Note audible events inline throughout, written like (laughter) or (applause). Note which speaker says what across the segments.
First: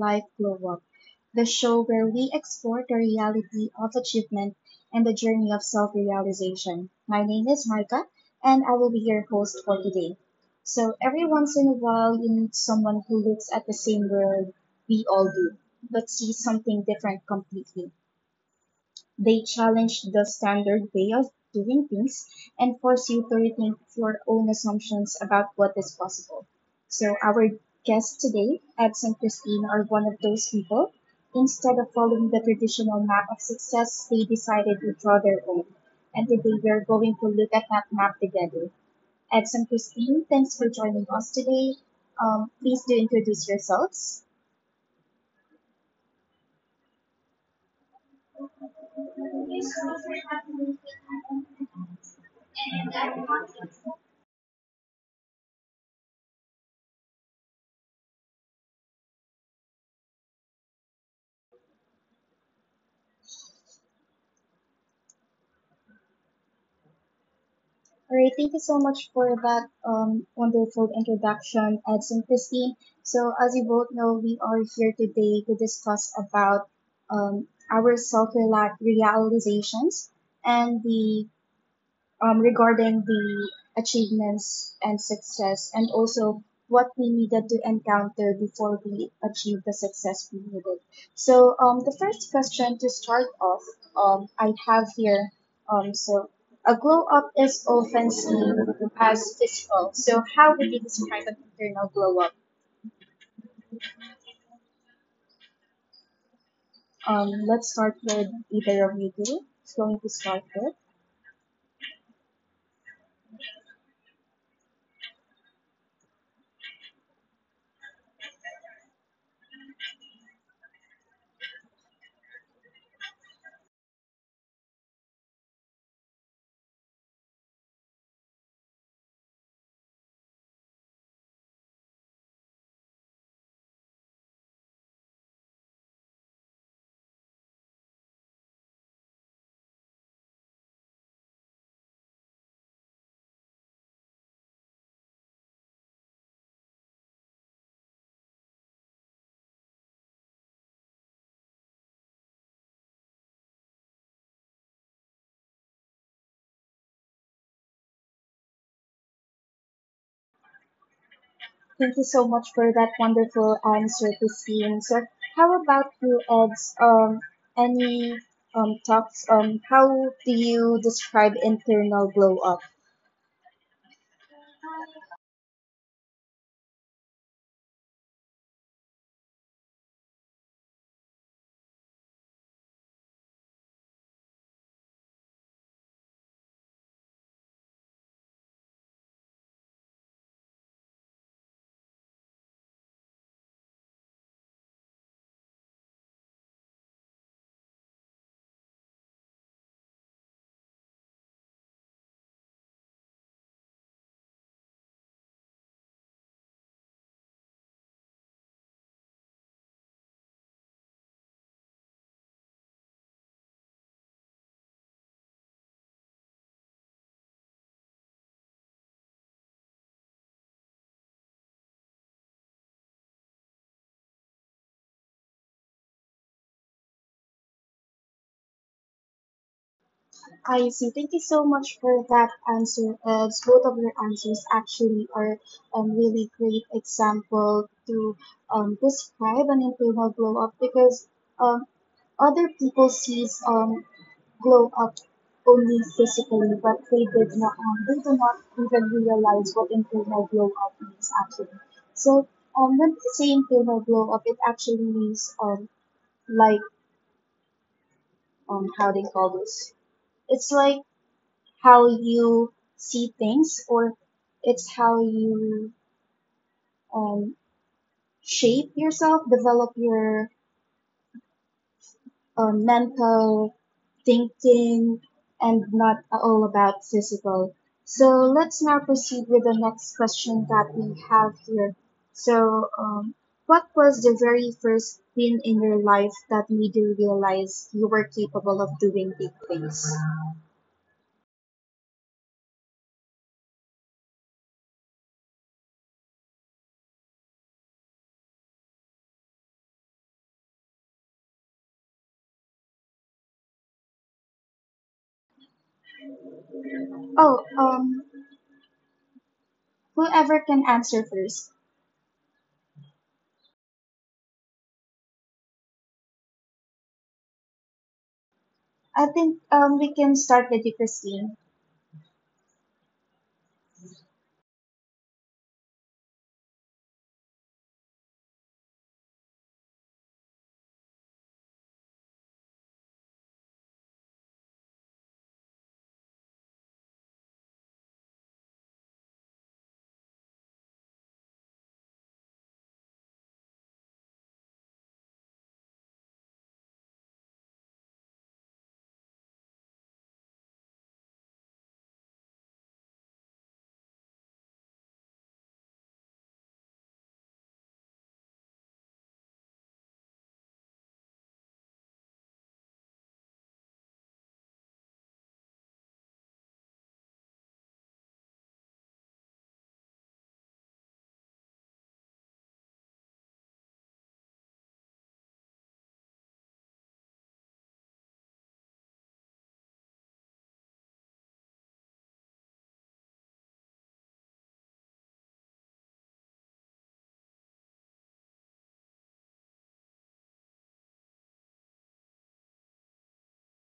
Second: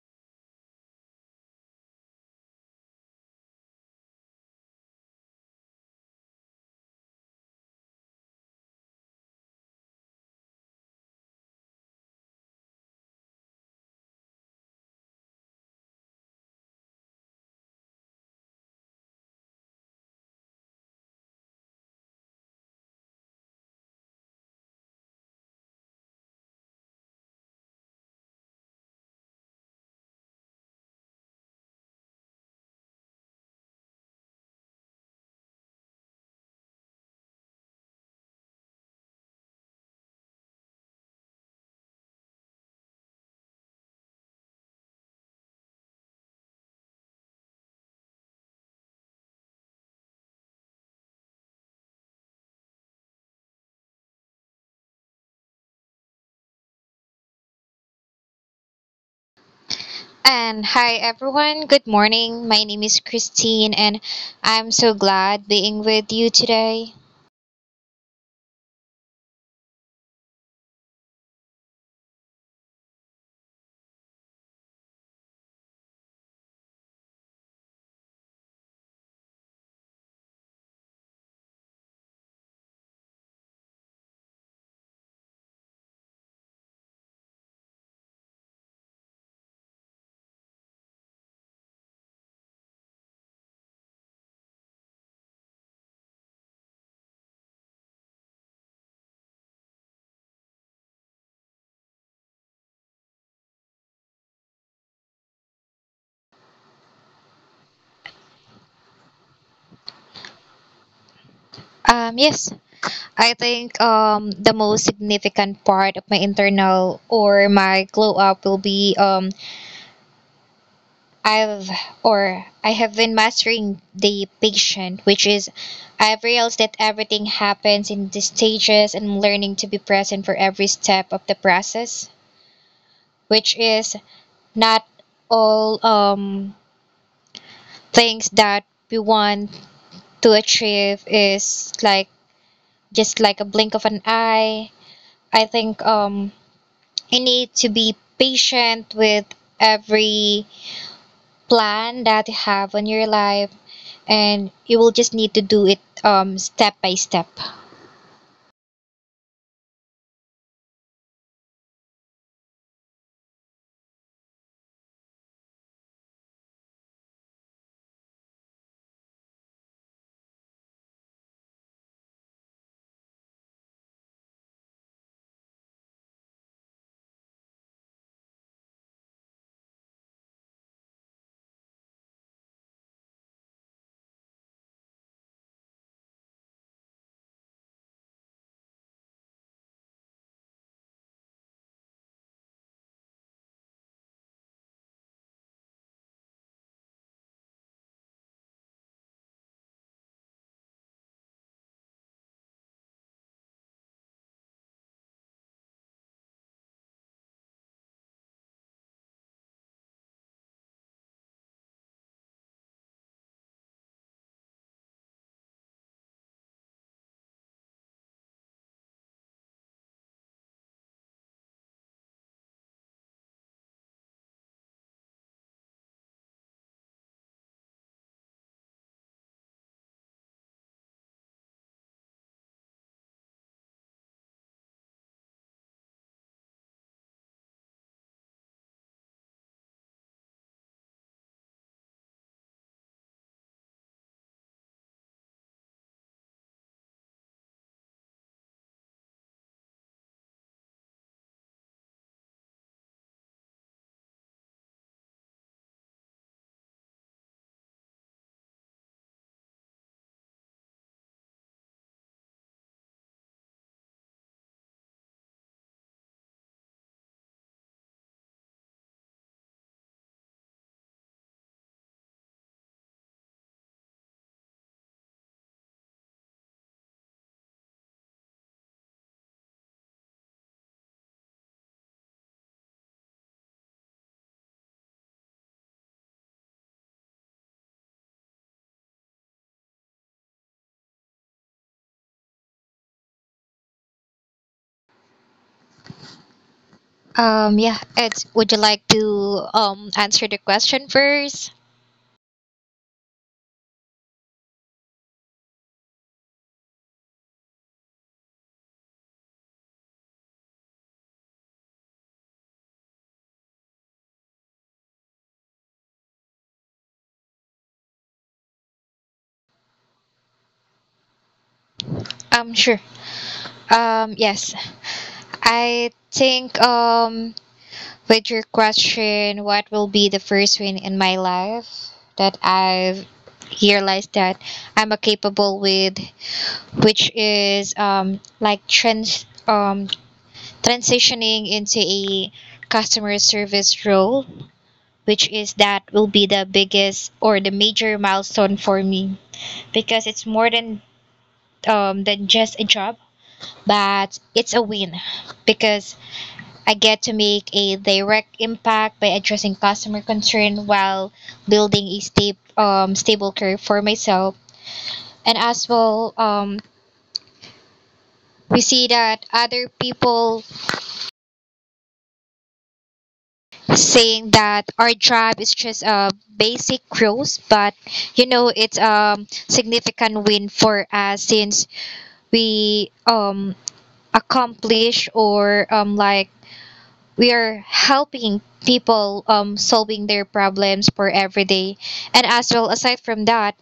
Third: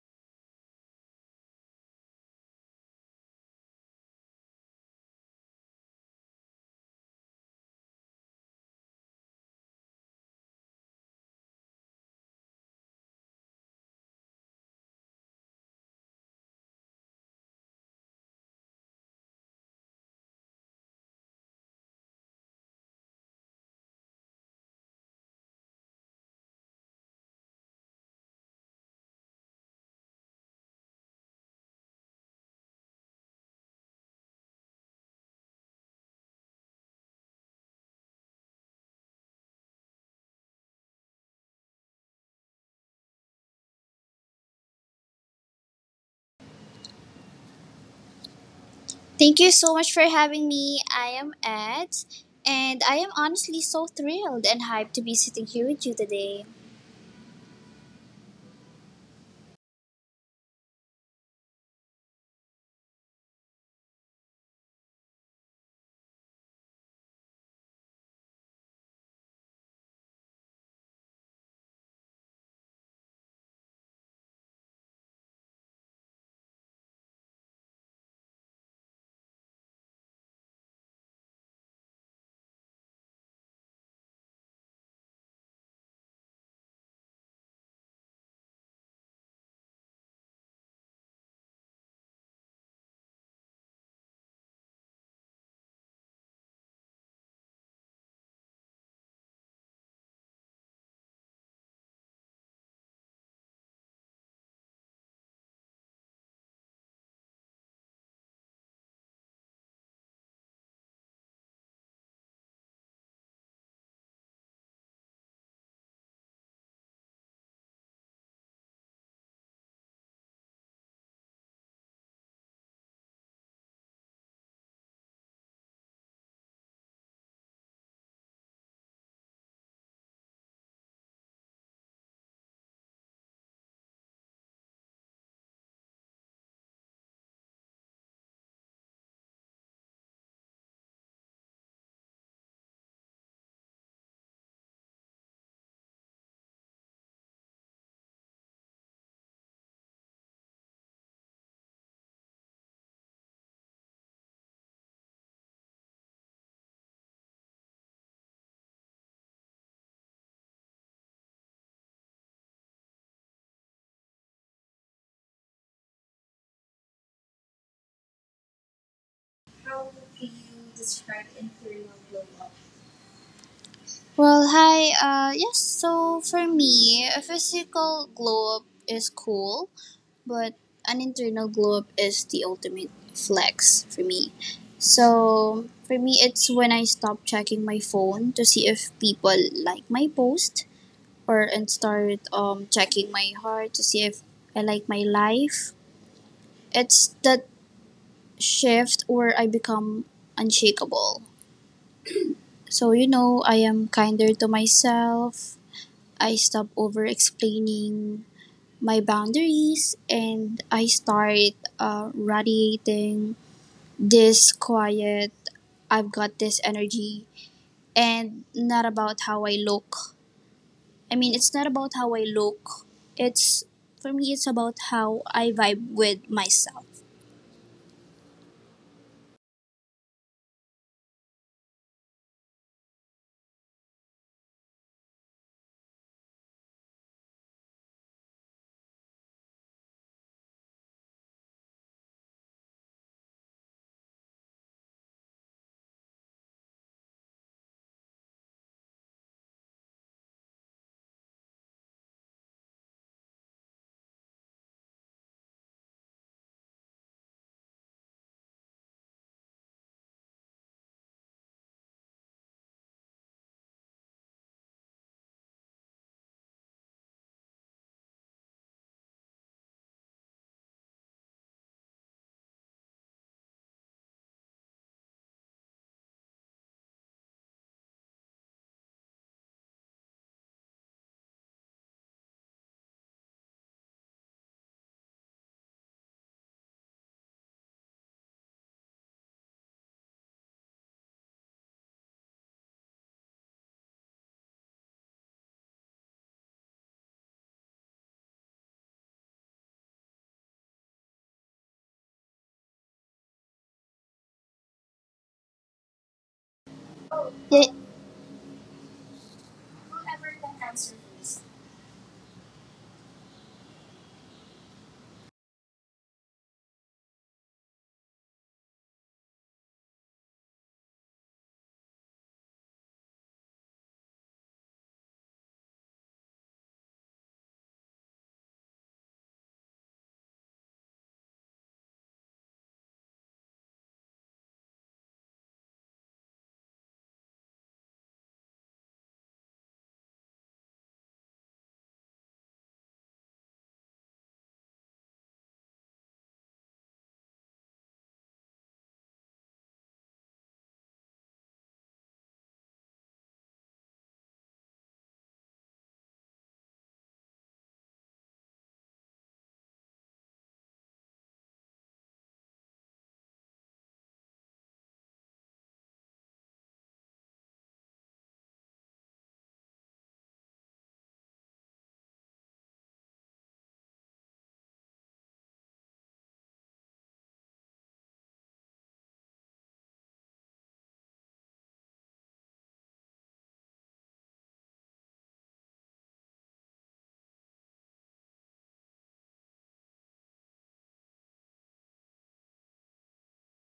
Speaker 1: Life Glow Up, the show where we explore the reality of achievement and the journey of self realization. My name is Marka, and I will be your host for today. So, every once in a while, you meet someone who looks at the same world we all do, but sees something different completely. They challenge the standard way of doing things and force you to rethink your own assumptions about what is possible. So, our guests today, Ebs and Christine, are one of those people. Instead of following the traditional map of success, they decided to draw their own. And today we are going to look at that map together. Ebs and Christine, thanks for joining us today. Please do introduce yourselves.
Speaker 2: Thank you so much for having me. I am Ed, and I am honestly so thrilled and hyped to be sitting here with you today.
Speaker 3: And hi everyone, good morning. My name is Christine and I'm so glad being with you today.
Speaker 1: All right, thank you so much for that wonderful introduction, Eds and Christine. So, as you both know, we are here today to discuss about um, our self-realizations and the regarding the achievements and success, and also what we needed to encounter before we achieved the success we needed. So, the first question to start off, I have here, so a glow up is often seen as physical. So, how would you describe an internal glow up? Let's start with either of you two. Who's going to start first?
Speaker 3: Yes, I think the most significant part of my internal or my glow up will be I've I have been mastering the patient, which is I've realized that everything happens in the stages and I'm learning to be present for every step of the process, which is not all things that we want to achieve is just like a blink of an eye. I think, you need to be patient with every plan that you have on your life, and you will just need to do it, step by step.
Speaker 1: Thank you so much for that wonderful answer, Christine. So, how about you, Eds? Any thoughts on how do you describe internal glow up?
Speaker 2: Well, hi. Yes. So for me, a physical glow up is cool, but an internal glow up is the ultimate flex for me. So for me, it's when I stop checking my phone to see if people like my post or and start checking my heart to see if I like my life. It's that shift where I become unshakable. So I am kinder to myself. I stop over explaining my boundaries, and I start radiating this quiet "I've got this" energy. And not about how I look. I mean, it's not about how I look. It's for me, it's about how I vibe with myself.
Speaker 1: I see. Thank you so much for that answer, Eds. Both of your answers actually are really great example to describe an internal glow up because um other people sees glow up only physically, but they did not, they do not even realize what internal glow up means actually. So, when they say internal glow up, it actually means, like, how they call this. It's like how you see things, or it's how you, um, shape yourself, develop your, mental thinking and not all about physical. So let's now proceed with the next question that we have here. So, what was the very first thing in your life that made you realize you were capable of doing big things?
Speaker 3: Yeah, Ed, would you like to answer the question first?
Speaker 1: Oh,
Speaker 2: Yeah,
Speaker 1: um, Whoever can answer first. I think we can start with you, Christine.
Speaker 3: Sure. Yes. I think, with your question, what will be the first win in my life that I've realized that I'm a capable with, which is transitioning into a customer service role, which is that will be the biggest or the major milestone for me because it's more than just a job, but it's a win because I get to make a direct impact by addressing customer concern while building a stable career for myself. And as well, we see that other people saying that our job is just a basic growth, but it's a significant win for us since we accomplish or like we are helping people, solving their problems for every day, and as well, aside from that,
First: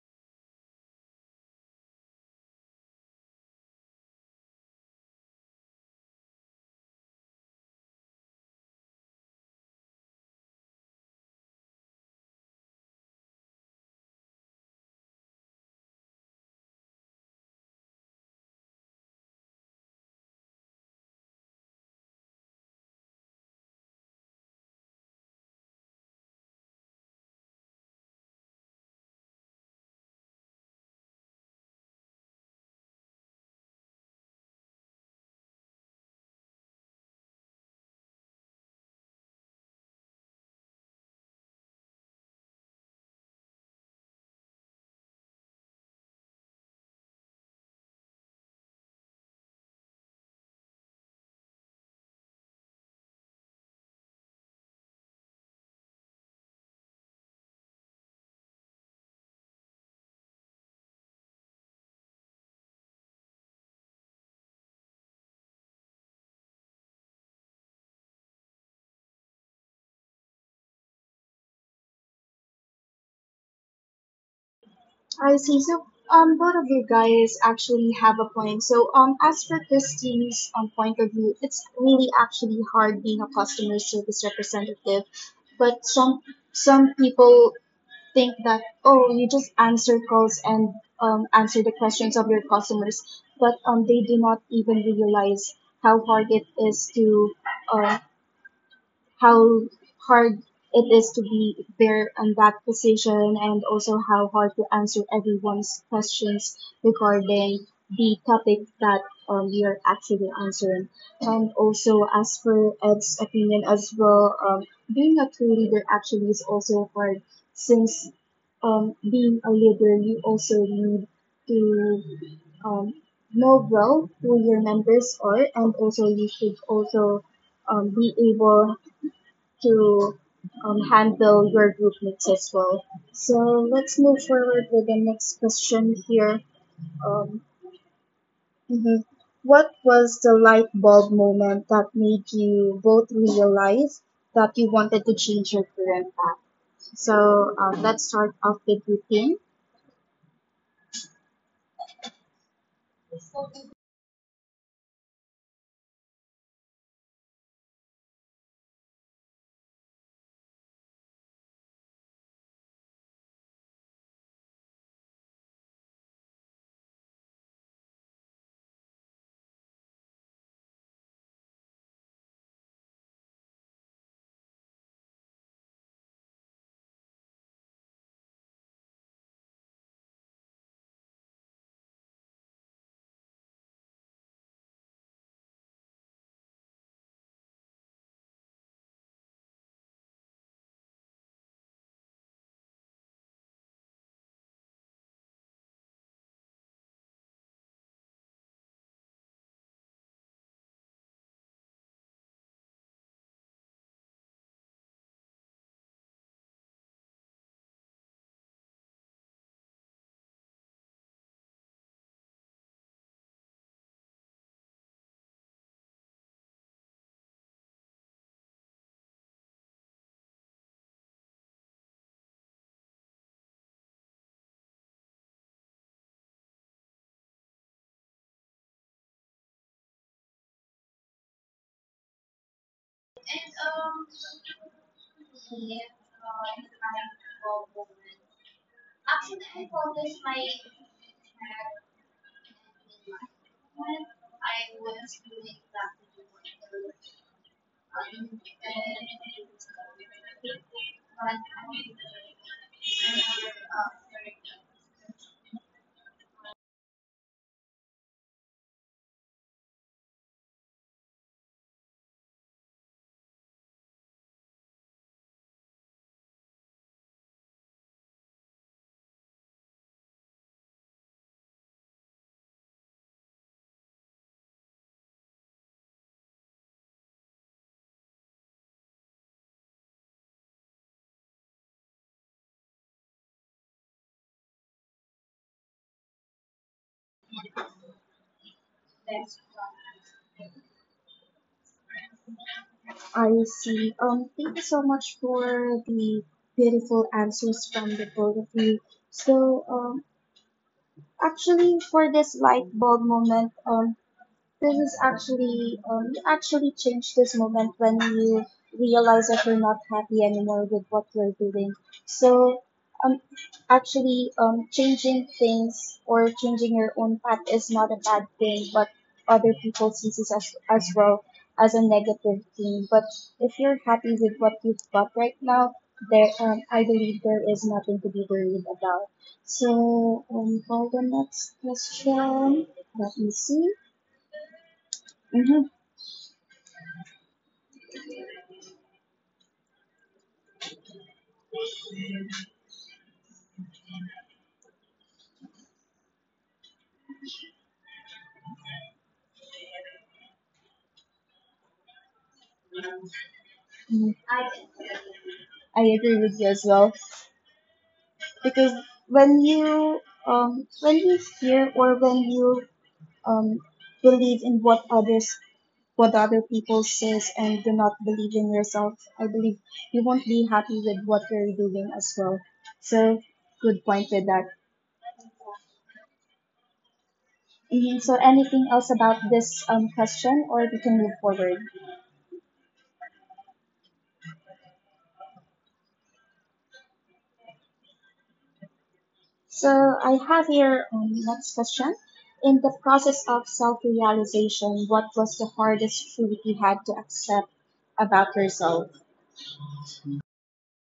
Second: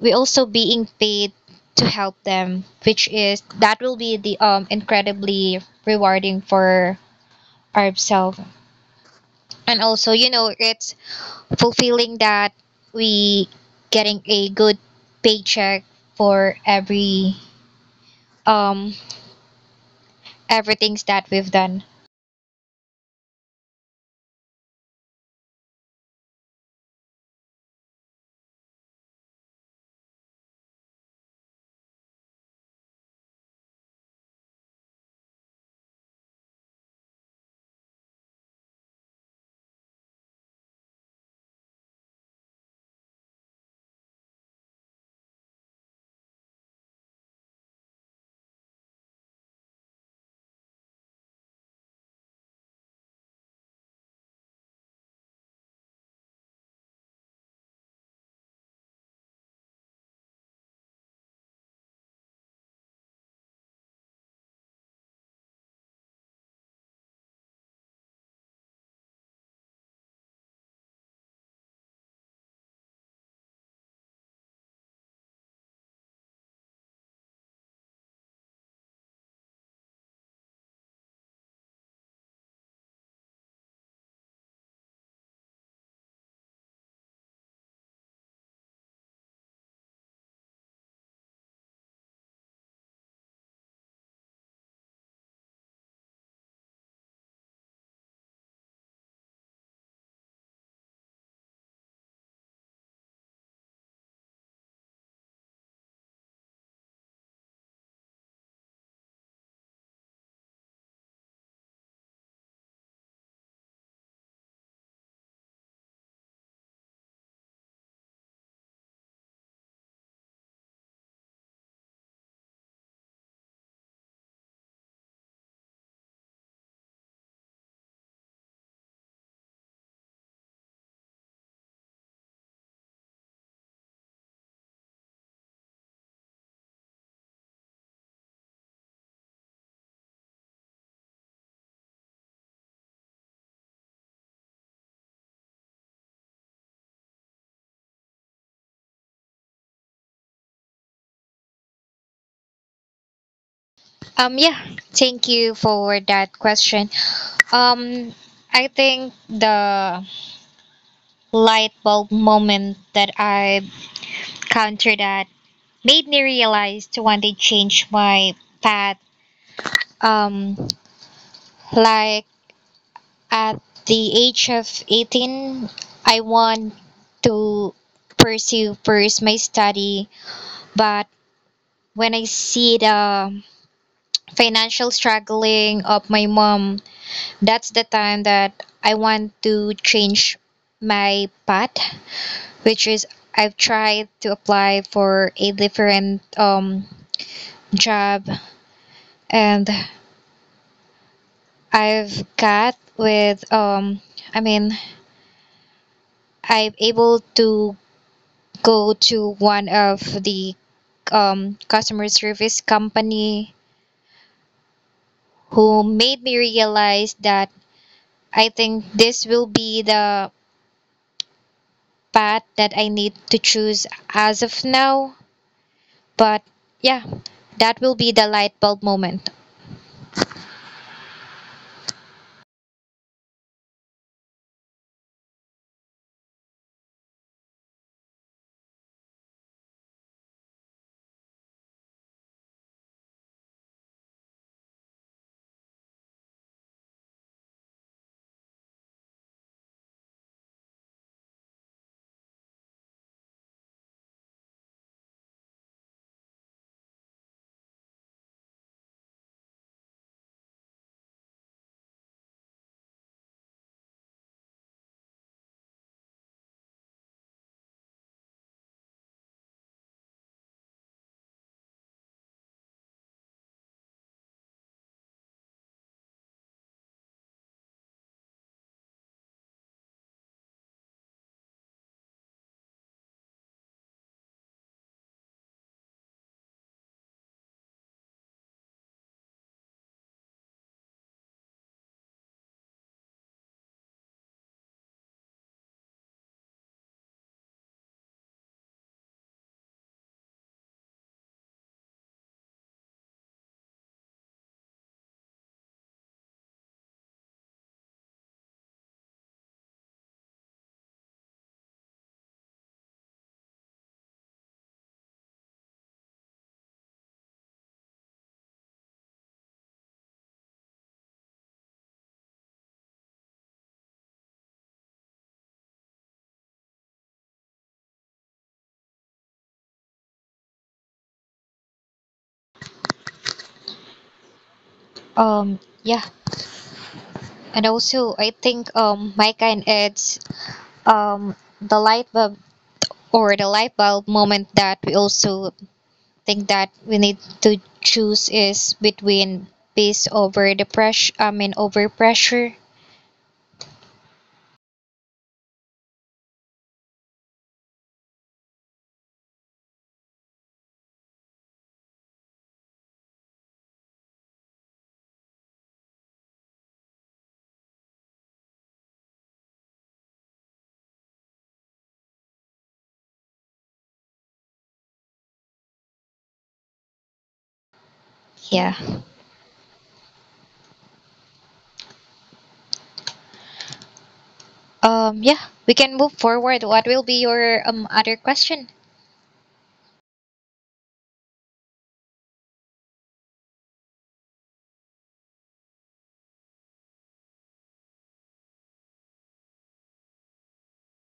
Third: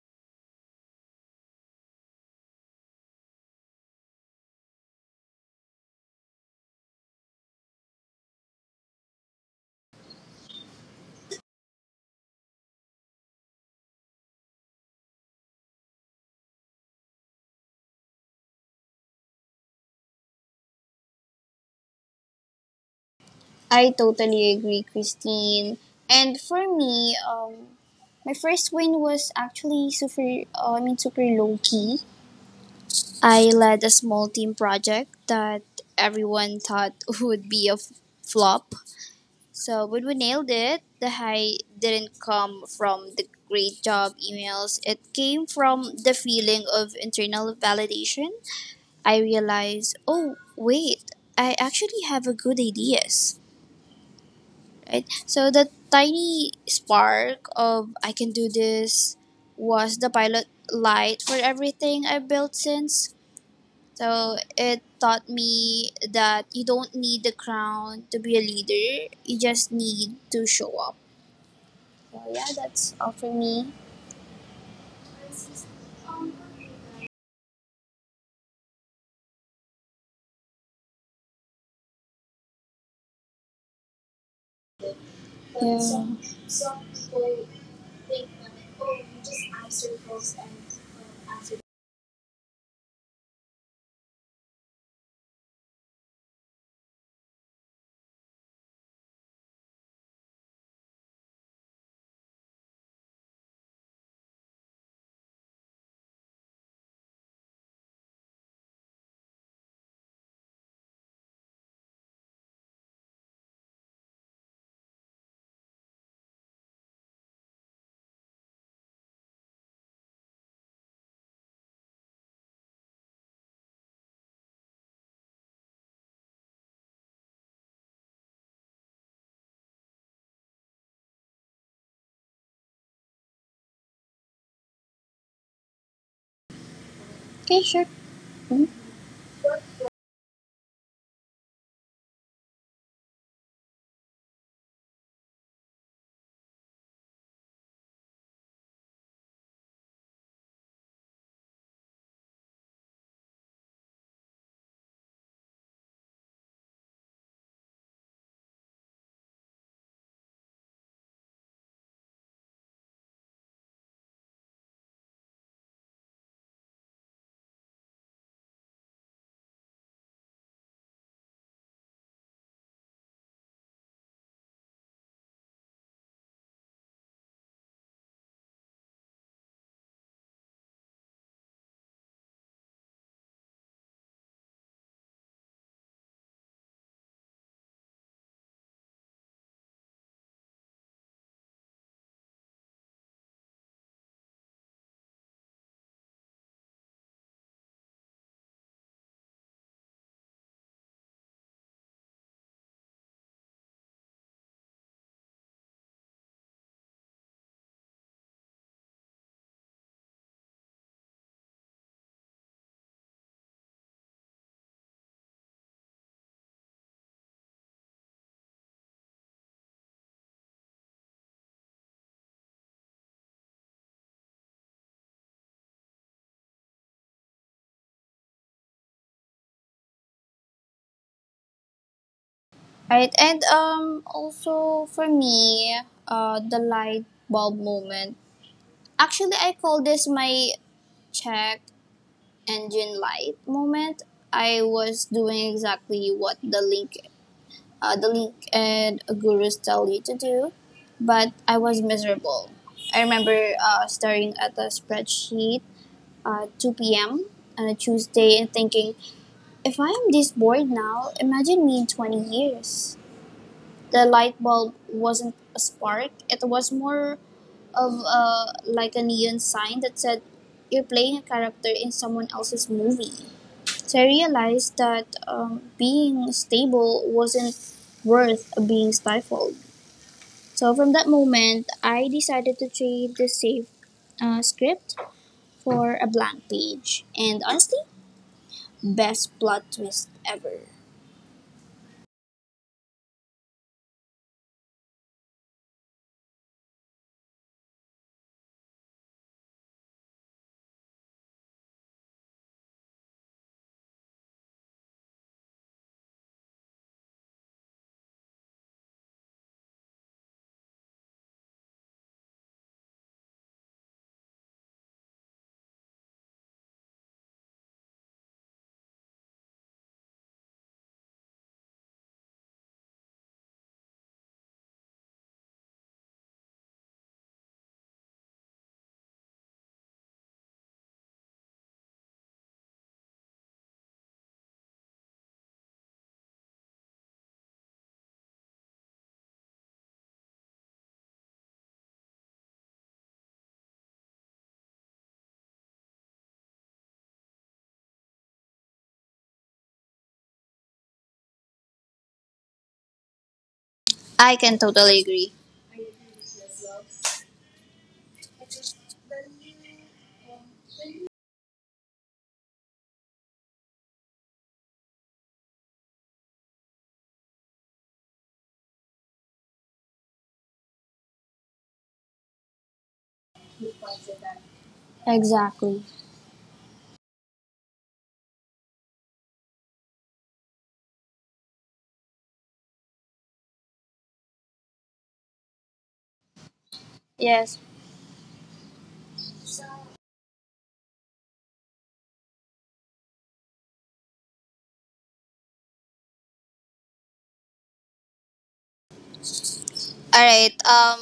Speaker 3: we also being paid to help them, which is that will be the incredibly rewarding for ourselves, and also it's fulfilling that we getting a good paycheck for um everything that we've done.
Speaker 2: I totally agree, Christine. And for me, my first win was actually super. I mean, super low key. I led a small team project that everyone thought (laughs) would be a flop. So, but we nailed it. The high didn't come from the great job emails. It came from the feeling of internal validation. I realize, oh, wait, I actually have a good ideas, right? So the tiny spark of "I can do this" was the pilot light for everything I built since. So it taught me that you don't need the crown to be a leader. You just need to show up. So yeah, that's all for me.
Speaker 1: I see. So, both of you guys actually have a point. So, as for Christine's point of view, it's really actually hard being a customer service representative,
Speaker 2: Yeah.
Speaker 1: but
Speaker 2: Some,
Speaker 1: some
Speaker 2: some
Speaker 1: some
Speaker 2: people
Speaker 1: people
Speaker 2: think
Speaker 1: think
Speaker 2: that,
Speaker 1: that
Speaker 2: oh, you
Speaker 1: oh, you
Speaker 2: just
Speaker 1: just
Speaker 2: add
Speaker 1: answer
Speaker 2: circles
Speaker 1: calls
Speaker 2: and
Speaker 1: and
Speaker 2: add circles.
Speaker 1: answer the questions of your customers, but they do not even realize how hard it is to um, how hard it is to be there in that position and also how hard to answer everyone's questions regarding the topic that you're actually answering. And also, as for Ed's opinion as well, being a true leader actually is also hard since being a leader, you also need to um, know well who your members are and also you should also be able to handle your group mates as well. So let's move forward with the next question here. Um,
Speaker 2: Okay, sure.
Speaker 1: mhm. What was the light bulb moment that made you both realize that you wanted to change your current path? So let's start off with routine.
Speaker 3: Yeah, thank you for that question. Um, I think the light bulb moment that I countered at made me realize to want to change my path. Um, like at the age of 18, I want to pursue first my study, but when I see the financial struggling of my mom. That's the time that I want to change my path, which is I've tried to apply for a different job, and I've got with I mean I'm able to go to one of the customer service company, who made me realize that I think this will be the path that I need to choose as of now. But yeah, that will be the light bulb moment.
Speaker 2: Right, and also for me, the light bulb moment. Actually, I call this my check engine light moment. I was doing exactly what the link and gurus tell you to do, but I was miserable. I remember staring at the spreadsheet at 2 p.m. on a Tuesday and thinking, if I am this bored now, imagine me in 20 years. The light bulb wasn't a spark. It was more of a like a neon sign that said you're playing a character in someone else's movie. So I realized that being stable wasn't worth being stifled. So from that moment, I decided to trade the safe script for a blank page. And honestly, best plot twist ever.
Speaker 1: I see. Thank you so much for the beautiful answers from the both of you. So, actually, for this light bulb moment, this is actually, you actually change this moment when you realize that you're not happy anymore with what you're doing. So, um, actually, changing things or changing your own path is not a bad thing, but other people sees this as well as a negative thing. But if you're happy with what you've got right now, there, I believe there is nothing to be worried about. So, for the next question, let me see.
Speaker 3: Um,
Speaker 1: Mhm.
Speaker 3: yeah, and also I think Micah and Ed's, um the light bulb the light bulb moment that we also think that we need to choose is between peace over the pressure. I mean, over pressure.
Speaker 1: Mm,
Speaker 2: I can totally agree.
Speaker 1: I agree with you as well because when you when you hear or when you um believe in what others what other people says and do not believe in yourself, I believe you won't be happy with what you're doing as well. So good point with that.
Speaker 2: Exactly.
Speaker 1: Mhm. So
Speaker 3: Yeah.
Speaker 1: anything else about this question or we can move forward?
Speaker 3: Yeah. We can move forward. What will be your
Speaker 2: Yes.
Speaker 3: other question?
Speaker 1: So I have here next question. In the process of self-realization, what was the hardest truth you had to accept about yourself?
Speaker 2: All right. Um,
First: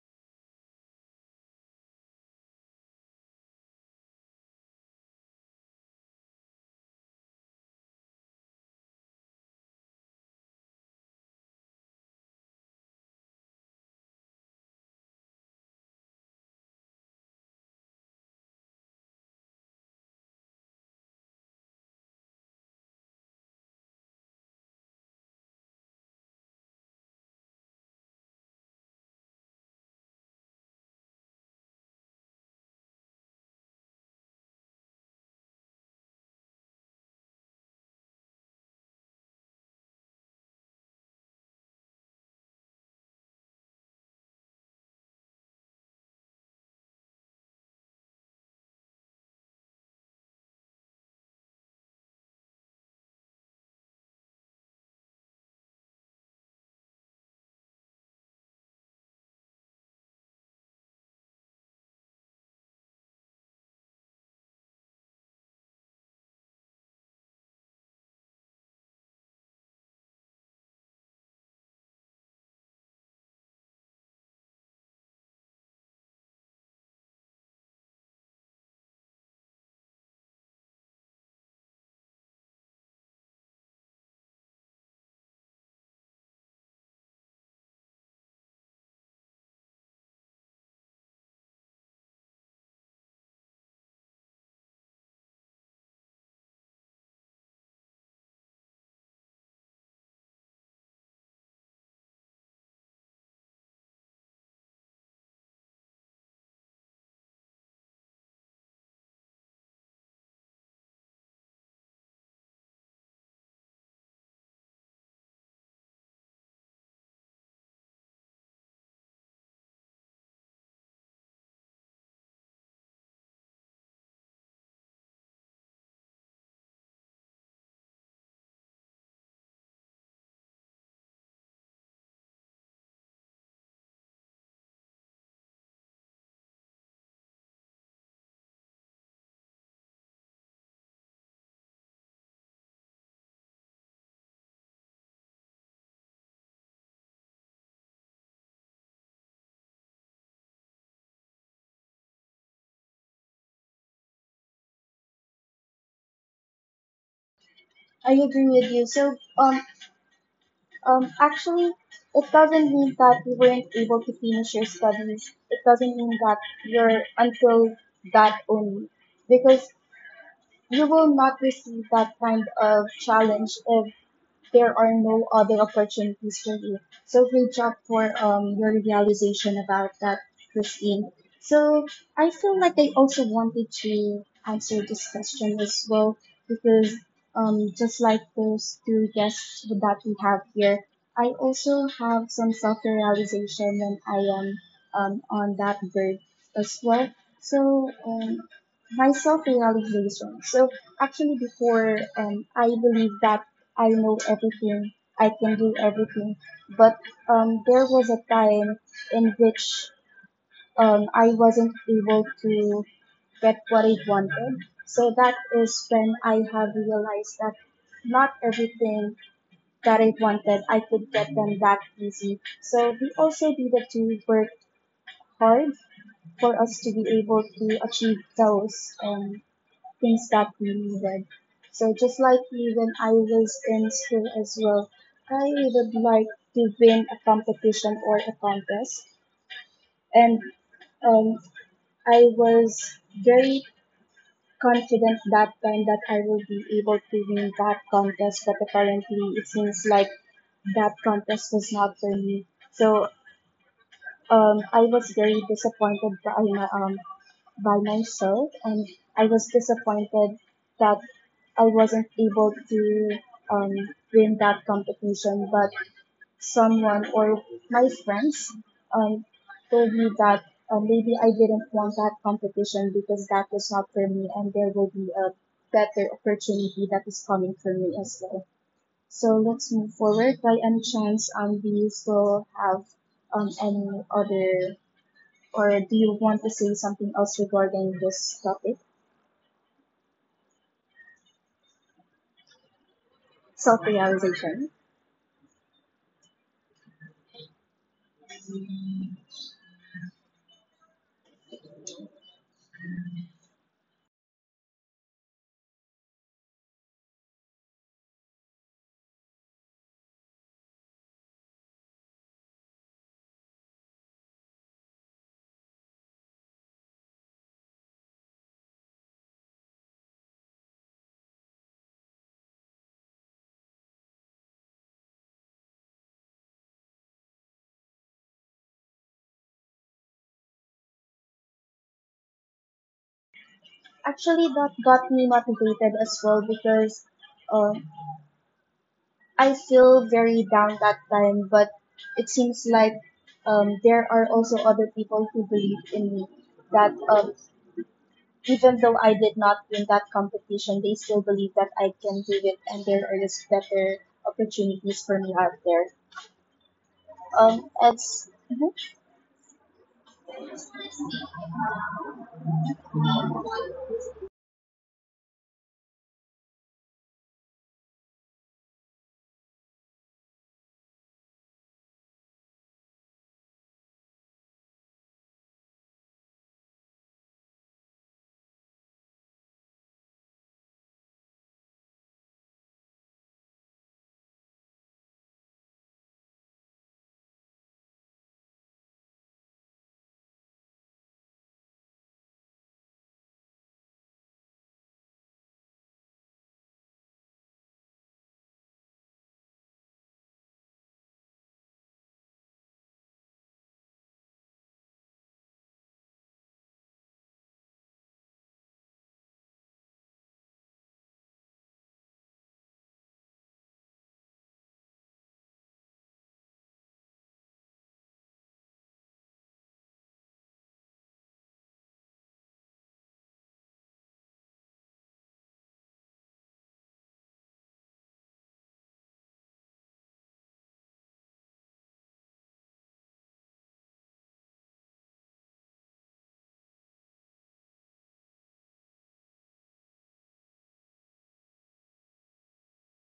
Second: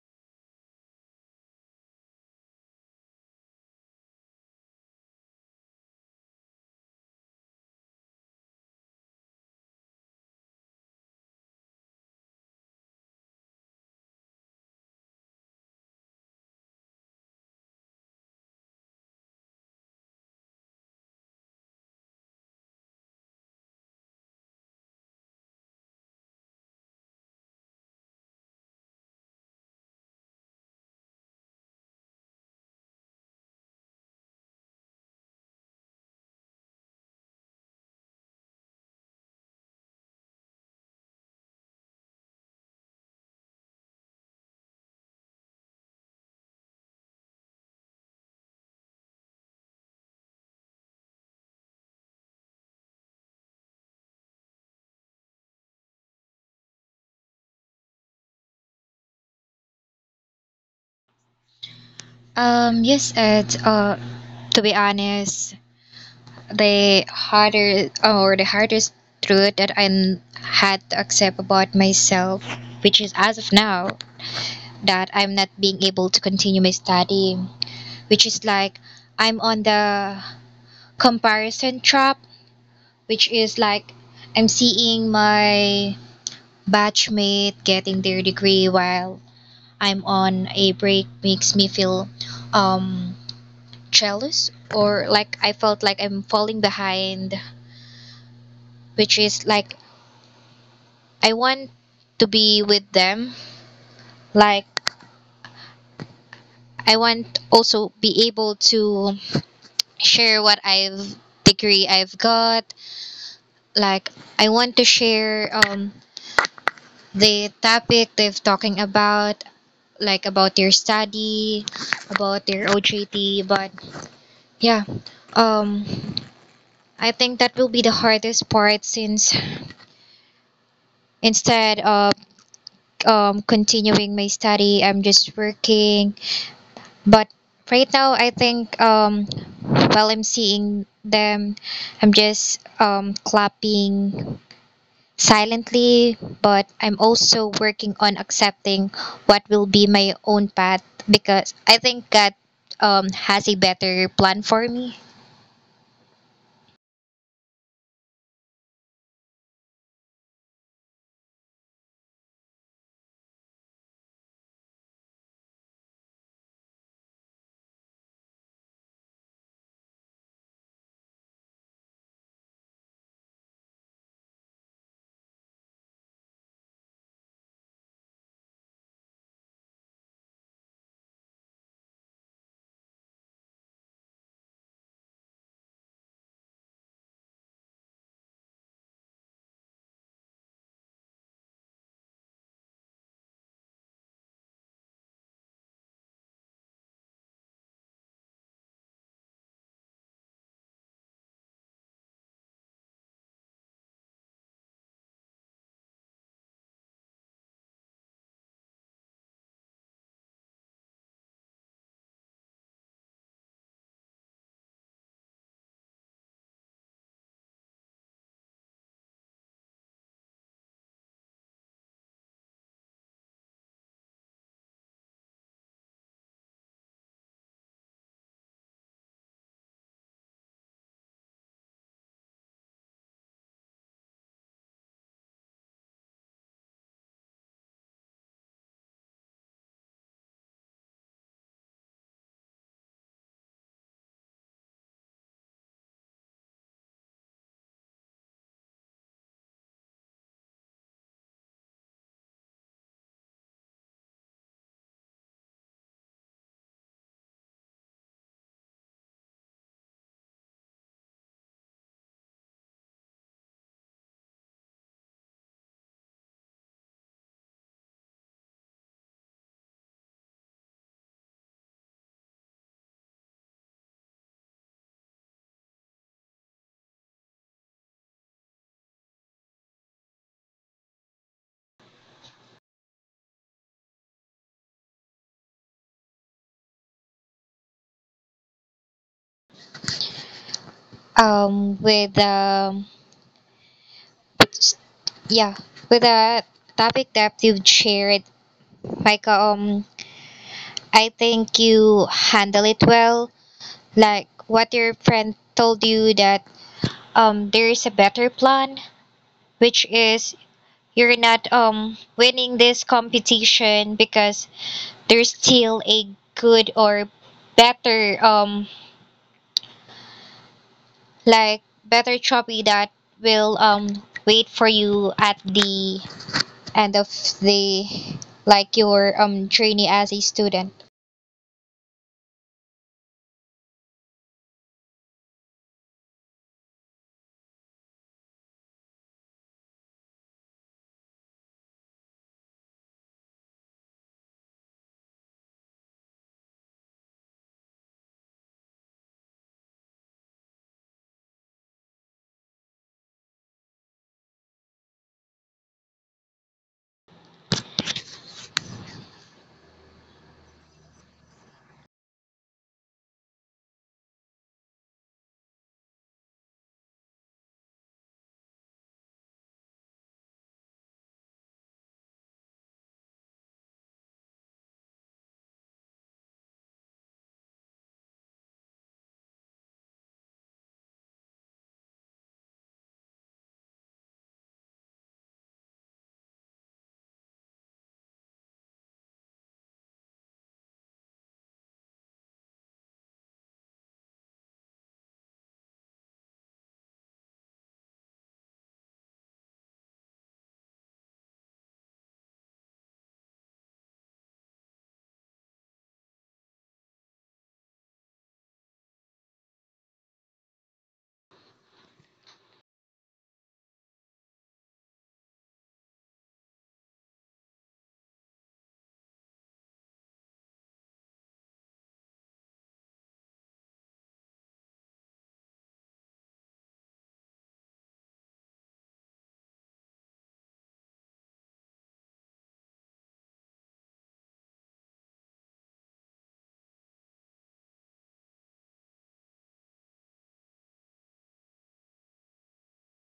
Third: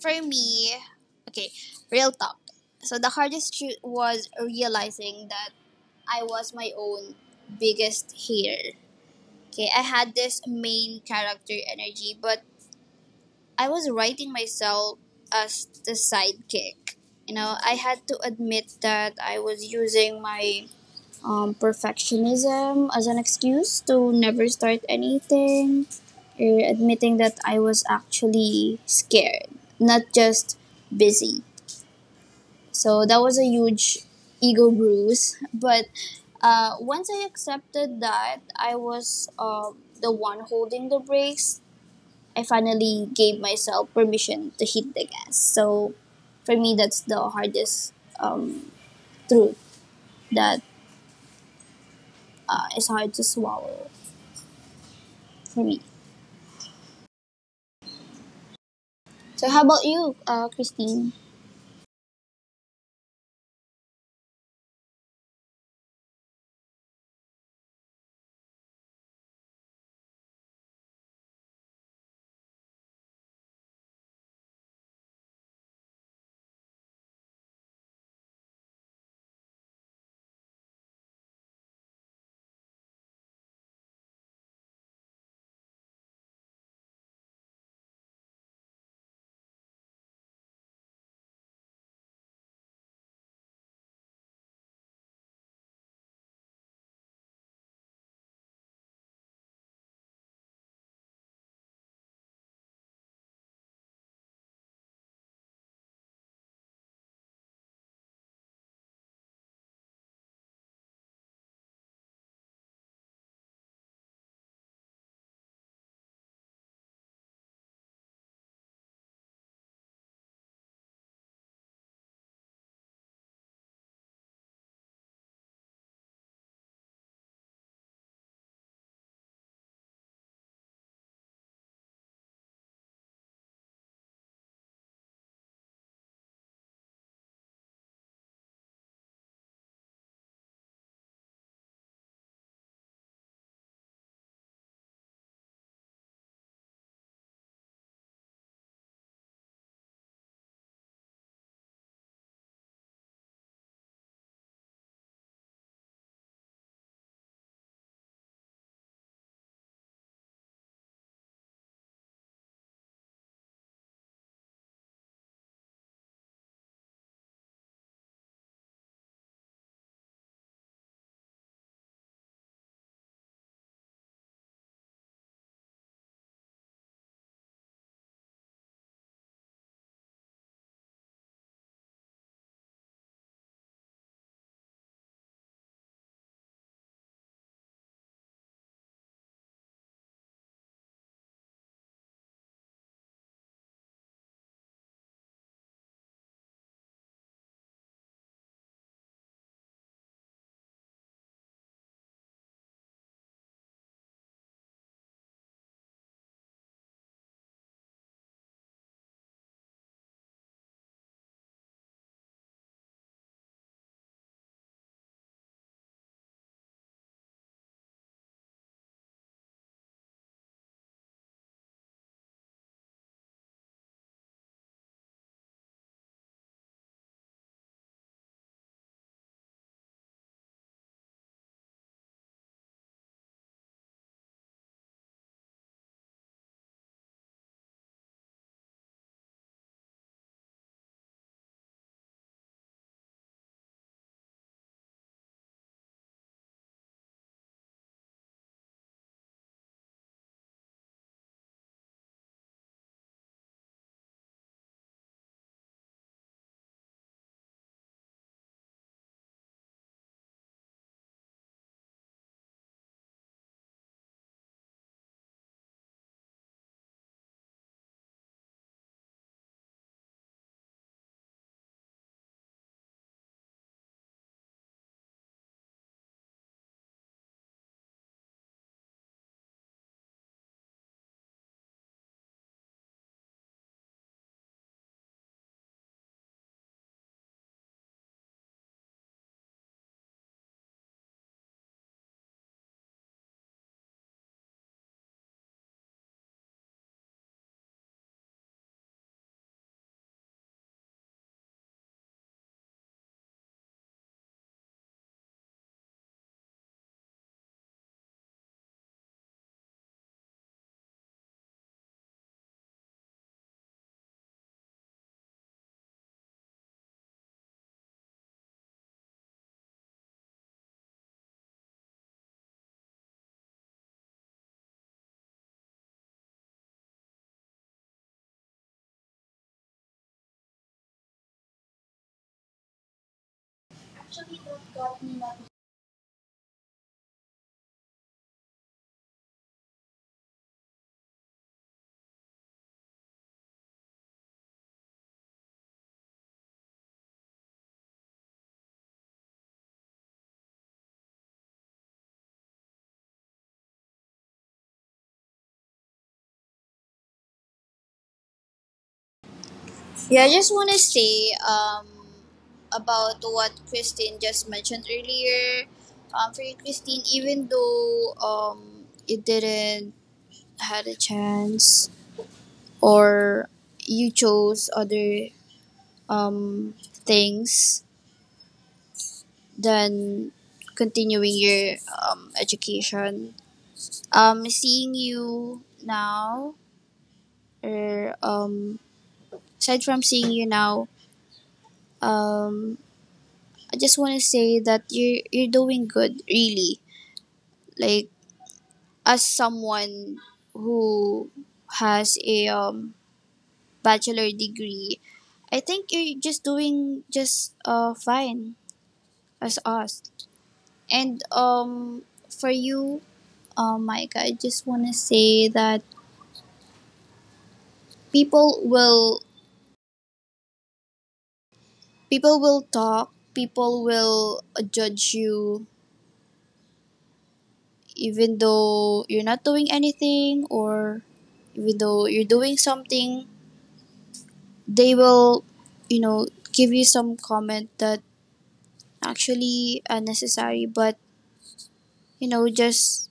Speaker 2: for me, okay, real talk. So the hardest truth was realizing that I was my own biggest hater. Okay, I had this main character energy, but I was writing myself as the sidekick. I had to admit that I was using my perfectionism as an excuse to never start anything, or admitting that I was actually scared, not just busy. So that was a huge ego bruise. (laughs) But once I accepted that I was the one holding the brakes, I finally gave myself permission to hit the gas. So for me, that's the hardest um, truth that is hard to swallow for me. So how about you, Christine?
Speaker 3: Yes, Ed. To be honest, the harder or the hardest truth that I had to accept about myself, which is as of now that I'm not being able to continue my study, which is like I'm on the comparison trap, which is like I'm seeing my batchmate getting their degree while I'm on a break makes me feel um jealous, or like I felt like I'm falling behind, which is like I want to be with them. Like I want also be able to share what I've degree I've got. Like I want to share the topic they've talking about, like about their study, about their OJT. But yeah, um, I think that will be the hardest part since instead of continuing my study, I'm just working. But right now, I think, while I'm seeing them, I'm just, clapping silently, but I'm also working on accepting what will be my own path, because I think God, has a better plan for me.
Speaker 1: I agree with you. So, actually, it doesn't mean that you weren't able to finish your studies. It doesn't mean that you're until that only, because you will not receive that kind of challenge if there are no other opportunities for you. So great job for your realization about that, Christine. So I feel like I also wanted to answer this question as well because just like those two guests that we have here, I also have some self-realization when I am on that bird as well. So my self-realization. So actually before I believe that I know everything, I can do everything. But there was a time in which I wasn't able to get what I wanted. So that is when I have realized that not everything that I wanted, I could get them that easy. So we also needed to work hard for us to be able to achieve those. Things that we needed. So just like even I was in school as well, I would like to win a competition or a contest. And um, I was very confident that time that I will be able to win that contest, but apparently it seems like that contest was not for me. So I was very disappointed by my by myself and I was disappointed that I wasn't able to um, win that competition but someone or my friends um, told me that maybe I didn't want that competition because that was not for me and there will be a better opportunity that is coming for me as well. So let's move forward. By any chance, do you still have any other or do you want to say something else regarding this topic,
Speaker 3: Um, with um,
Speaker 1: self realization?
Speaker 3: s- yeah, with the topic that you've shared, Micah, I think you handle it well. Like what your friend told you that there is a better plan, which is you're not winning this competition because there's still a good or better um better trophy that will wait for you at the end of the like your journey as a student.
Speaker 1: Actually, that got me motivated as well because uh, I feel very down that time, but it seems like there are also other people who believe in me that even though I did not win that competition, they still believe that I can do it and there is better opportunities for me out there. It's, mhm.
Speaker 2: Yeah, I just want to say about what Christine just mentioned earlier. For you, Christine, even though you didn't had a chance or you chose other um, things, than continuing your education. Seeing you now, or aside from seeing you now, um, I just want to say that you're doing good, really. Like as someone who has a bachelor degree, I think you're just doing just fine as us. And for you, oh my god, I just want to say that people will people will talk. People will judge you even though you're not doing anything, or even though you're doing something, they will you know give you some comment that actually unnecessary, but just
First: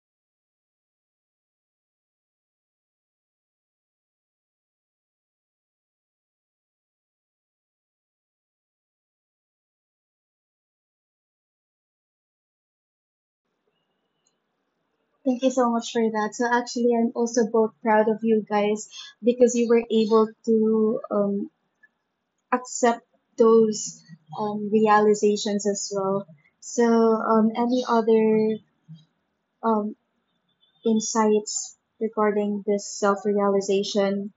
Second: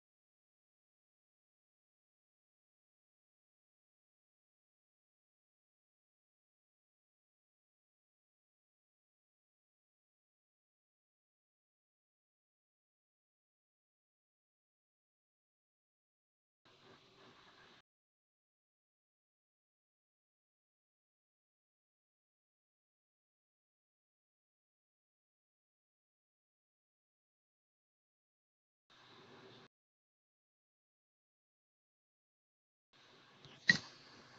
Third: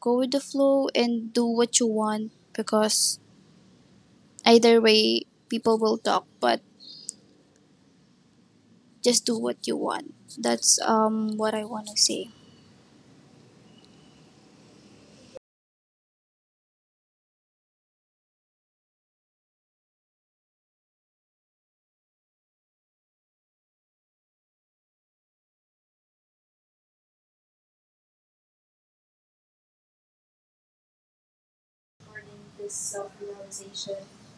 Speaker 2: go with the flow and do what you want, because either way people will talk, but just do what you want. That's what I want to say.
Speaker 1: Thank you so much for that. So actually, I'm also both proud of you guys because you were able to accept those realizations as well. So, any other um, insights regarding
Speaker 2: This
Speaker 1: this
Speaker 2: self-realization.
Speaker 1: self-realization?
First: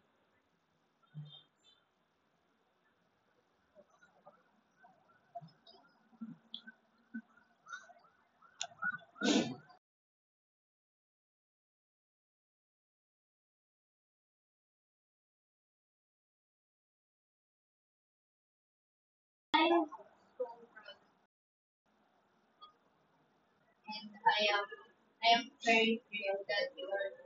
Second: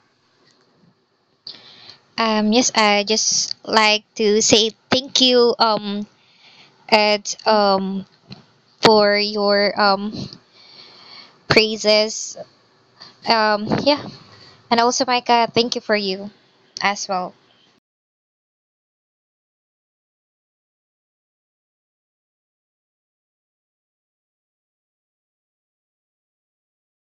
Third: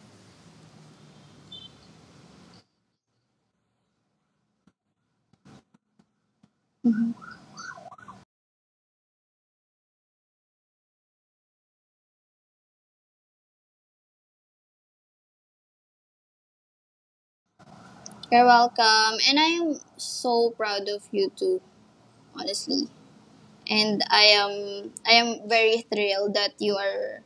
Speaker 3: Yes, I just like to say thank you,
Speaker 2: Mhm.
Speaker 3: Ed, for your praises. Yeah. And also, Micah, thank you for you as well.
Speaker 2: You're welcome. And I am so proud of you too, honestly. And I am very thrilled that you are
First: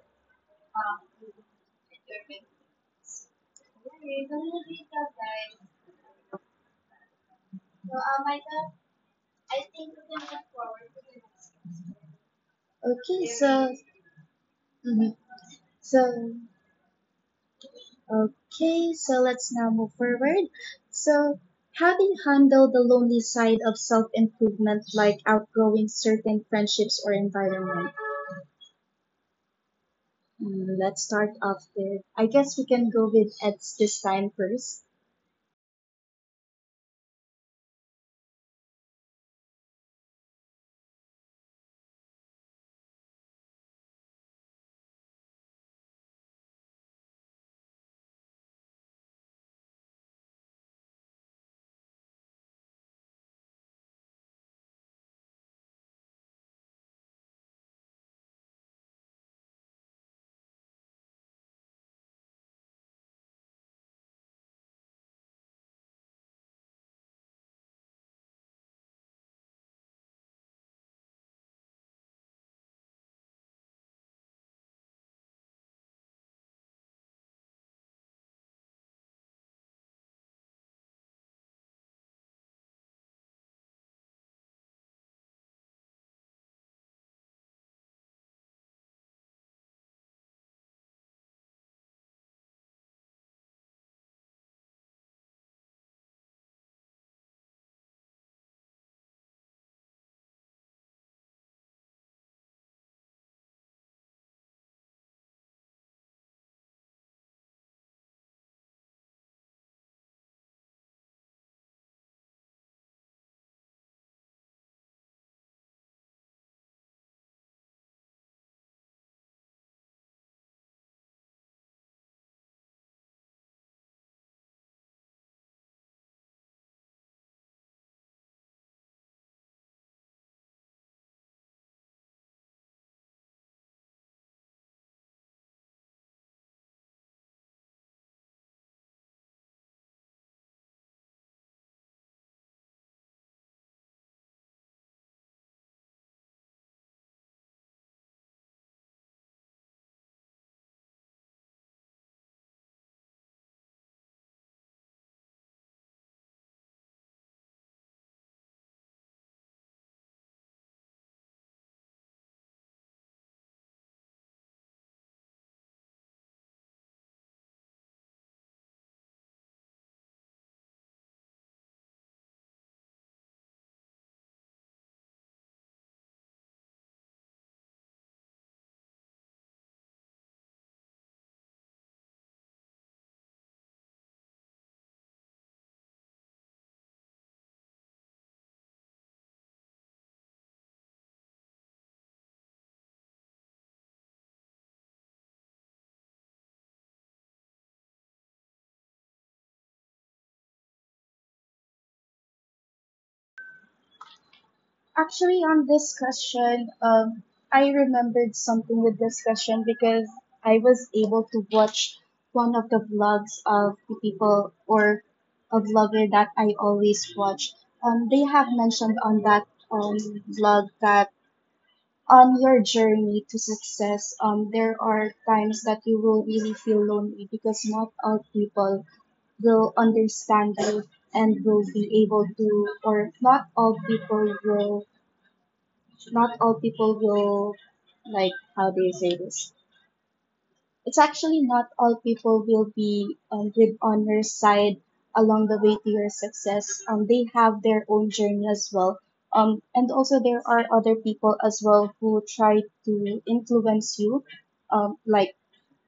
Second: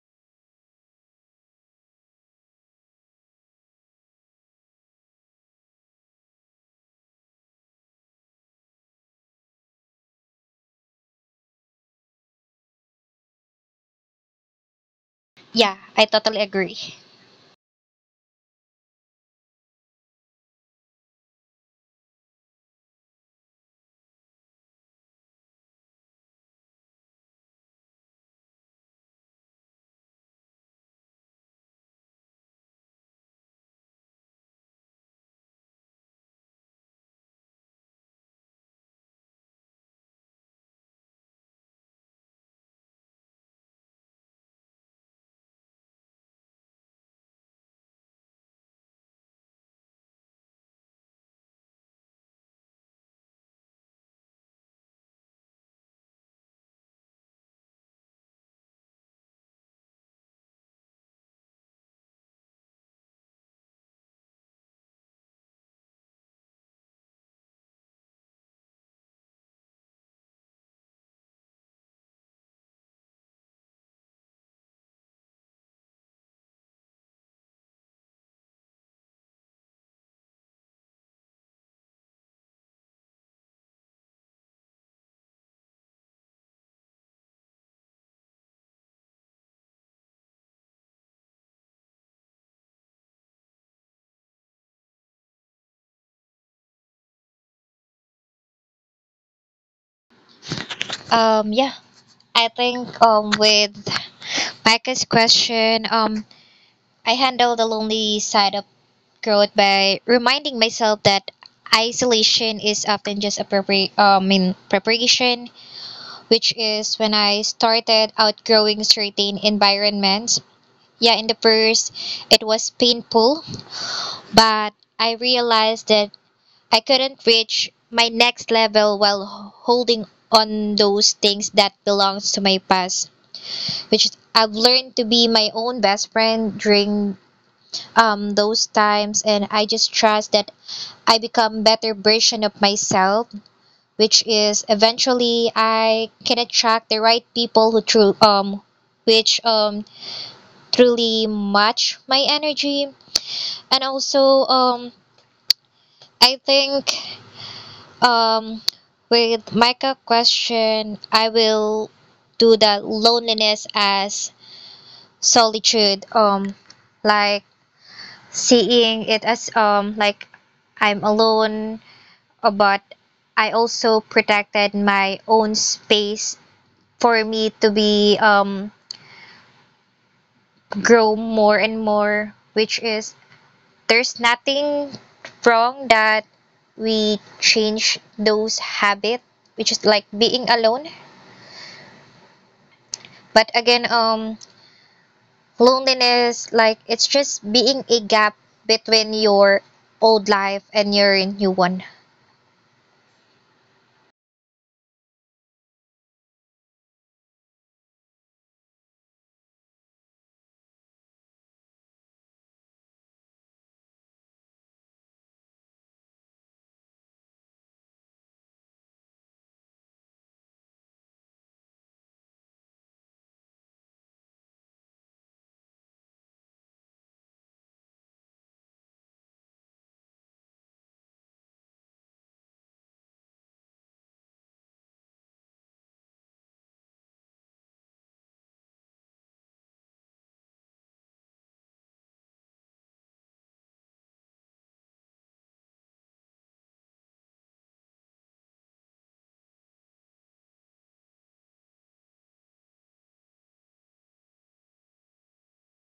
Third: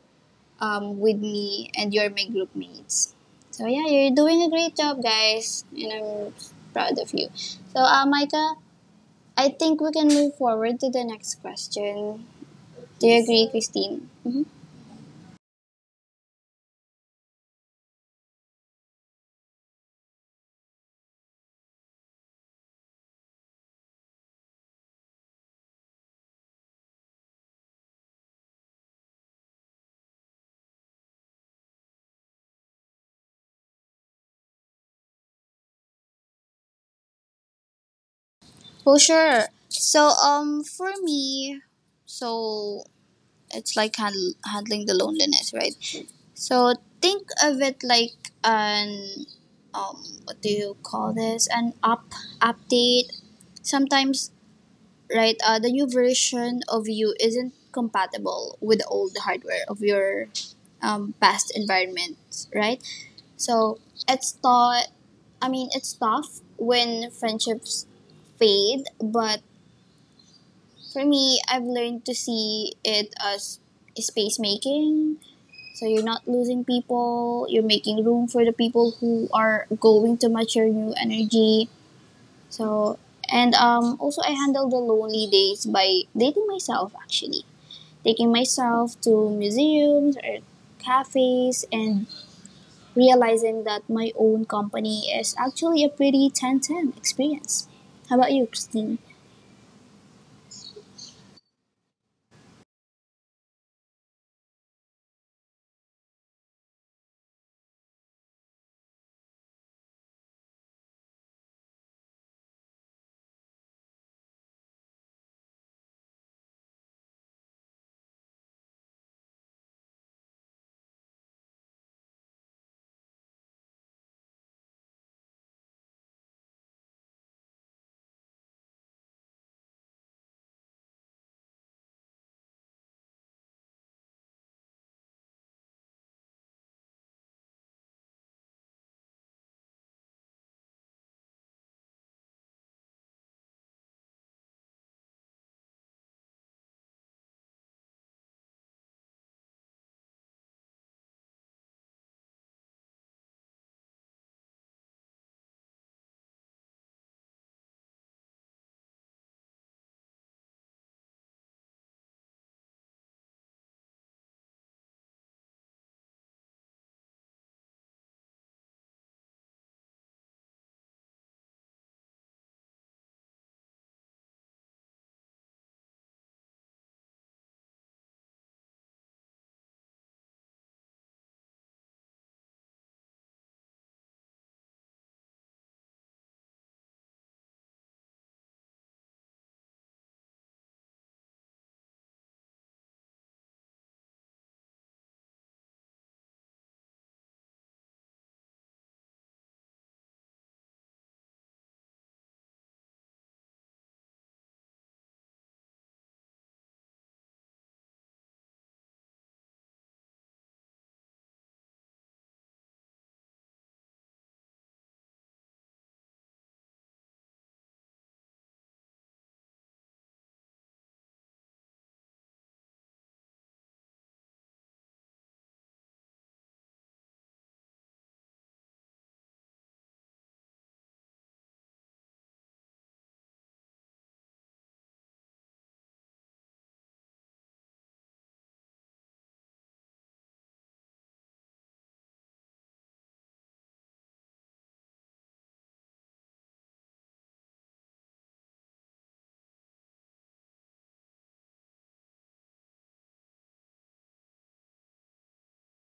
Speaker 2: with me and you're my group mates. So yeah, you're doing a great job, guys, and I'm proud of you. So Micah, I think we can move forward to the next question. Do you
Speaker 1: Okay,
Speaker 2: agree,
Speaker 1: so
Speaker 2: Christine? Mm-hmm.
Speaker 1: mhm.
Speaker 3: Yeah,
Speaker 1: So
Speaker 3: I totally agree.
Speaker 1: okay, so let's now move forward. So, having handled the lonely side of self improvement, like outgrowing certain friendships or environments. Mm, let's start off with I guess we can go with Ed's this time first.
Speaker 2: Oh, sure. So for me, so it's like handling the loneliness, right? So think of it like an what do you call this, an up update, sometimes, right? The new version of you isn't compatible with the old hardware of your past environment, right? So it's thought I mean it's tough when friendships fade, but for me, I've learned to see it as space making. So you're not losing people, you're making room for the people who are going to match your new energy. So and also I handle the lonely days by dating myself, actually. Taking myself to museums or cafes and realizing that my own company is actually a pretty 10 ten experience. How about you, Christine?
Speaker 3: Yeah, I think with Micah's question, I handle the lonely side of growth by reminding myself that isolation is often just a prepar- in preparation, which is when I started outgrowing certain environments. Yeah, in the first, it was painful, but I realized that I couldn't reach my next level while holding on those things that belongs to my past, which I've learned to be my own best friend during, those times, and I just trust that I become better version of myself, which is eventually I can attract the right people who true which truly match my energy, and also I think, Um, with Micah question, I will do the loneliness as solitude. Like seeing it as like I'm alone, but I also protected my own space for me to be grow more and more, which is there's nothing wrong that we change those habit, which is like being alone. But again, loneliness, like it's just being a gap between your old life and your new one.
Speaker 1: Actually, on this question, I remembered something with this question because I was able to watch one of the vlogs of the people or a vlogger that I always watch. They have mentioned on that um, vlog that on your journey to success, there are times that you will really feel lonely because not all people will understand you and will be able to or not all people will like how do you say this it's actually not all people will be with on your side along the way to your success they have their own journey as well and also there are other people as well who try to influence you like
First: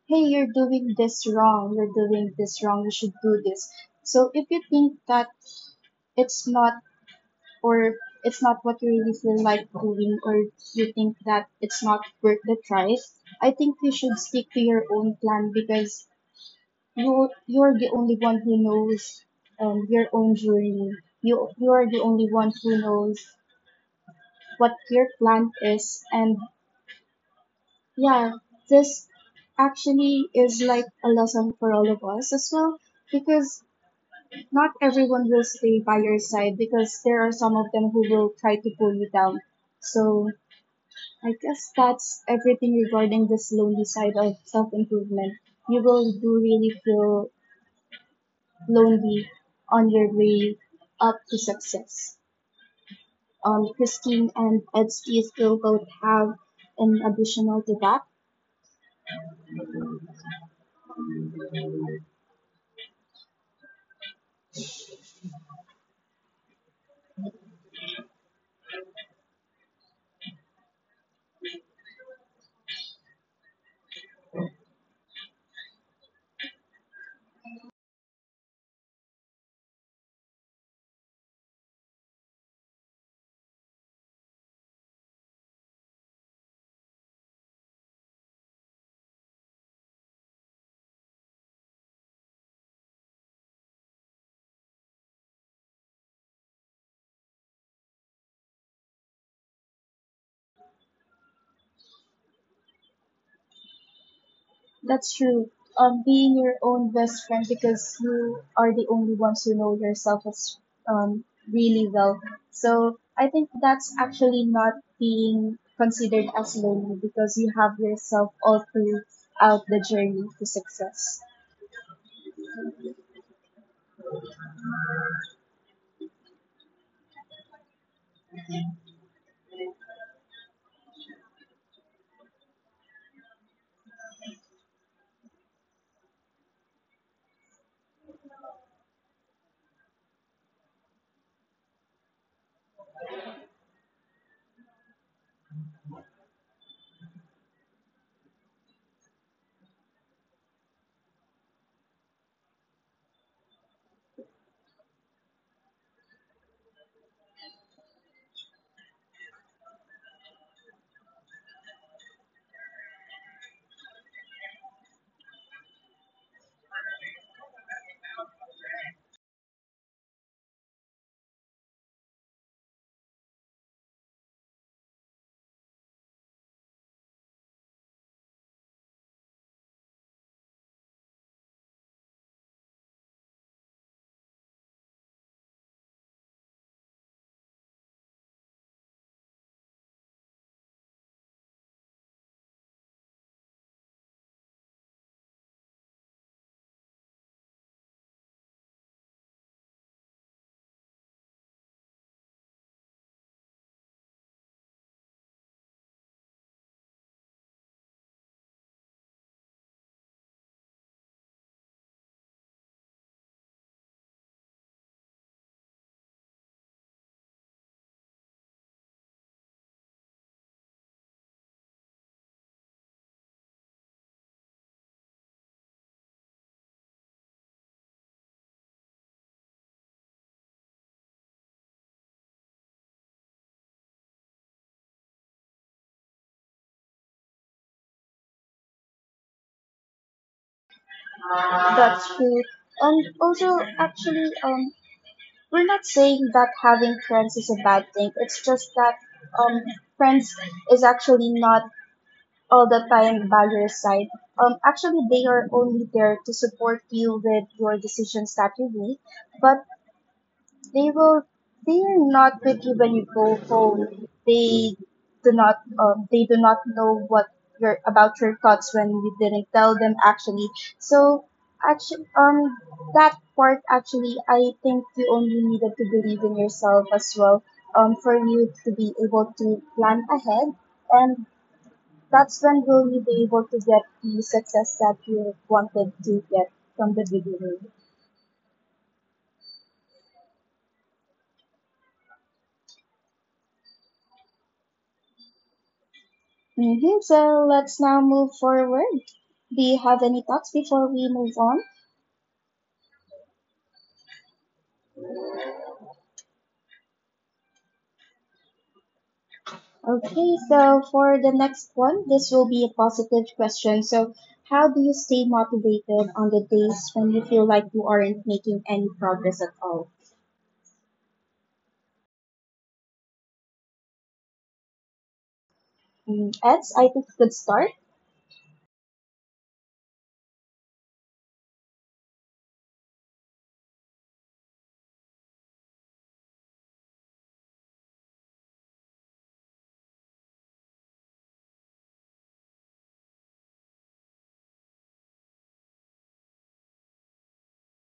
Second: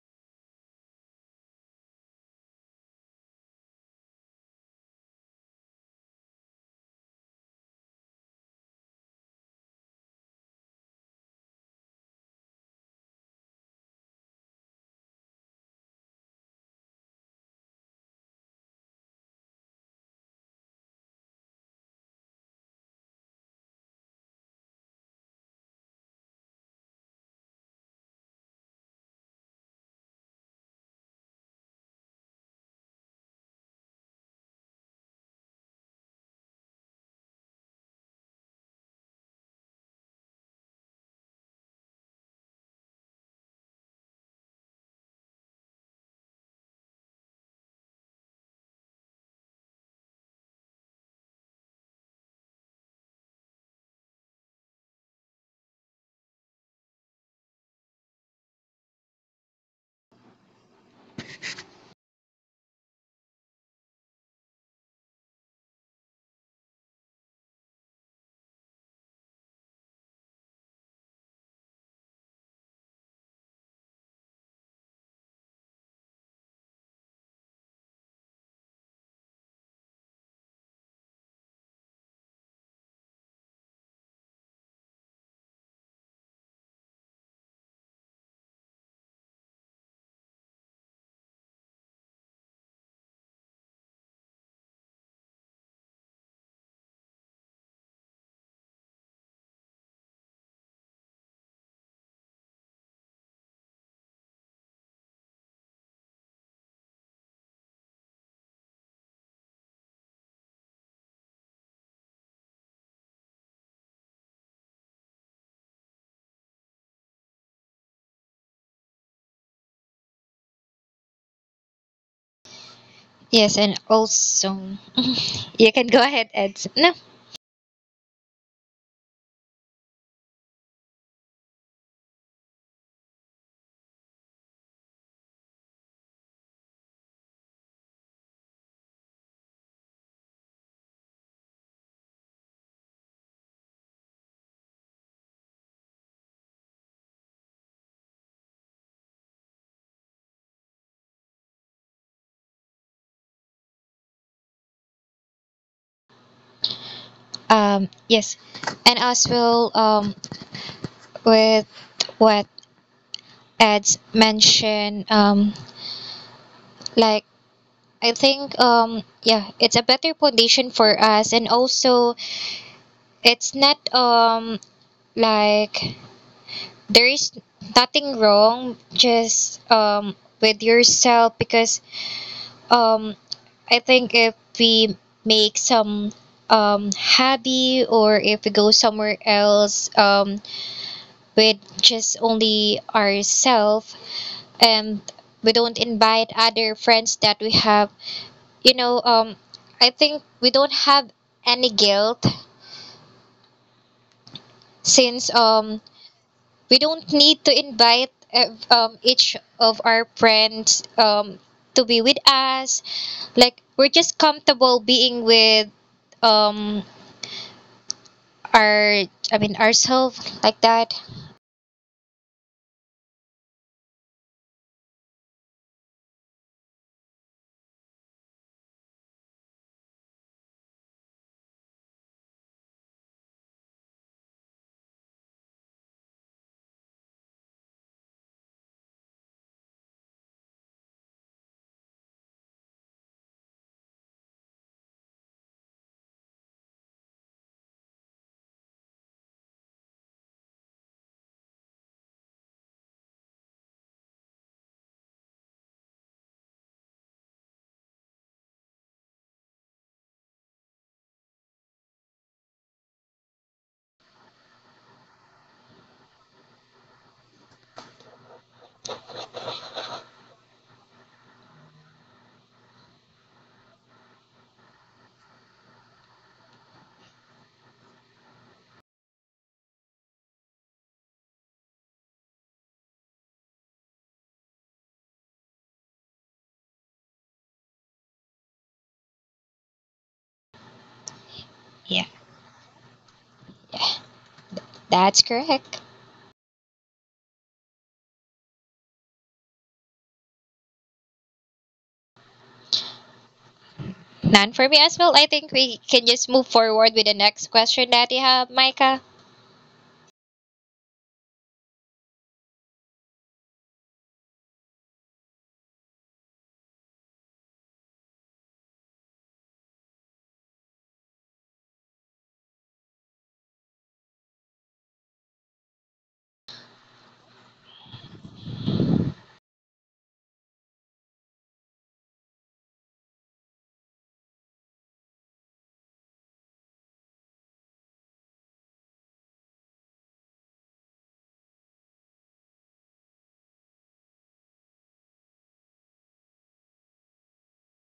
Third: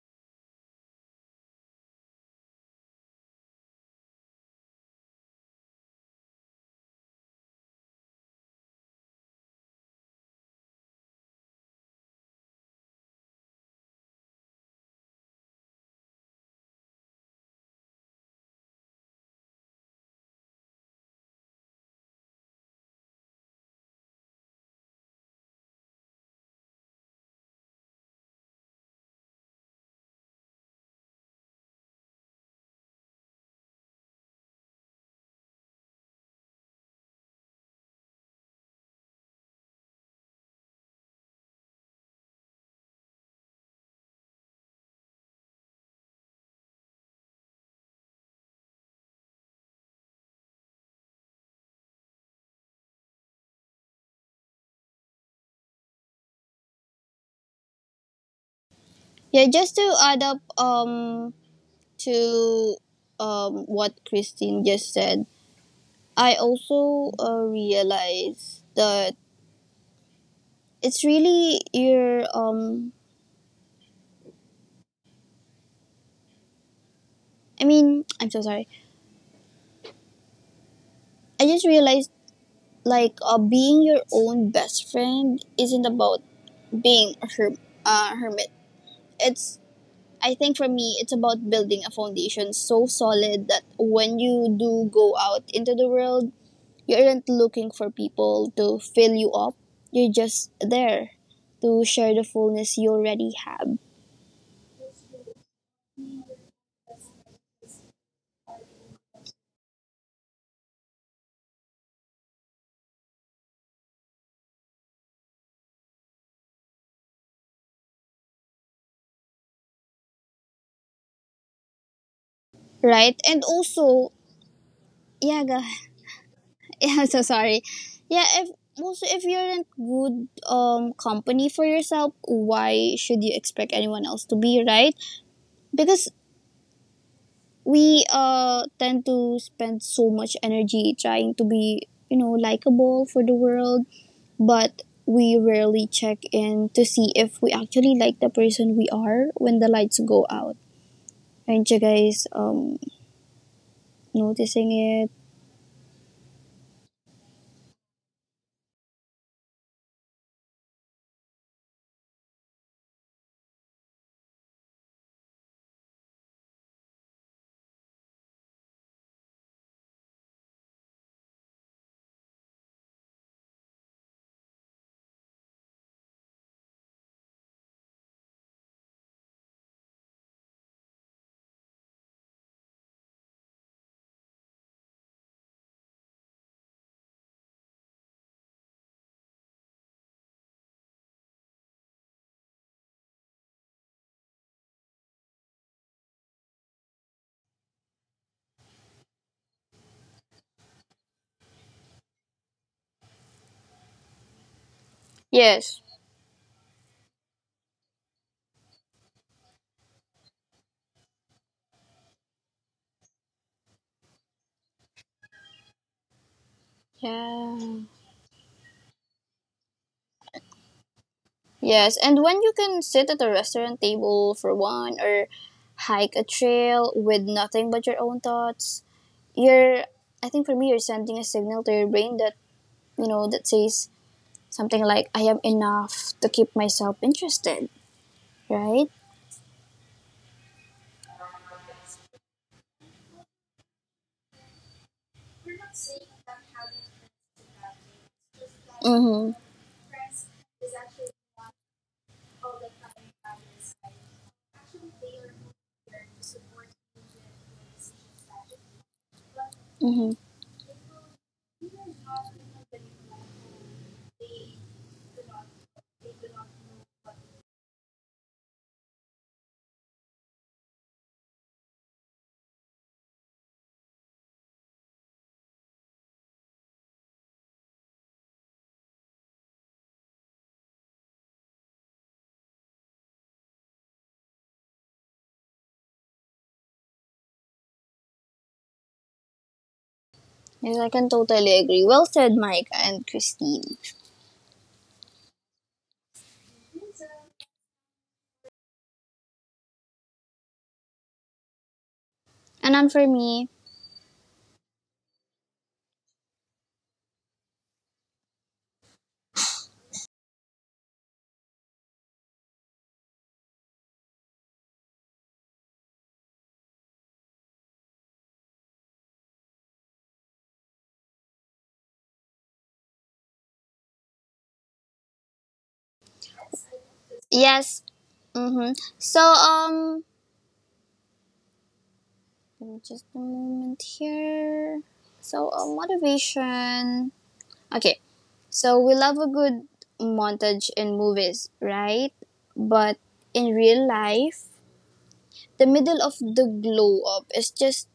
Speaker 1: hey you're doing this wrong you're doing this wrong you should do this so if you think that it's not or it's not what you really feel like doing or you think that it's not worth the try, I think you should stick to your own plan because you're the only one who knows your own journey. You're the only one who knows what your plan is and yeah, this actually is like a lesson for all of us as well because not everyone will stay by your side because there are some of them who will try to pull you down. So I guess that's everything regarding this lonely side of self improvement. You will do really feel lonely on your way up to success. Christine and Edsky still both have an additional to that.
Speaker 2: Yeah, just to add up to what Christine just said, I also realize that it's really your. I mean, I'm so sorry. I just realized like being your own best friend isn't about being a hermit. It's I think for me it's about building a foundation so solid that when you do go out into the world, you aren't looking for people to fill you up. You're just there to share the fullness you already have,
Speaker 1: That's true. Being your own best friend because you are the only ones who know yourself as um, really well. So I think that's actually not being considered as lonely because you have yourself all throughout the journey to success.
Speaker 2: right? And
Speaker 3: Yes, and
Speaker 2: also,
Speaker 3: also
Speaker 2: yeah,
Speaker 3: (laughs) you can
Speaker 2: guys.
Speaker 3: go ahead, Ed.
Speaker 2: (laughs)
Speaker 3: No,
Speaker 2: Yeah, I'm so sorry. Yeah, if also if you're in good company for yourself, why should you expect anyone else to be, right? Because we tend to spend so much energy trying to be likable for the world, but we rarely check in to see if we actually like the person we are when the lights go out. Aren't you guys noticing it?
Speaker 3: yes, and as well, with what Ed mentioned, like I think, yeah, it's a better foundation for us, and also it's not like there is nothing wrong just with yourself, because um I think if we make some hobby or if we go somewhere else with just only ourselves, and we don't invite other friends that we have, you know um I think we don't have any guilt since,
Speaker 2: Yes.
Speaker 3: we don't need to invite each of our friends, to be with us. Like we're just comfortable being with, um,
Speaker 2: Yeah.
Speaker 3: our, ourselves like that.
Speaker 2: Yes, and when you can sit at a restaurant table for one or hike a trail with nothing but your own thoughts, you're I think for me you're sending a signal to your brain that says something like I am enough to keep myself interested, right?
Speaker 1: That's true. And also, actually, we're not saying that having friends is a bad thing. It's just that
Speaker 2: Mhm.
Speaker 1: um, friends is actually not all the time buyer's side. Actually, they are only there to support you with your decisions that you make, but
Speaker 2: Mhm.
Speaker 1: they will, they are not with you when you go home. They do not know what your about your thoughts when you didn't tell them actually. So actually, that part actually, I think you only needed to believe in yourself as well. For you to be able to plan ahead and that's when will you be able to get the success that you wanted to get from the beginning.
Speaker 2: Yes, I can totally agree.
Speaker 3: Yeah,
Speaker 2: Well said, Mike and Christine.
Speaker 3: that's correct.
Speaker 1: So let's now move forward. Do you have any thoughts before we move on?
Speaker 2: And then for me,
Speaker 3: None for me as well. I think we can just move forward with the next question that you have, Micah.
Speaker 1: Okay, so for the next one, this will be a positive question. So, how do you stay motivated on the days when you feel like you aren't making any progress at all? Eds, I think good start.
Speaker 2: yes. Mhm. So give me just a moment here. So motivation. Okay, so we love a good montage in movies, right? But in real life, the middle of the glow up is just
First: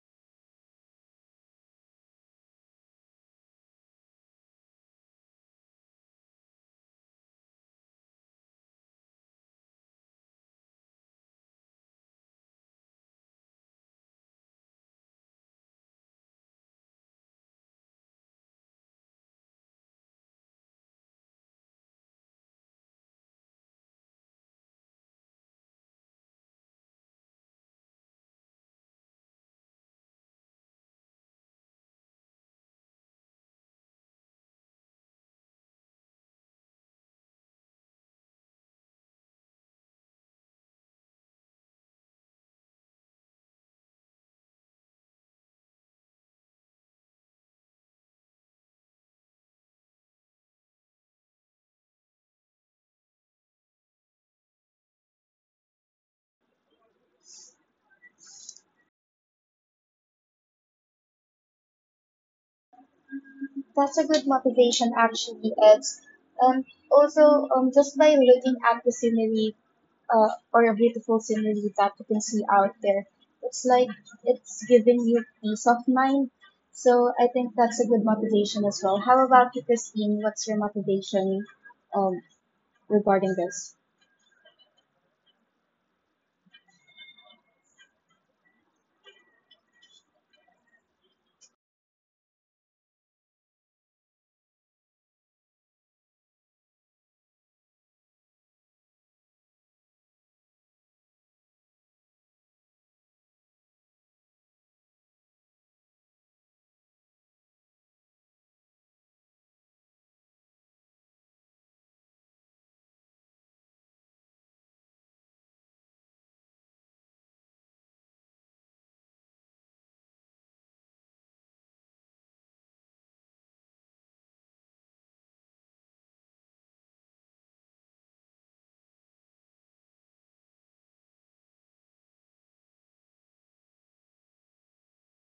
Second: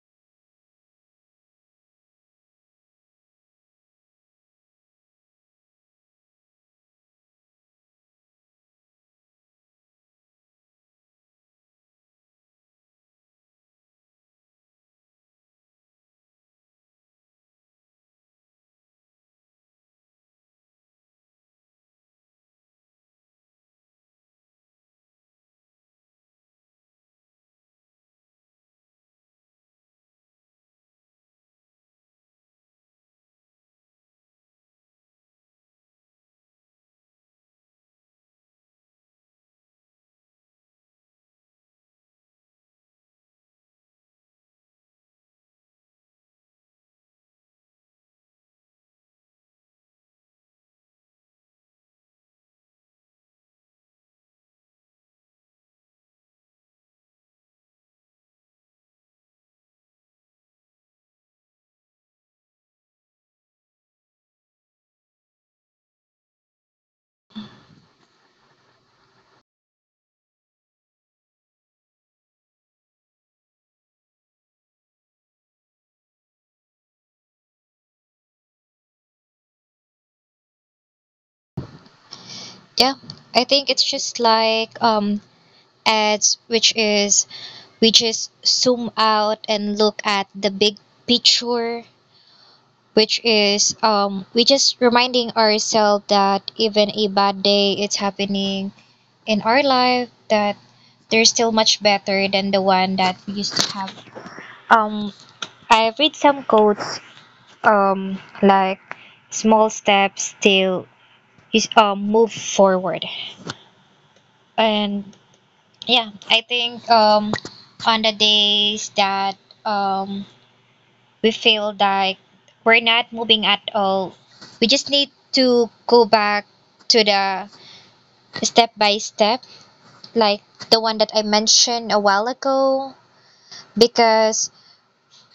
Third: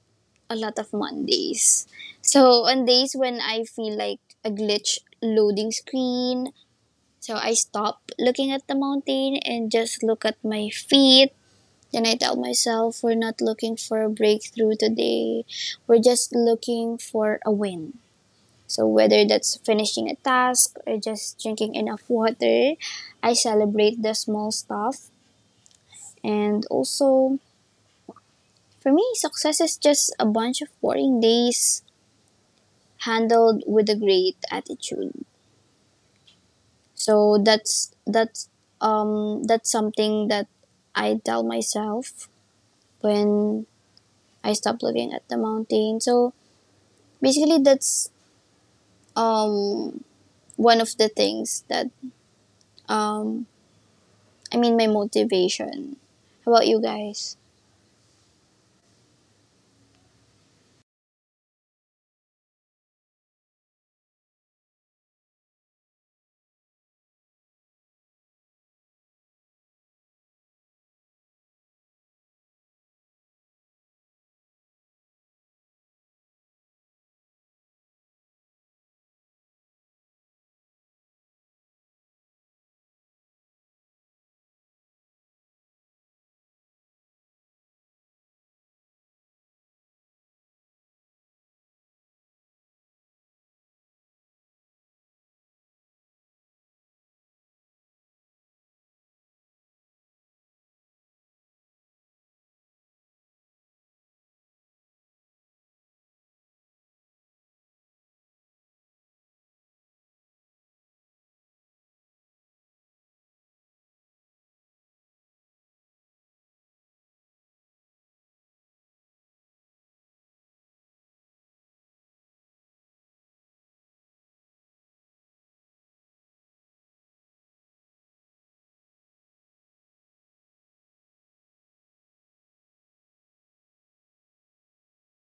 Speaker 2: a lot of Mondays. So on days when I feel like a glitch loading screen, so I stop looking at the mountain and just look at my feet. Then I tell myself we're not looking for a breakthrough today. We're just looking for a win. So, whether that's finishing a task or just drinking enough water, I celebrate the small stuff. And also, for me, success is just a bunch of boring days handled with a great attitude. So that's something that I tell myself when I stop looking at the mountain. So basically, that's um one of the things that um I mean, my motivation. How about you guys?
Speaker 1: That's a good motivation, actually, Eds. Um, Also, just by looking at the scenery or a beautiful scenery that you can see out there. It's like it's giving you peace of mind. So I think that's a good motivation as well. How about you, Christine? What's your motivation um,
Speaker 3: Yeah,
Speaker 1: regarding
Speaker 3: I think
Speaker 1: this?
Speaker 3: it's just like ads, which is we just zoom out and look at the big picture, which is we just reminding ourselves that even a bad day is happening in our life, that there's still much better than the one that we used to have. um I read some quotes, like small steps still is move forward. And yeah, I think, on the days that um we feel like we're not moving at all, we just need to go back to the step by step, like the one that I mentioned a while ago, because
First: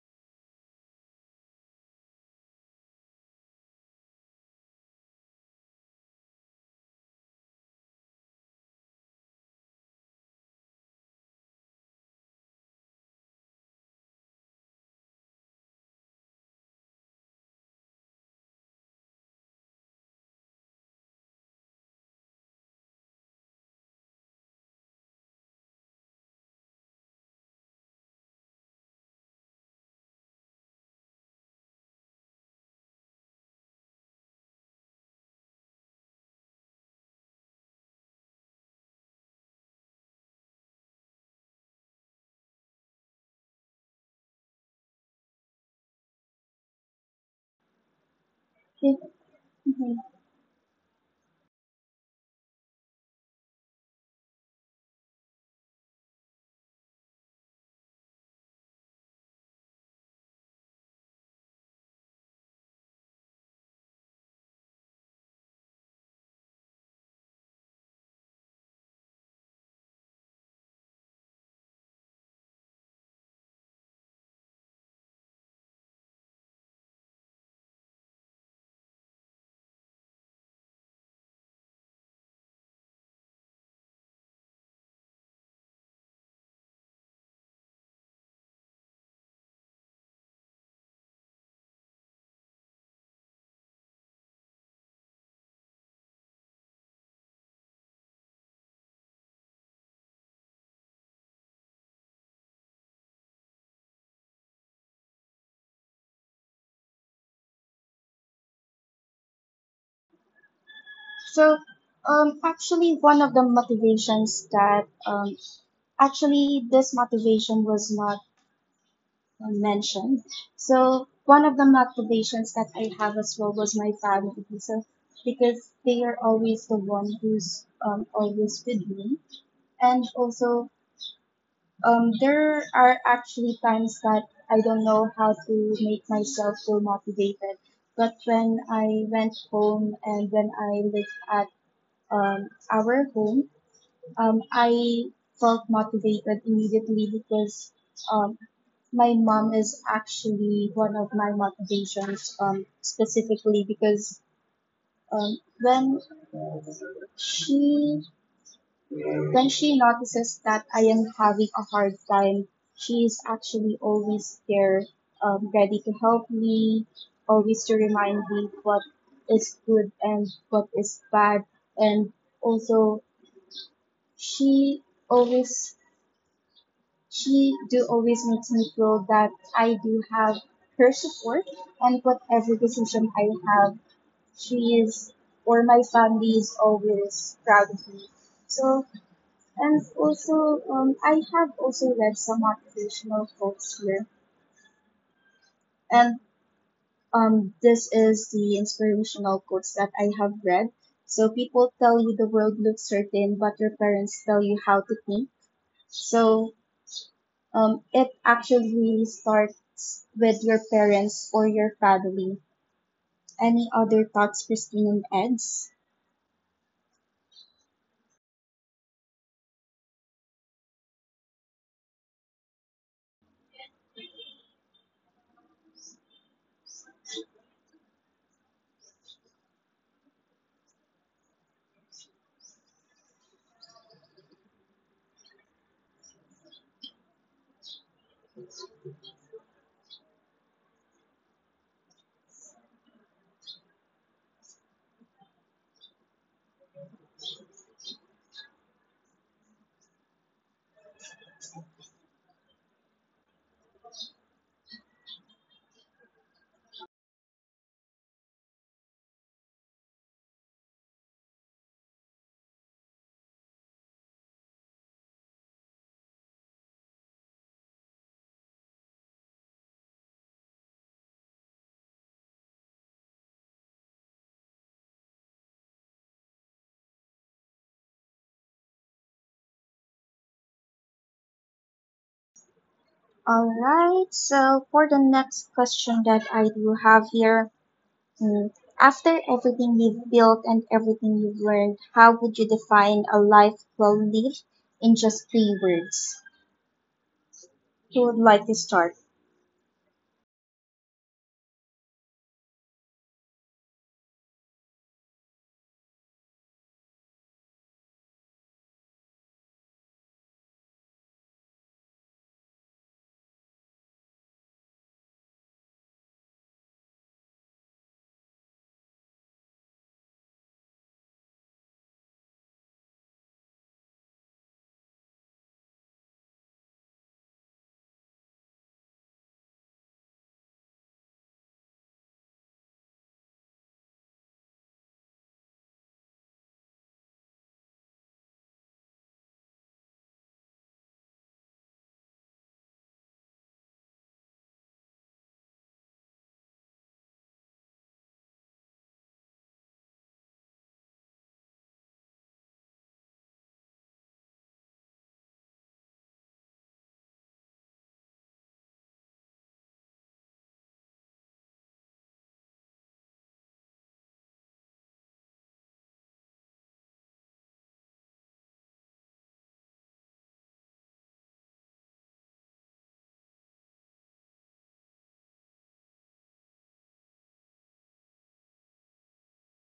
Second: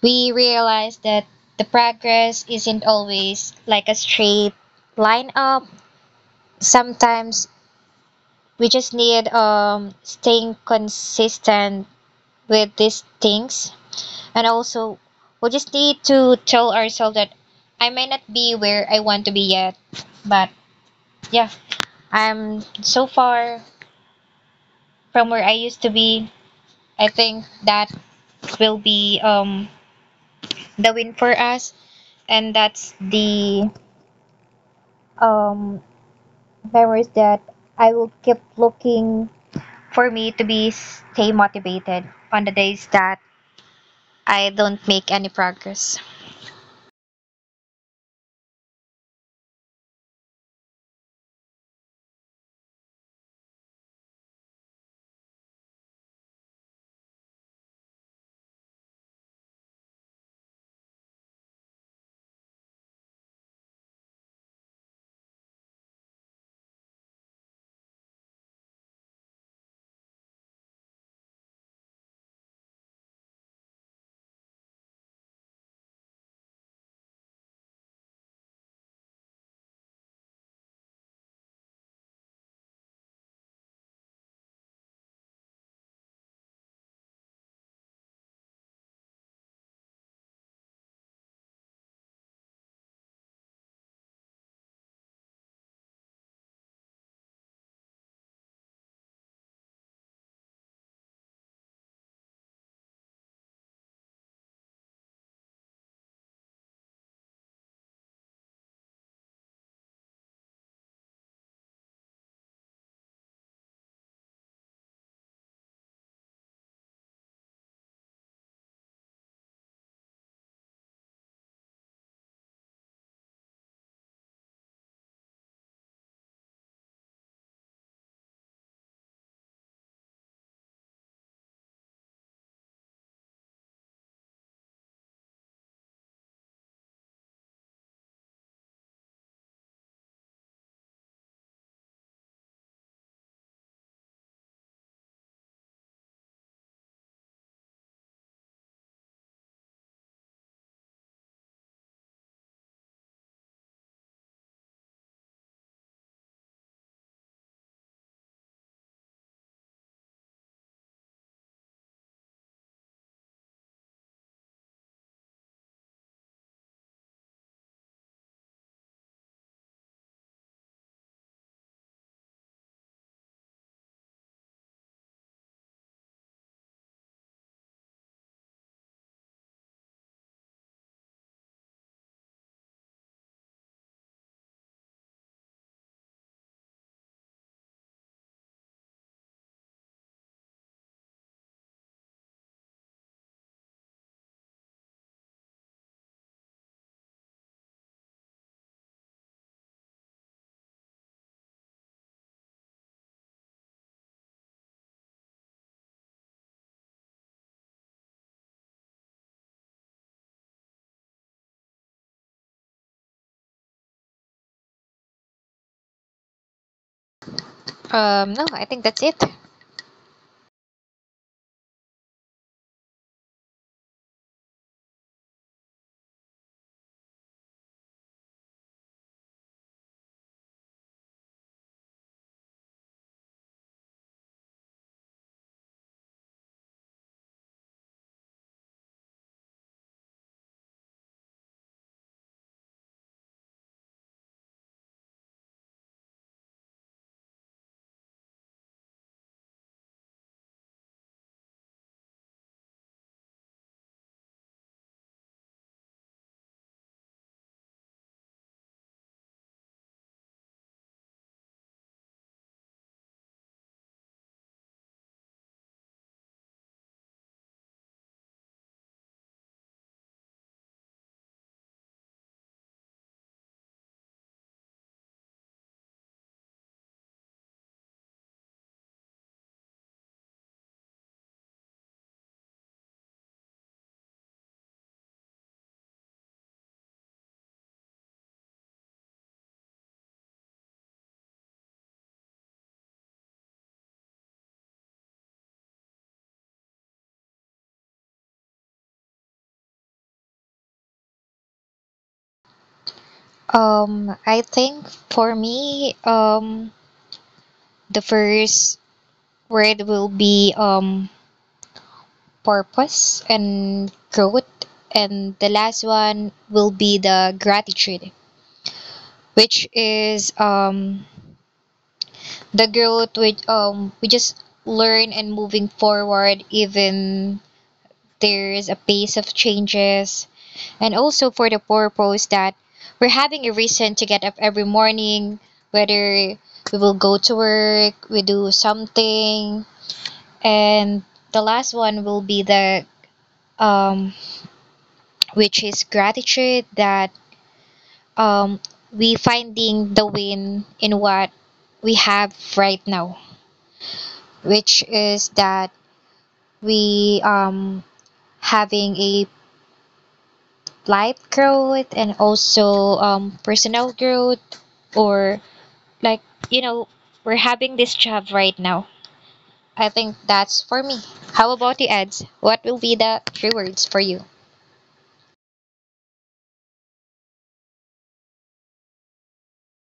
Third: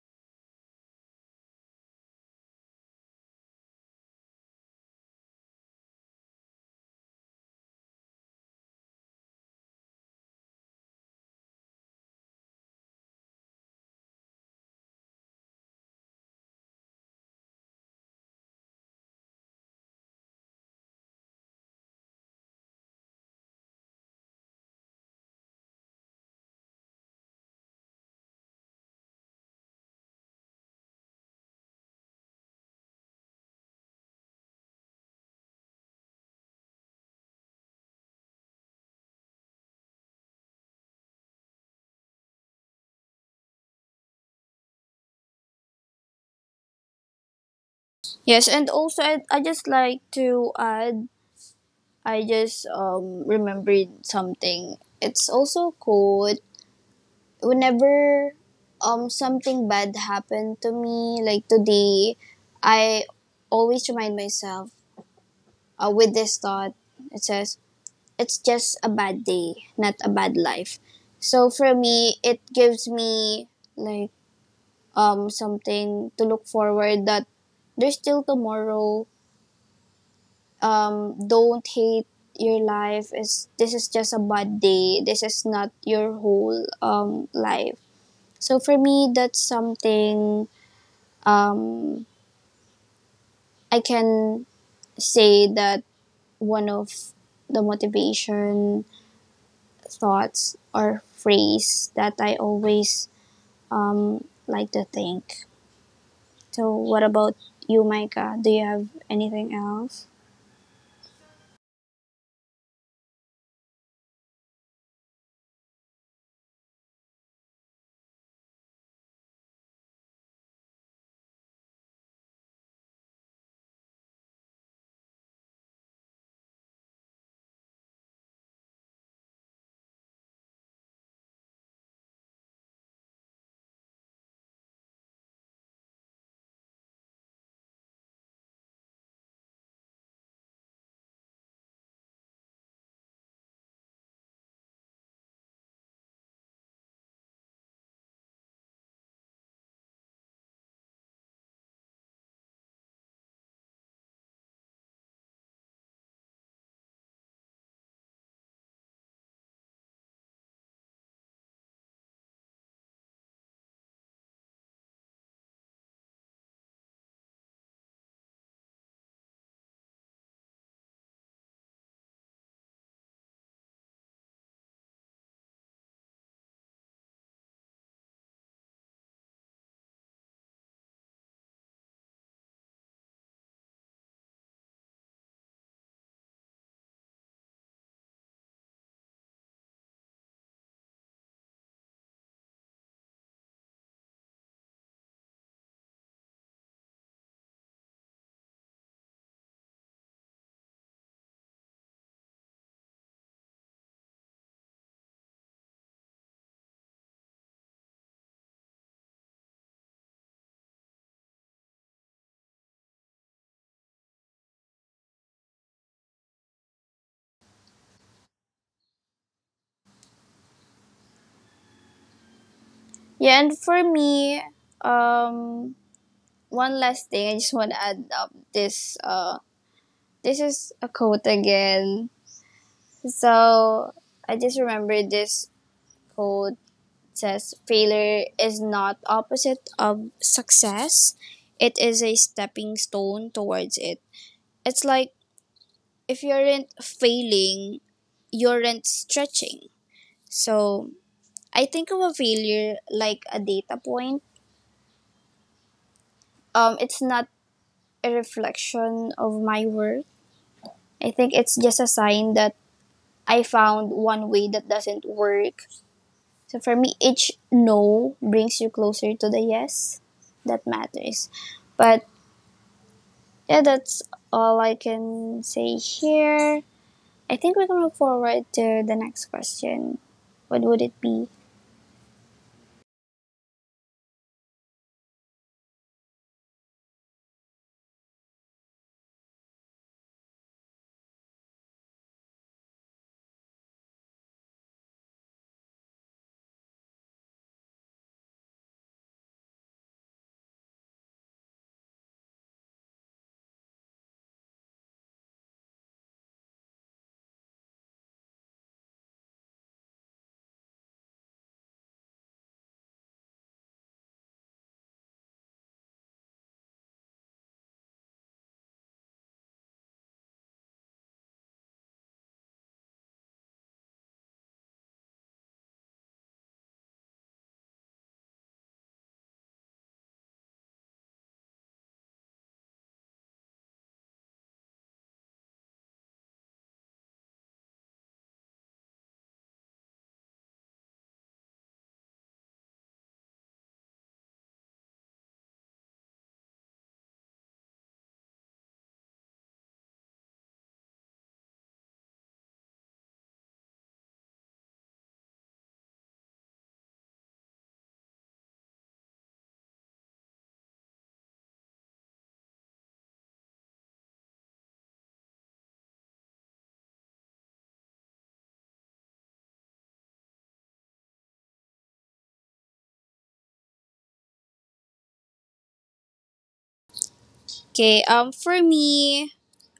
Speaker 3: we realize that the progress isn't always like a straight line up. Sometimes we just need, staying consistent with these things. And also, we just need to tell ourselves that I may not be where I want to be yet, but yeah, I'm so far from where I used to be. I think that will be the win for us, and that's the um memories that I will keep looking for me to be stay motivated on the days that I don't make any progress.
Speaker 2: Yes, and
Speaker 1: Okay.
Speaker 2: also I just
Speaker 1: Mhm.
Speaker 2: like to add, I just remembered something. It's also quote whenever something bad happened to me, like today, I always remind myself with this thought. It says it's just a bad day, not a bad life. So for me, it gives me like something to look forward that there's still tomorrow. Don't hate your life. Is this is just a bad day. This is not your whole life. So for me, that's something um, I can say that one of the motivation thoughts or phrase that I always like to think. So what about you, Micah? Do you have anything else?
Speaker 1: So, actually, one of the motivations that actually this motivation was not mentioned. So one of the motivations that I have as well was my family. So because they are always the one who's always with me, and also there are actually times that I don't know how to make myself feel motivated. But when I went home and when I lived at our home, I felt motivated immediately because um, my mom is actually one of my motivations, specifically because when she when she notices that I am having a hard time, she is actually always there, ready to help me, always to remind me what is good and what is bad, and also she always she do always makes me feel that I do have her support and whatever decision I have, she is or my family is always proud of me. So and also I have also read some motivational quotes here and this is the inspirational quotes that I have read. So people tell you the world looks certain, but your parents tell you how to think. So it actually really starts with your parents or your family. Any other thoughts, Christine and Eds?
Speaker 3: No, I think that's it.
Speaker 2: Yeah, and for me, um, one last thing I just want to add up this. This is a quote again. So I just remember this quote says, "Failure is not opposite of success. It is a stepping stone towards it." It's like if you aren't failing, you aren't stretching. So I think of a failure like a data point. It's not a reflection of my work. I think it's just a sign that I found one way that doesn't work. So for me, each no brings you closer to the yes that matters. But yeah, that's all I can say here. I think we can move forward to the next question. What would it be?
Speaker 1: All right, so for the next question that I do have here, mm, after everything you've built and everything you've learned, how would you define a life well lived in just three words? Who would like to start?
Speaker 3: I think for me, the first word will be, purpose and growth, and the last one will be the gratitude, which is, the growth which, we just learn and moving forward even there's a pace of changes, and also for the purpose that we're having a reason to get up every morning, whether we will go to work, we do something, and the last one will be the um, which is gratitude that, um, we finding the win in what we have right now, which is that we having a life growth and also personal growth, or Like, you know, we're having this job right now. I think that's for me. How about the ads? What will be the three words for you?
Speaker 2: Okay, for me,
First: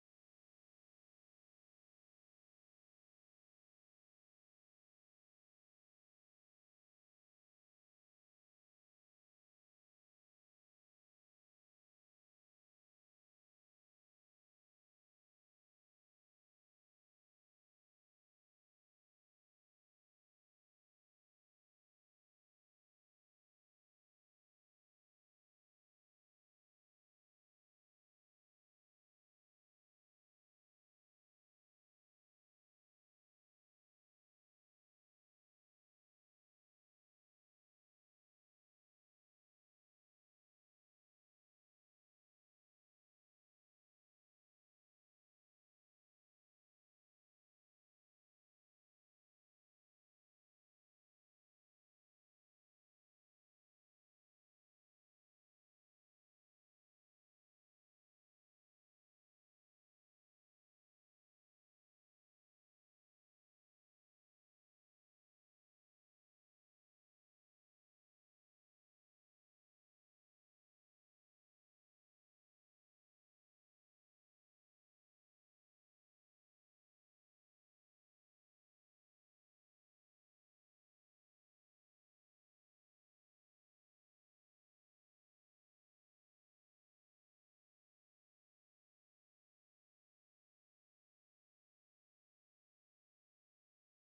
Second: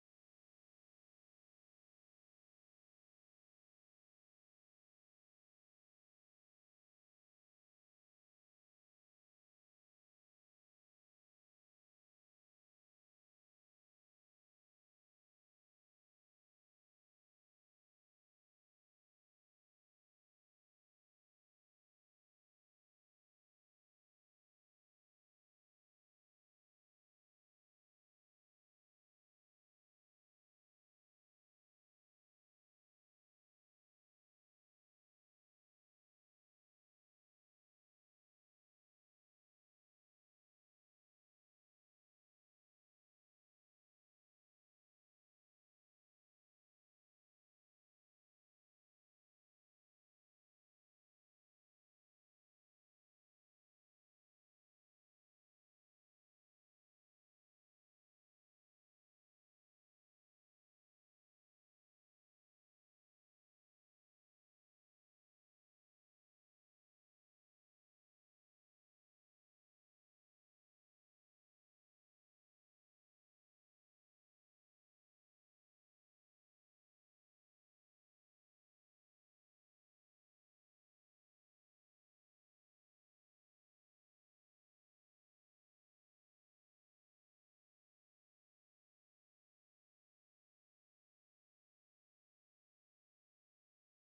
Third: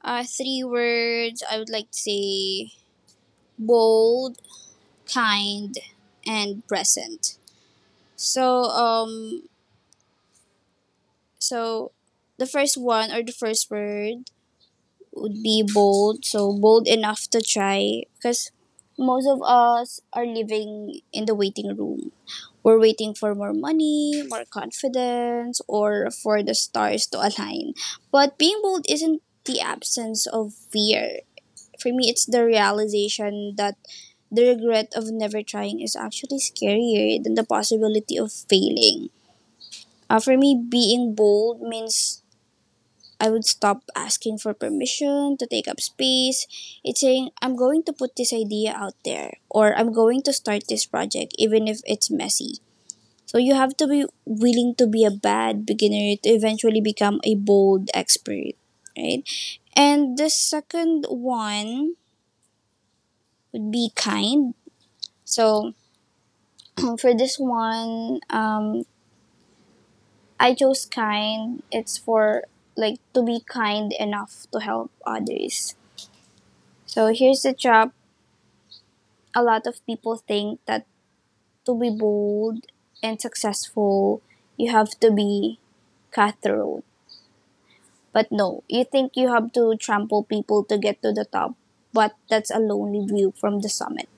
Speaker 2: three words I would like to say bold, kind, and present. So so the first one or the first word would be bold. So bold enough to try because most of us are living in the waiting room. We're waiting for more money, more confidence, or for the stars to align. But being bold isn't the absence of fear. For me, it's the realization that the regret of never trying is actually scarier than the possibility of failing. For me, being bold means I would stop asking for permission to take up space. It's saying, I'm going to put this idea out there, or I'm going to start this project, even if it's messy. So you have to be willing to be a bad beginner to eventually become a bold expert, right? And the second one would be kind. So (clears throat) for this one, I chose kind. It's for like to be kind enough to help others. So here's the trap: a lot of people think that to be bold and successful, you have to be cutthroat. But no, you think you have to trample people to get to the top, but that's a lonely view from the summit.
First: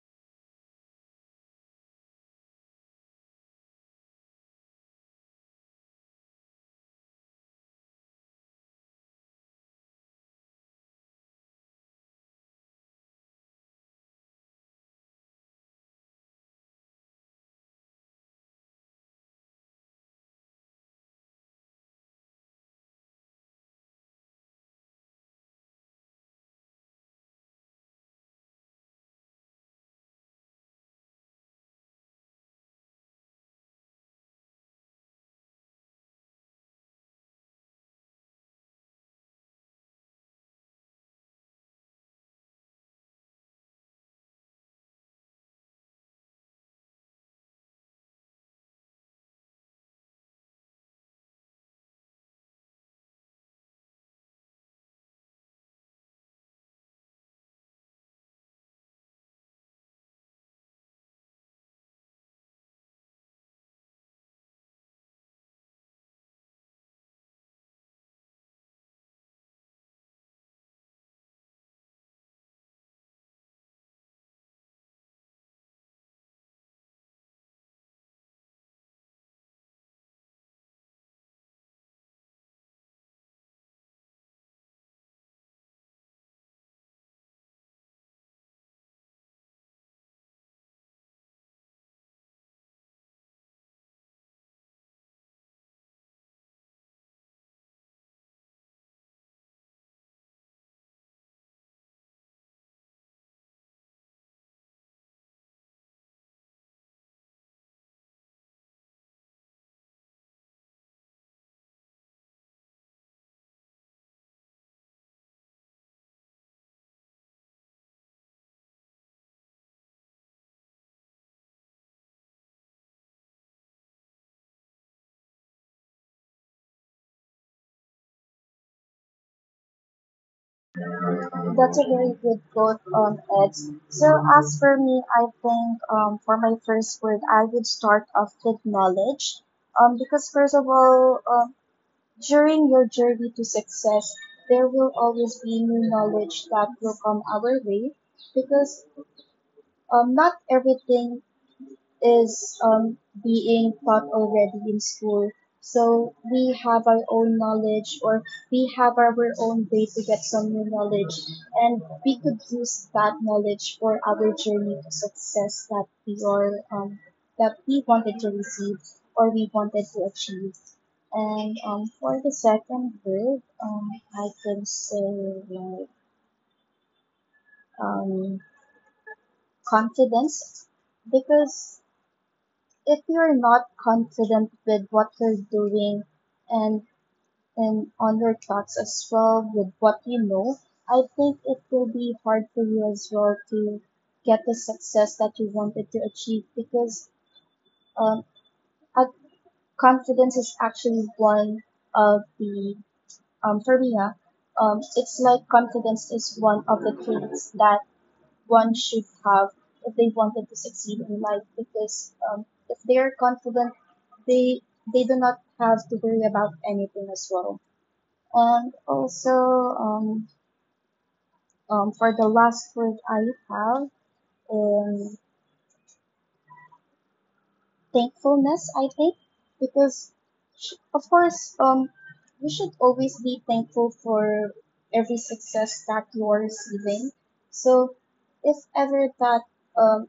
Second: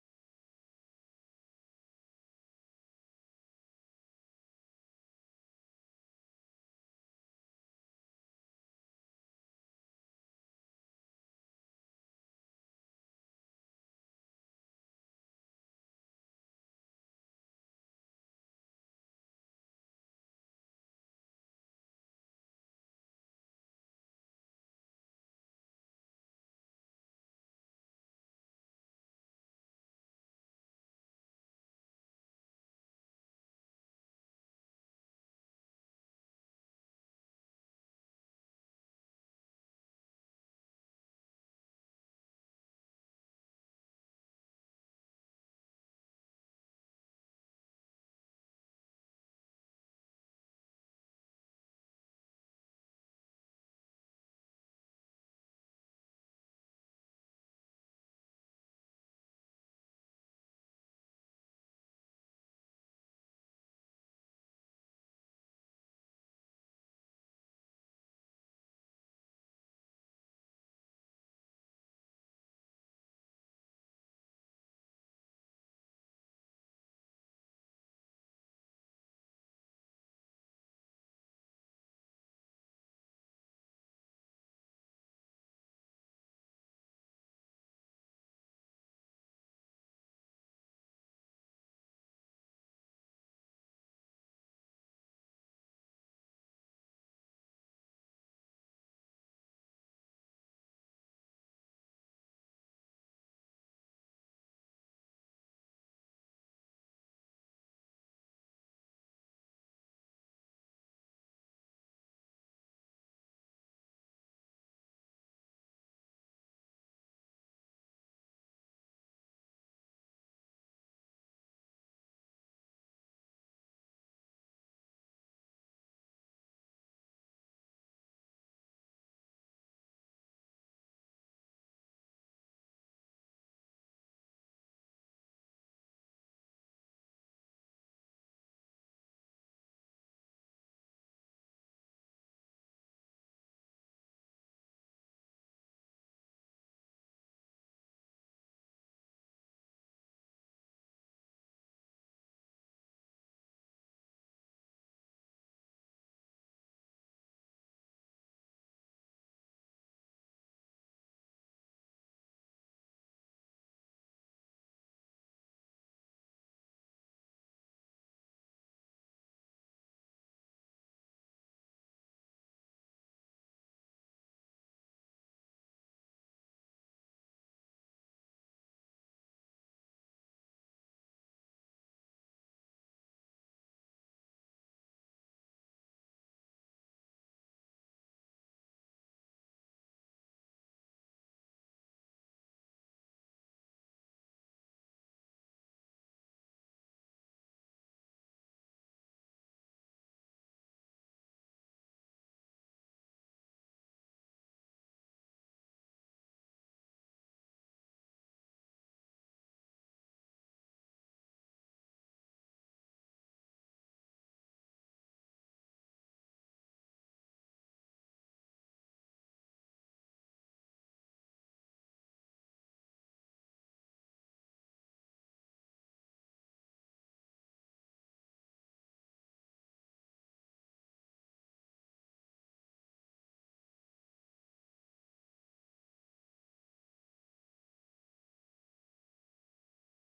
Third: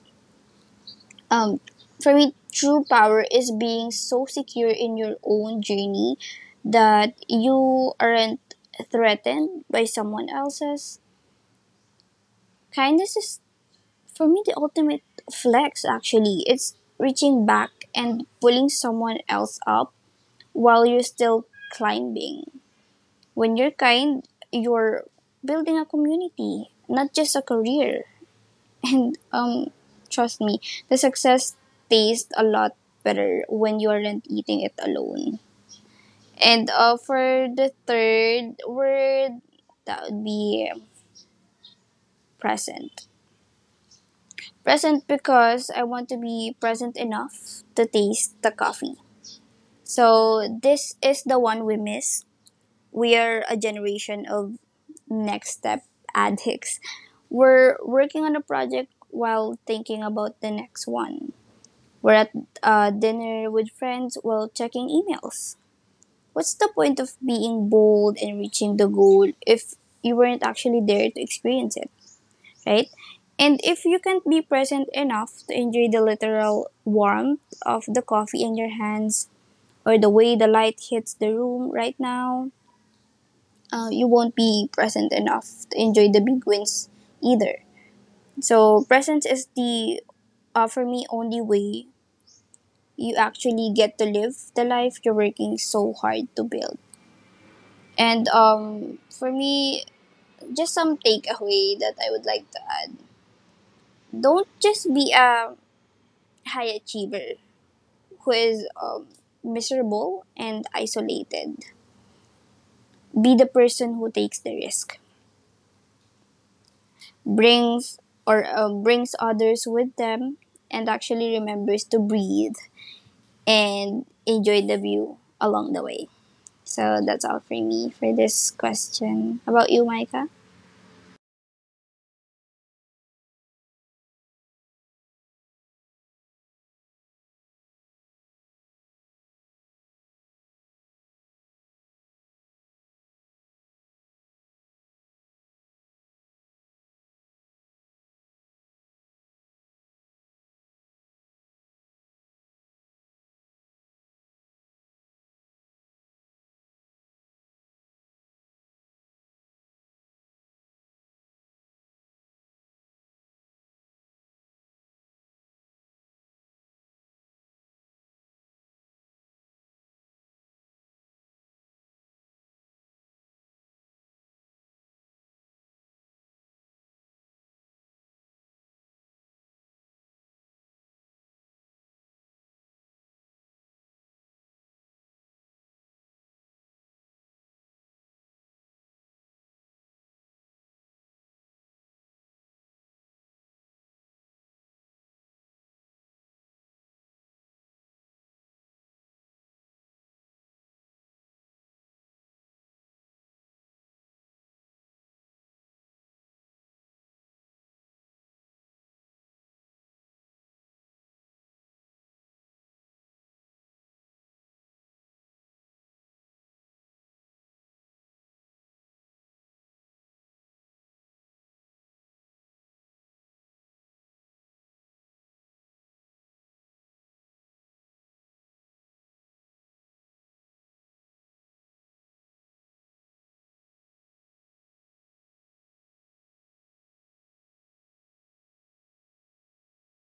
Speaker 2: um, for me, true power is being so secure in your own journey that you aren't threatened by someone else's. Kindness is, for me, the ultimate flex, actually. It's reaching back and pulling someone else up while you're still climbing. When you're kind, you're building a community, not just a career. And Trust me, the success tastes a lot better when you aren't eating it alone. And for the third word, that would be present. Present because I want to be present enough to taste the coffee. So this is the one we miss. We are a generation of next step addicts. We're working on a project while thinking about the next one. We're at dinner with friends while checking emails. What's the point of being bold and reaching the goal if you weren't actually there to experience it, right? And if you can't be present enough to enjoy the literal warmth of the coffee in your hands or the way the light hits the room right now, you won't be present enough to enjoy the big wins either. So, presence is for me, only way you actually get to live the life you're working so hard to build. And for me, just some takeaway that I would like to add: don't just be a high achiever who is miserable and isolated. Be the person who takes the risk, brings brings others with them, and actually remembers to breathe and enjoy the view along the way. So that's all for me for this question. How about you, Micah?
Speaker 1: That's a very good quote on it. So as for me, I think for my first word, I would start off with knowledge. Because first of all, during your journey to success, there will always be new knowledge that will come our way. Because not everything is being taught already in school. So we have our own knowledge or we have our own way to get some new knowledge and we could use that knowledge for our journey to success that we are that we wanted to receive or we wanted to achieve. And for the second word, I can say like um, confidence because if you're not confident with what you're doing and on your thoughts as well with what you know, I think it will be hard for you as well to get the success that you wanted to achieve because um, uh, confidence is actually one of the for me, ah, it's like confidence is one of the traits that one should have if they wanted to succeed in life because if they are confident they they do not have to worry about anything as well and also um, for the last word I have um, thankfulness I think because of course you should always be thankful for every success that you are receiving so if ever that um,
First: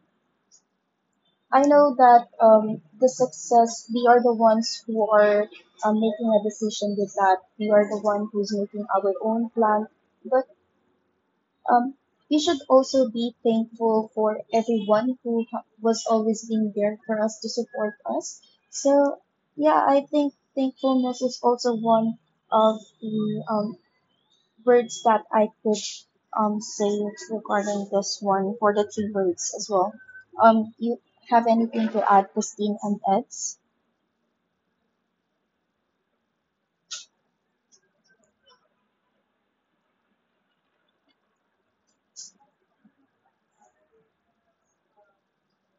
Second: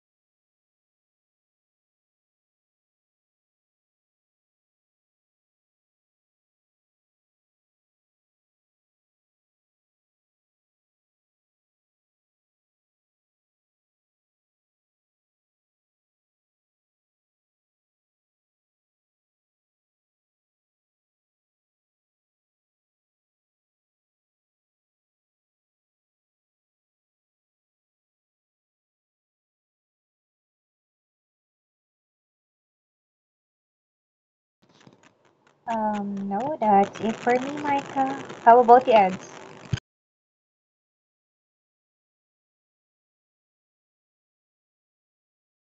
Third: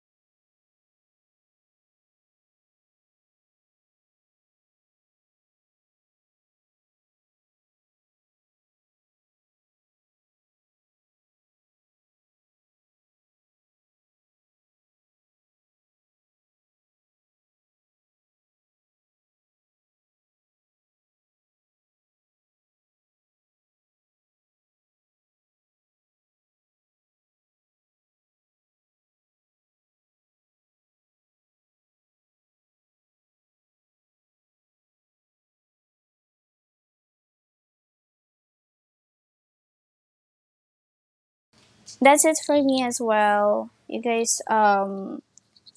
Speaker 1: I know that the success, we are the ones who are making a decision with that. We are the one who's making our own plan. But um, we should also be thankful for everyone who was always being there for us to support us. So, yeah, I think thankfulness is also one of the words that I could say regarding this one for the three words as well. You have anything to add, Christine and Eds?
Speaker 3: No, that's it for me, Micah. How about the ads?
Speaker 2: That's it for me as well. You guys,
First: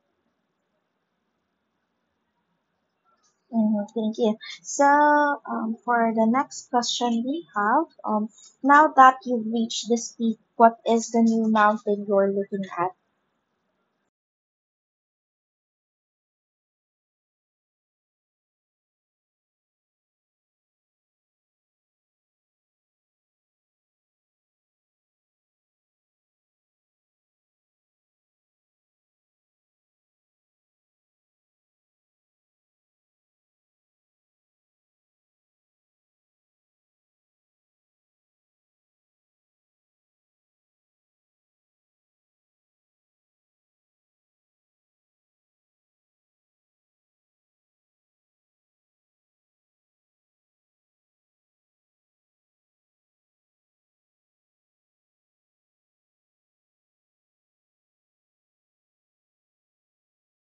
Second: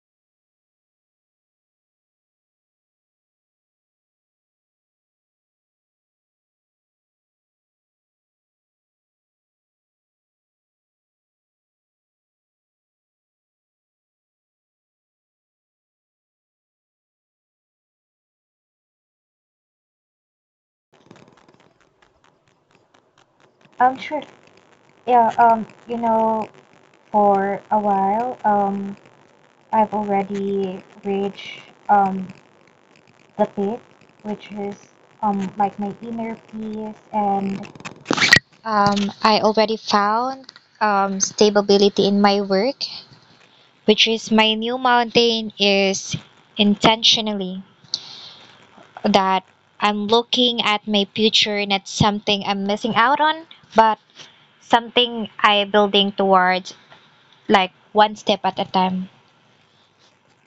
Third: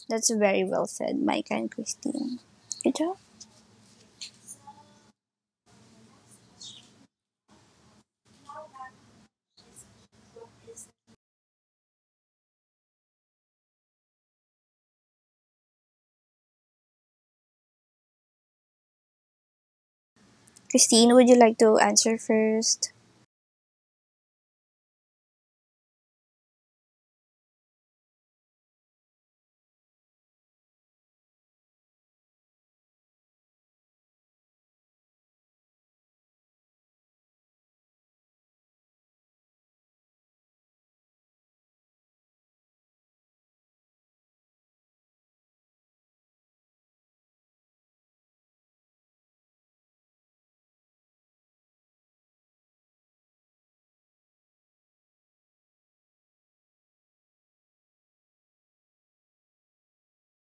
Speaker 2: that's very well said, Micah and Christine. Good job.
Speaker 1: Mhm, thank you. So, for the next question we have, now that you've reached this peak, what is the new mountain you're looking at?
Speaker 2: Christine, would you like to answer first?
Speaker 3: Sure. Yeah, for a while, I've already reached, um, the peak, which is, like my inner peace, and I already found, stability in my work, which is my new mountain is intentionally that I'm looking at my future, not something I'm missing out on, but something I building towards, like one step at a time.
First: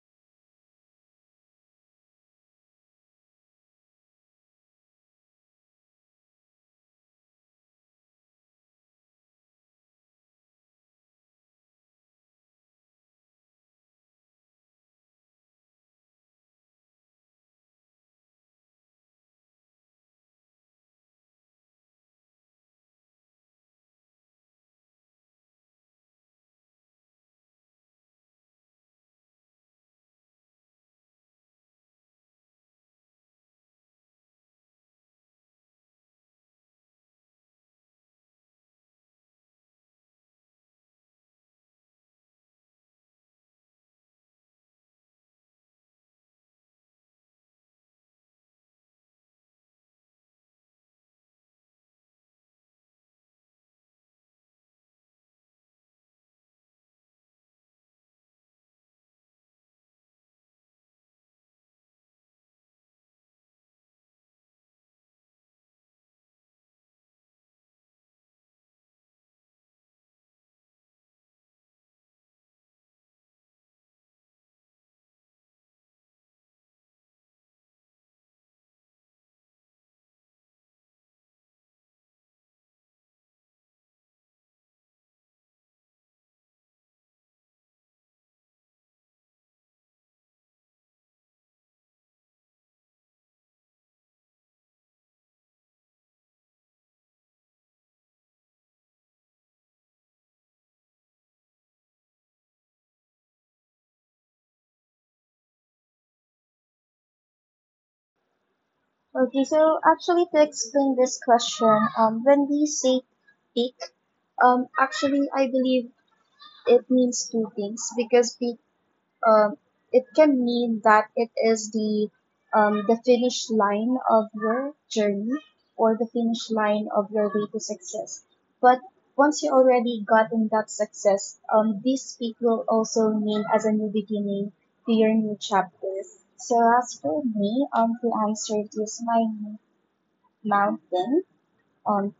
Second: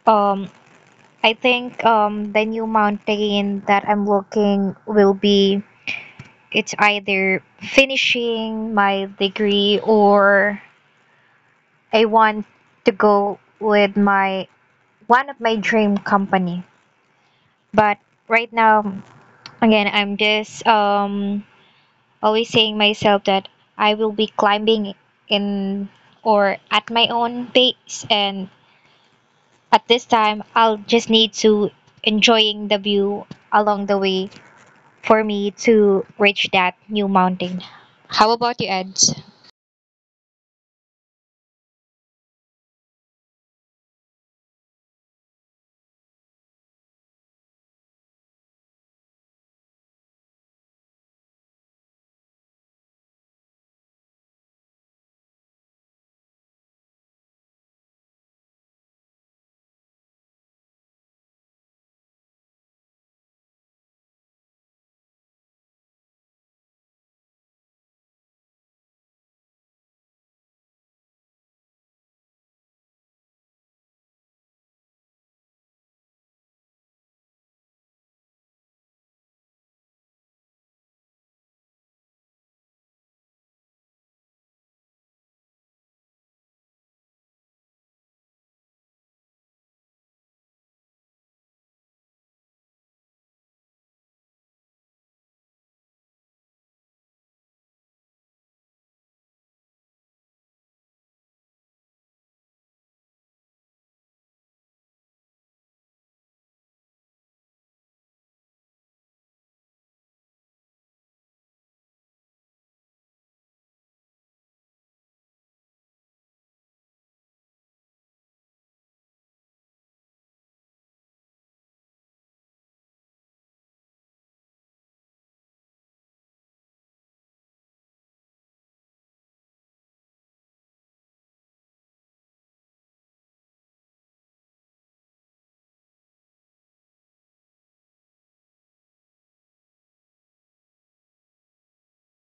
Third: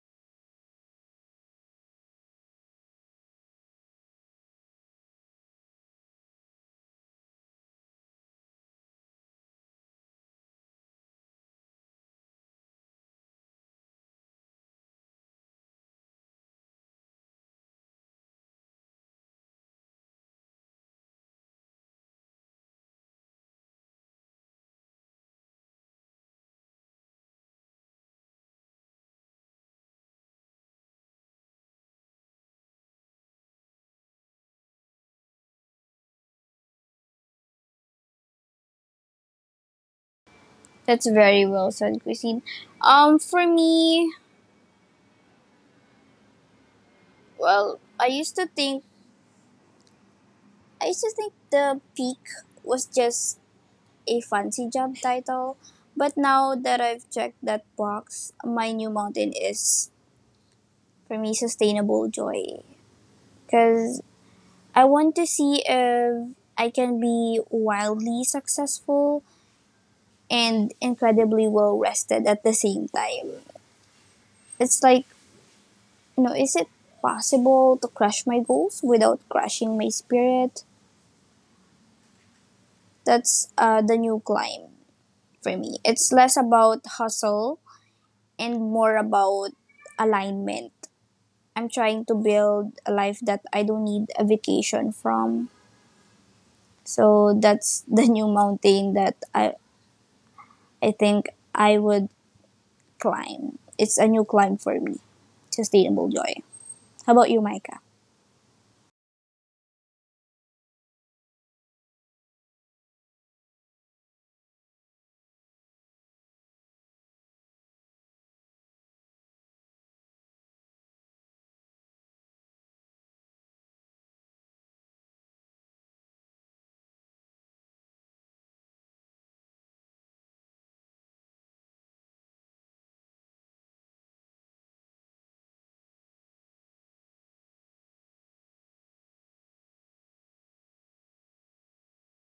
Speaker 3: Um I think the new mountain that I'm looking will be it's either finishing my degree or I want to go with my one of my dream company. But right now, again, I'm just always saying myself that I will be climbing in or at my own pace, and at this time I'll just need to enjoying the view along the way for me to reach that new mountain. How about you, Ed?
Speaker 2: That's very well said, Christine. For me, well, I used to think the peak was just a fancy job title, but now that I've checked that box, my new mountain is for me sustainable joy. Cause I want to see if I can be wildly successful and incredibly well rested at the same time. It's like, you know, is it possible to crush my goals without crushing my spirit? That's the new climb for me. It's less about hustle and more about alignment. I'm trying to build a life that I don't need a vacation from. So that's (laughs) the new mountain that I think I would climb. It's a new climb for me. Sustainable joy. How about you, Micah?
Speaker 1: Okay, so actually to explain this question, when we say peak, actually I believe it means two things because peak um, it can mean that it is the finish line of your journey or the finish line of your way to success. But once you already gotten that success, this peak will also mean as a new beginning to your new chapter. So as for me, to answer this, my mountain, um,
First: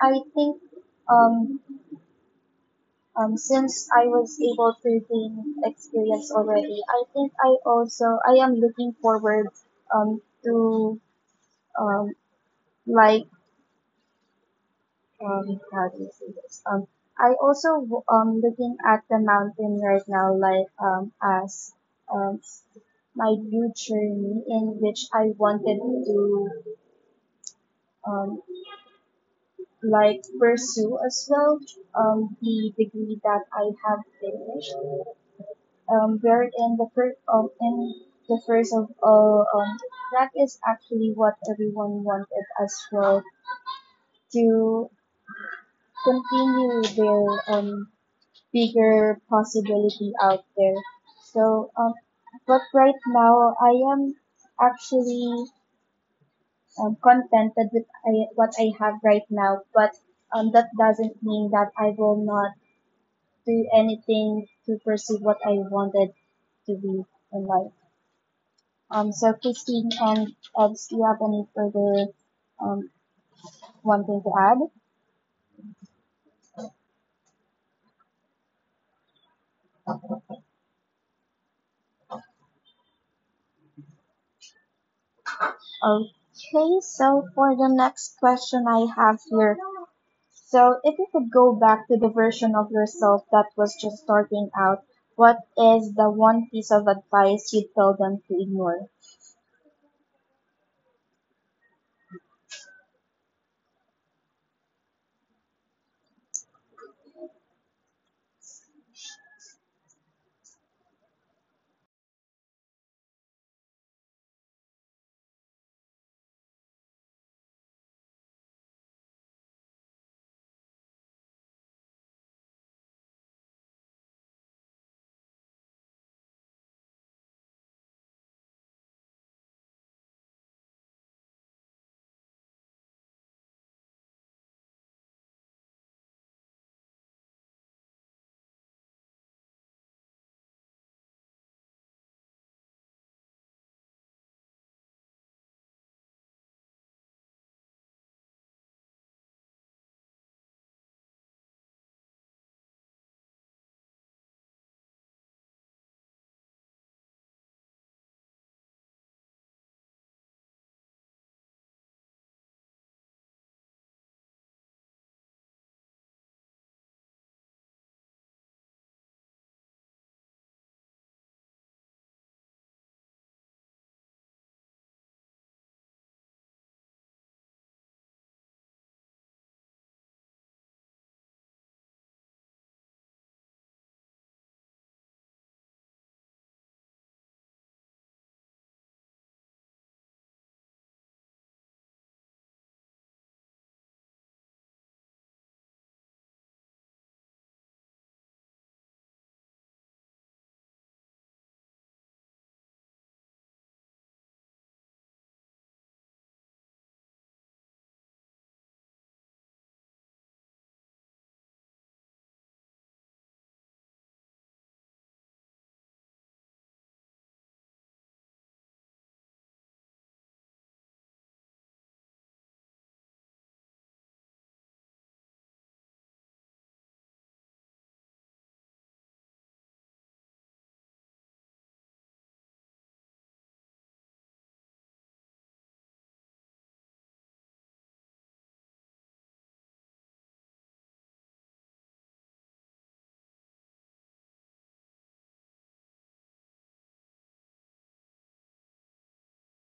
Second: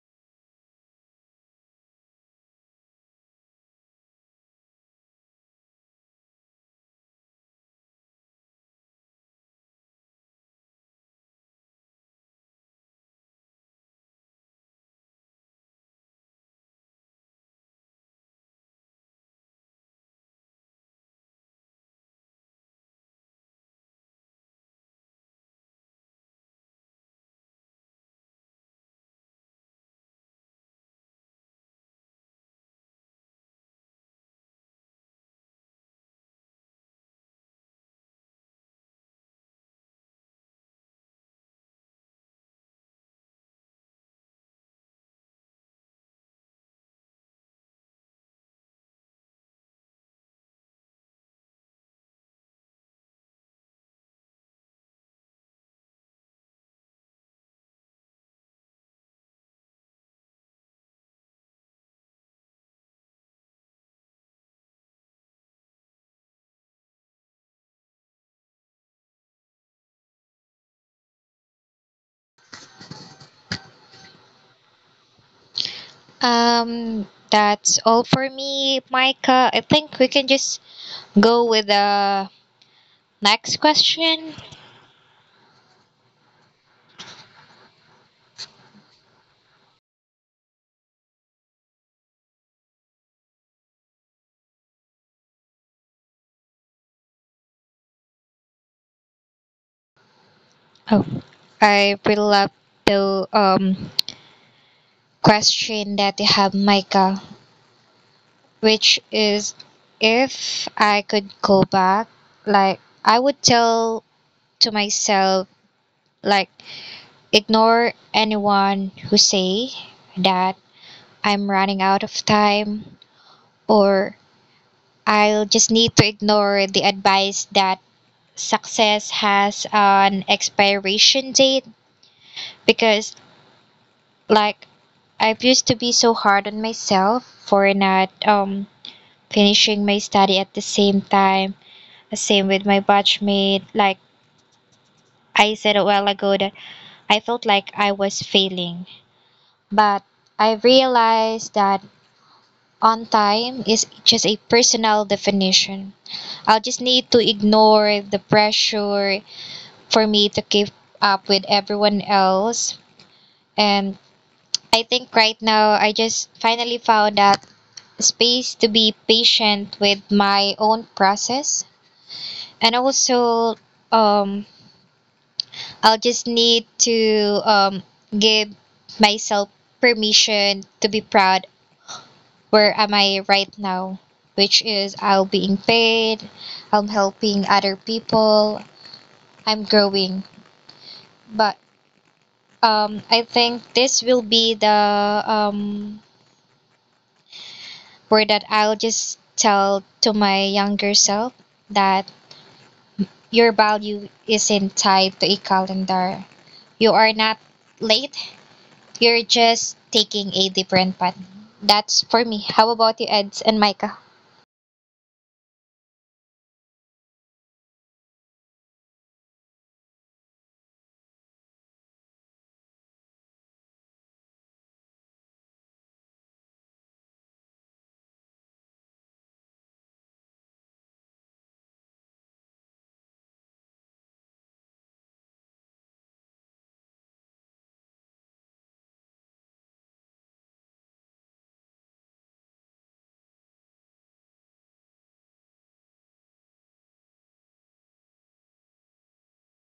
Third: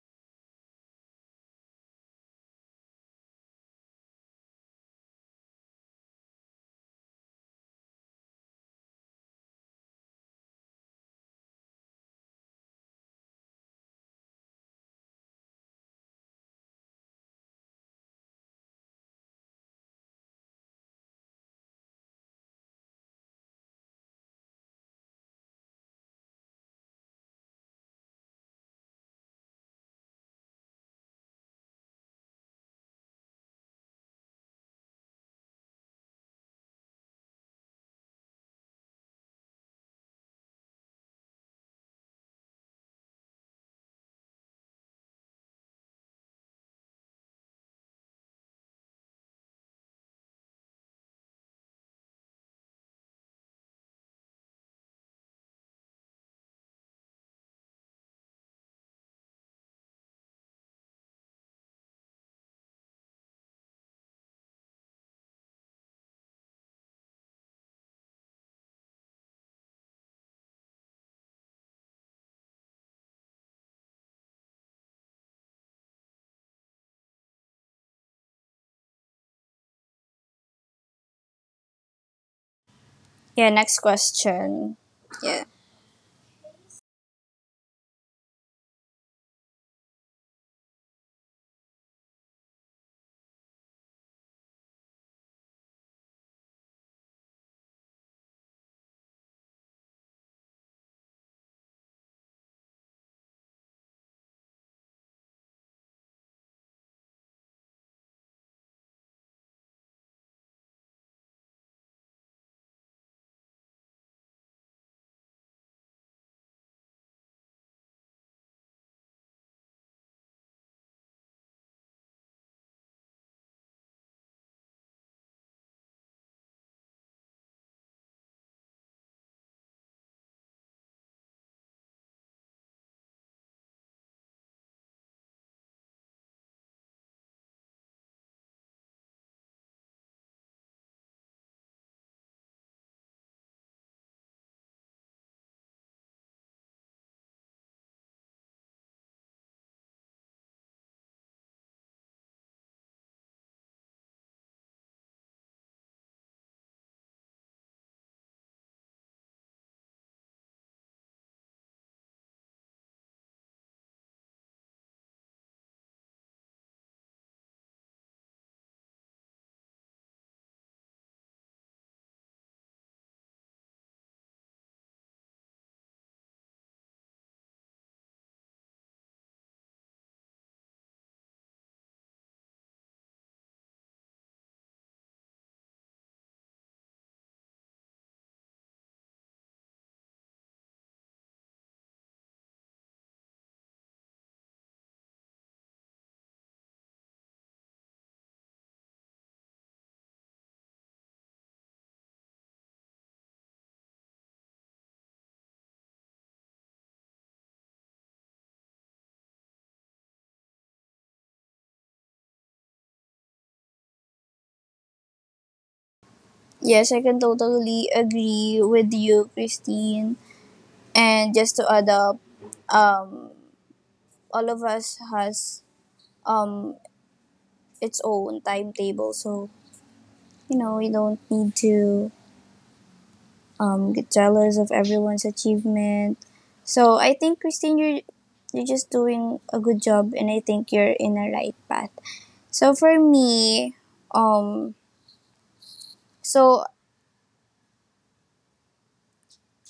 Speaker 1: I think, um, since I was able to gain experience already, I think I am looking forward to um, like how do you say this? I also looking at the mountain right now, like as um my new journey in which I wanted to um like pursue as well the degree that I have finished. Buried in the first of in the first of all. That is actually what everyone wanted as well to continue their um, bigger possibility out there. So, but right now I am actually contented with what I have right now. But that doesn't mean that I will not do anything to pursue what I wanted to be in life. So Christine and Ed, do you have any further um, one thing to add?
Speaker 3: That's all for me, Micah. I think we can just go with the
Speaker 2: Yeah,
Speaker 3: next
Speaker 2: next
Speaker 3: question.
Speaker 2: question. Yeah.
Speaker 1: Okay, so for the next question I have here, so if you could go back to the version of yourself that was just starting out, what is the one piece of advice you'd tell them to ignore?
Speaker 3: Oh, I really love the question that you have, Micah, which is if I could go back, like I would tell to myself, like ignore anyone who say that I'm running out of time, or I'll just need to ignore the advice that success has an expiration date, because like I've used to be so hard on myself for not finishing my study at the same time, same with my batchmate, like I said a while ago that I felt like I was failing, but I realized that on time is just a personal definition. I'll just need to ignore the pressure for me to keep up with everyone else, and I think right now I just finally found that space to be patient with my own process. And also, um I'll just need to give myself permission to be proud. Where am I right now? Which is I'll being paid, I'm helping other people, I'm growing. But I think this will be the um, word that I'll just tell to my younger self, that your value isn't tied to a calendar. You are not late. You're just taking a different path. That's for me. How about you, Eds and Micah?
Speaker 2: Yes, I can totally agree with you, Christine. And just to add up, um, all of us has um its own timetable, so you know we don't need to get jealous of everyone's achievement. So I think Christine, you're just doing a good job, and I think you're in a right path. So for me, um, so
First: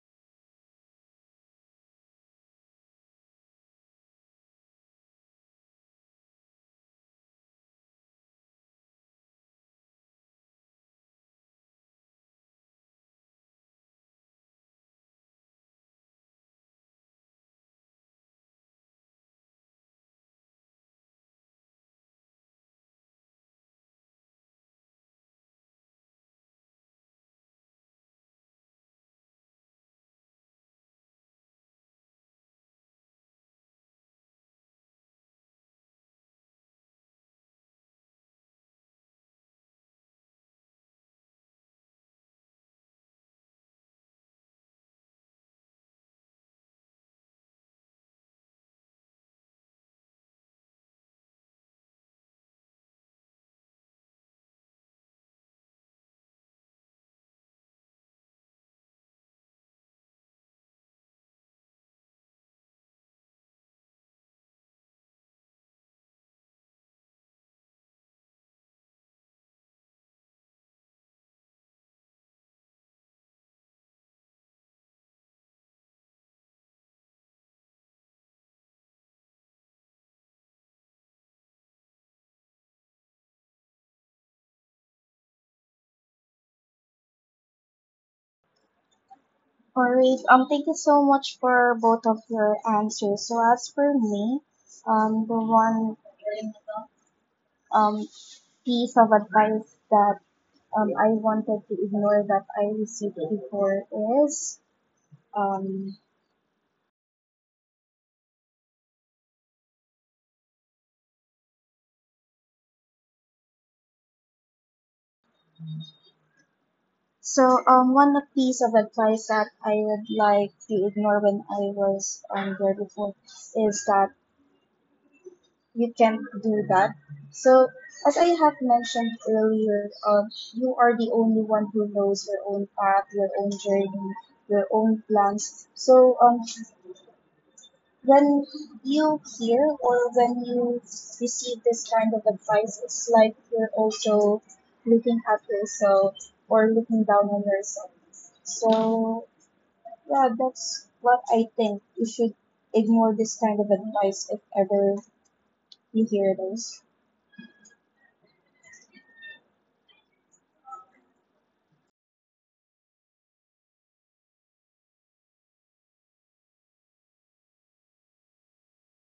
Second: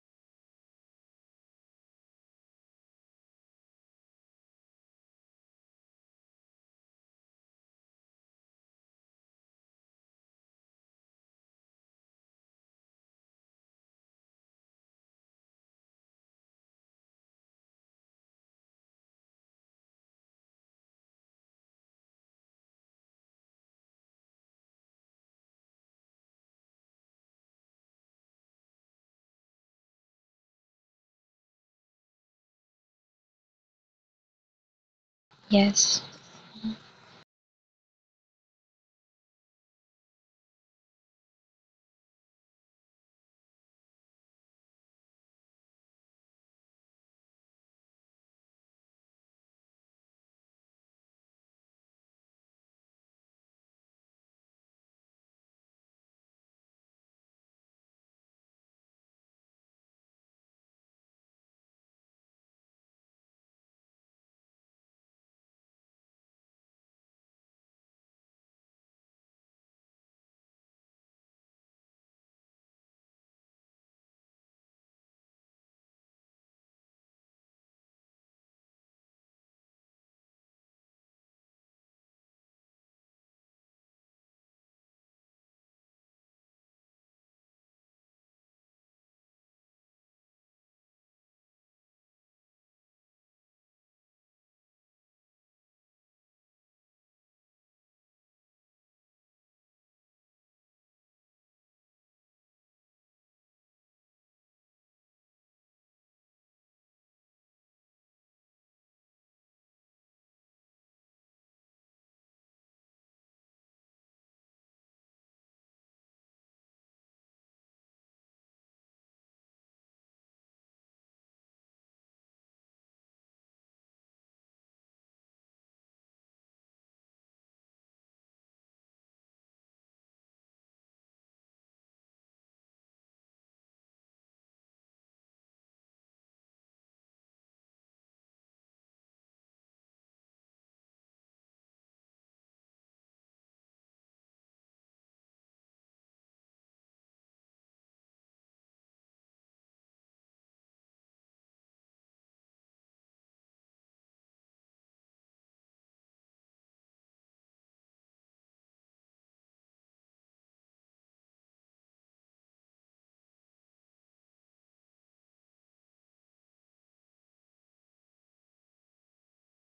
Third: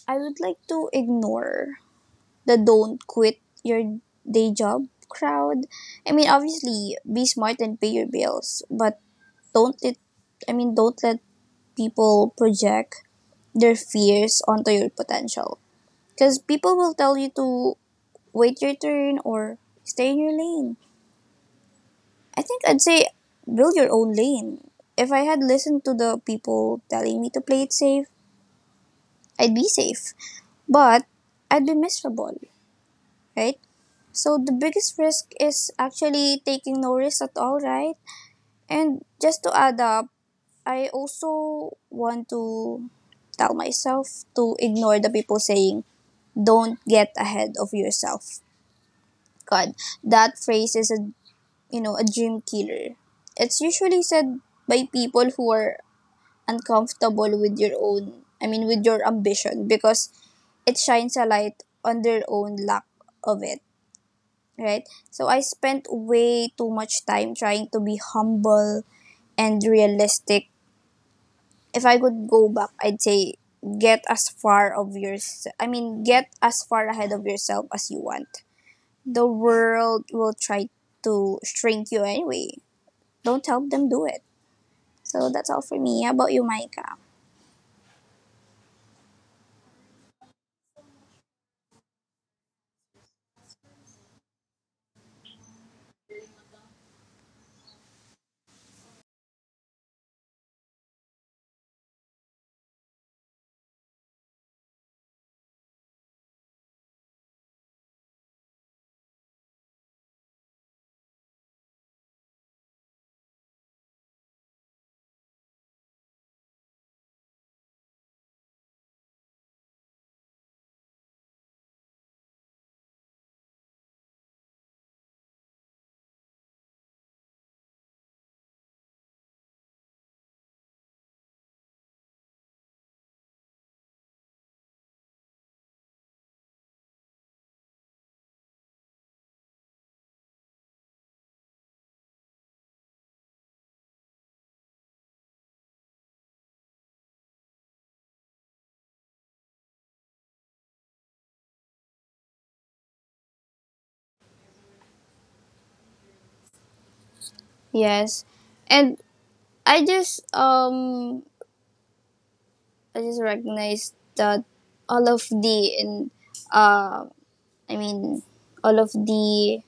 Speaker 2: I would like to ignore the don't quit your day job crowd. I mean, obviously, be smart and pay your bills, but don't let don't let people project their fears onto your potential. Because people will tell you to wait your turn or stay in your lane. I think I'd say build your own lane. If I had listened to the people telling me to play it safe, I'd be safe. But I'd be miserable, right? So the biggest risk is
Speaker 3: Yes.
Speaker 2: actually taking no risk at all, right? And just to add up, I also want to tell myself to ignore the people saying, don't get ahead of yourself. God, that phrase is a you know, a dream killer. It's usually said by people who are uncomfortable with your own, I mean, with your ambition because it shines a light on their own lack of it, right? So I spent way too much time trying to be humble and realistic. If I could go back, I'd say get as far ahead of yourself as you want. The world will try to shrink you anyway. Don't help them do it. So that's all for me. How about you, Micah?
Speaker 1: Alright, thank you so much for both of your answers. So as for me, the one um piece of advice that I wanted to ignore that I received before is um, one piece of advice that I would like to ignore when I was there before is that you can't do that. So as I have mentioned earlier, you are the only one who knows your own path, your own journey, your own plans. So when you hear or when you receive this kind of advice, it's like you're also looking at yourself or looking down on yourself. So, yeah, that's what I think. You should ignore this kind of advice if ever you hear those.
Speaker 2: Yes. And I just um I just recognized that all of the and uh I mean all of the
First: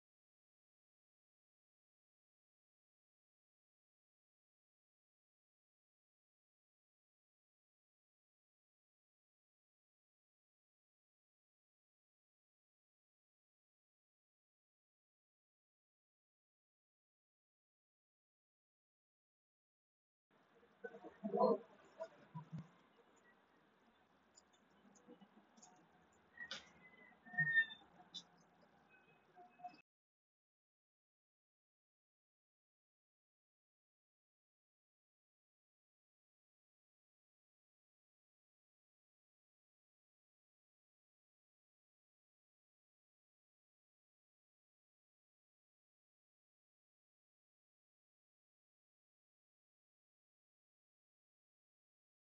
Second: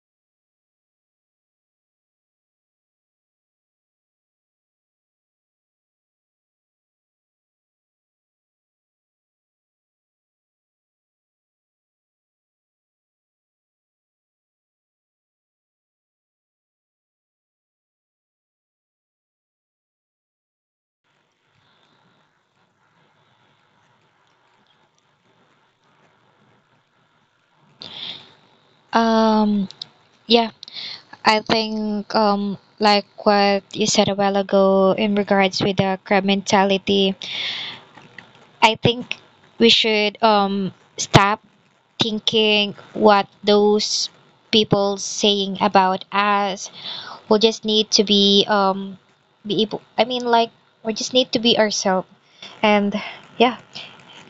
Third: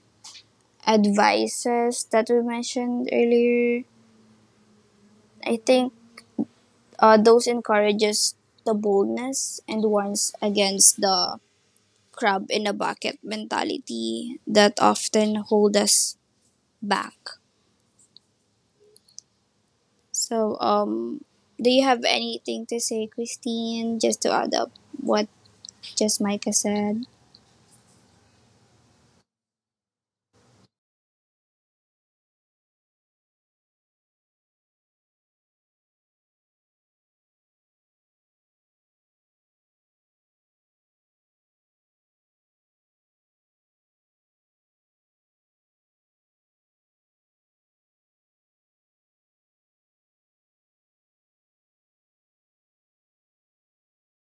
Speaker 2: advices that we mentioned earlier, I think those encourages the boldness and warns against the crab in a bucket mentality that often hold us back. So, do you have anything to say, Christine, just to add up what just Micah said?
Speaker 3: Um, yeah, I think like what you said a while ago in regards with the crab mentality, I think we should stop thinking what those people saying about us. We just need to be able, I mean, like we just need to be ourselves, and yeah,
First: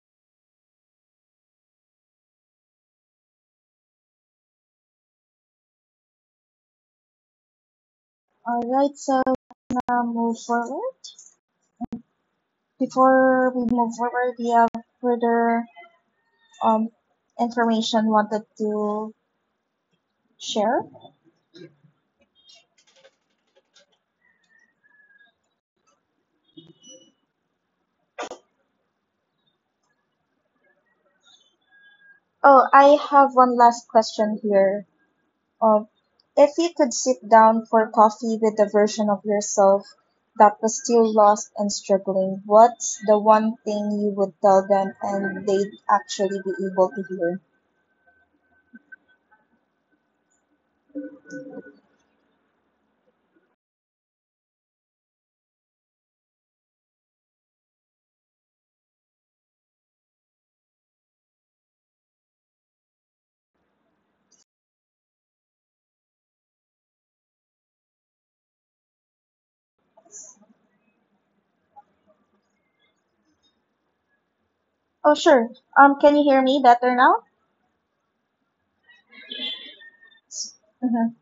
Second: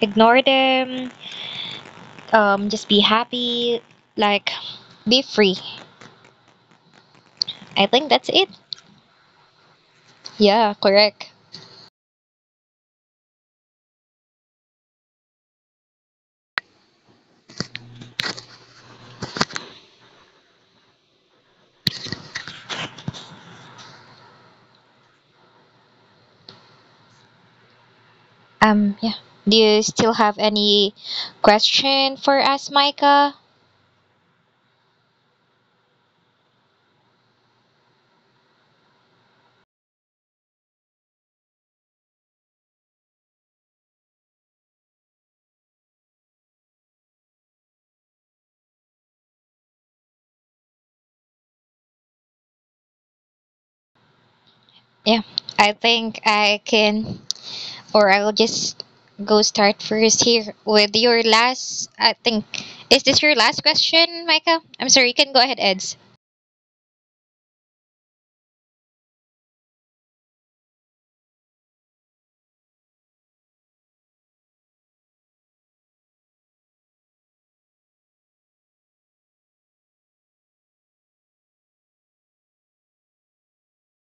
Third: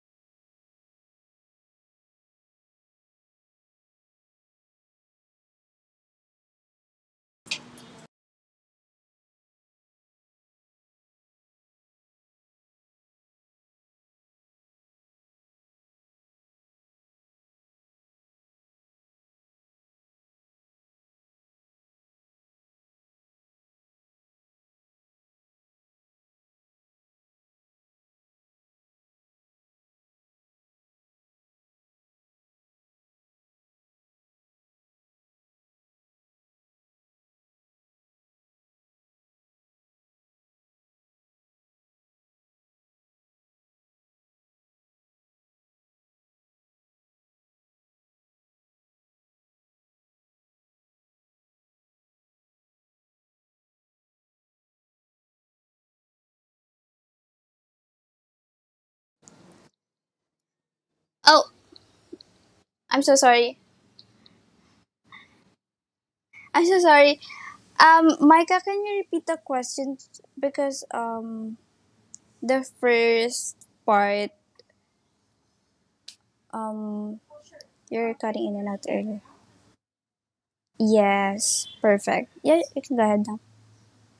Speaker 3: ignore them, just be happy, like be free. I think that's it.
Speaker 1: Alright, so now
Speaker 3: Yeah,
Speaker 1: move forward.
Speaker 3: correct.
Speaker 1: Before we move forward, we have further um, information wanted to share.
Speaker 3: Yeah, do you still have any question for us, Micah?
Speaker 1: Oh, I have one last question here. Um, if you could sit down for coffee with the version of yourself that was still lost and struggling, what's the one thing you would tell them and they'd actually be able to hear?
Speaker 3: Yeah, I think I can, or I'll just go start first here with your
Speaker 2: Oh,
Speaker 3: last, I think.
Speaker 2: I'm
Speaker 3: Is
Speaker 2: so
Speaker 3: this your
Speaker 2: sorry.
Speaker 3: last question, Micah? I'm sorry, you can go ahead, Eds.
Speaker 2: (laughs) I'm so sorry. Micah, can you repeat the question? Because the first part, um, you're
Speaker 1: Oh, sure.
Speaker 2: cutting in and out
Speaker 1: Can you
Speaker 2: earlier.
Speaker 1: hear me better now?
Speaker 2: Yes, perfect. Yeah, you can go ahead now.
Speaker 1: Mhm.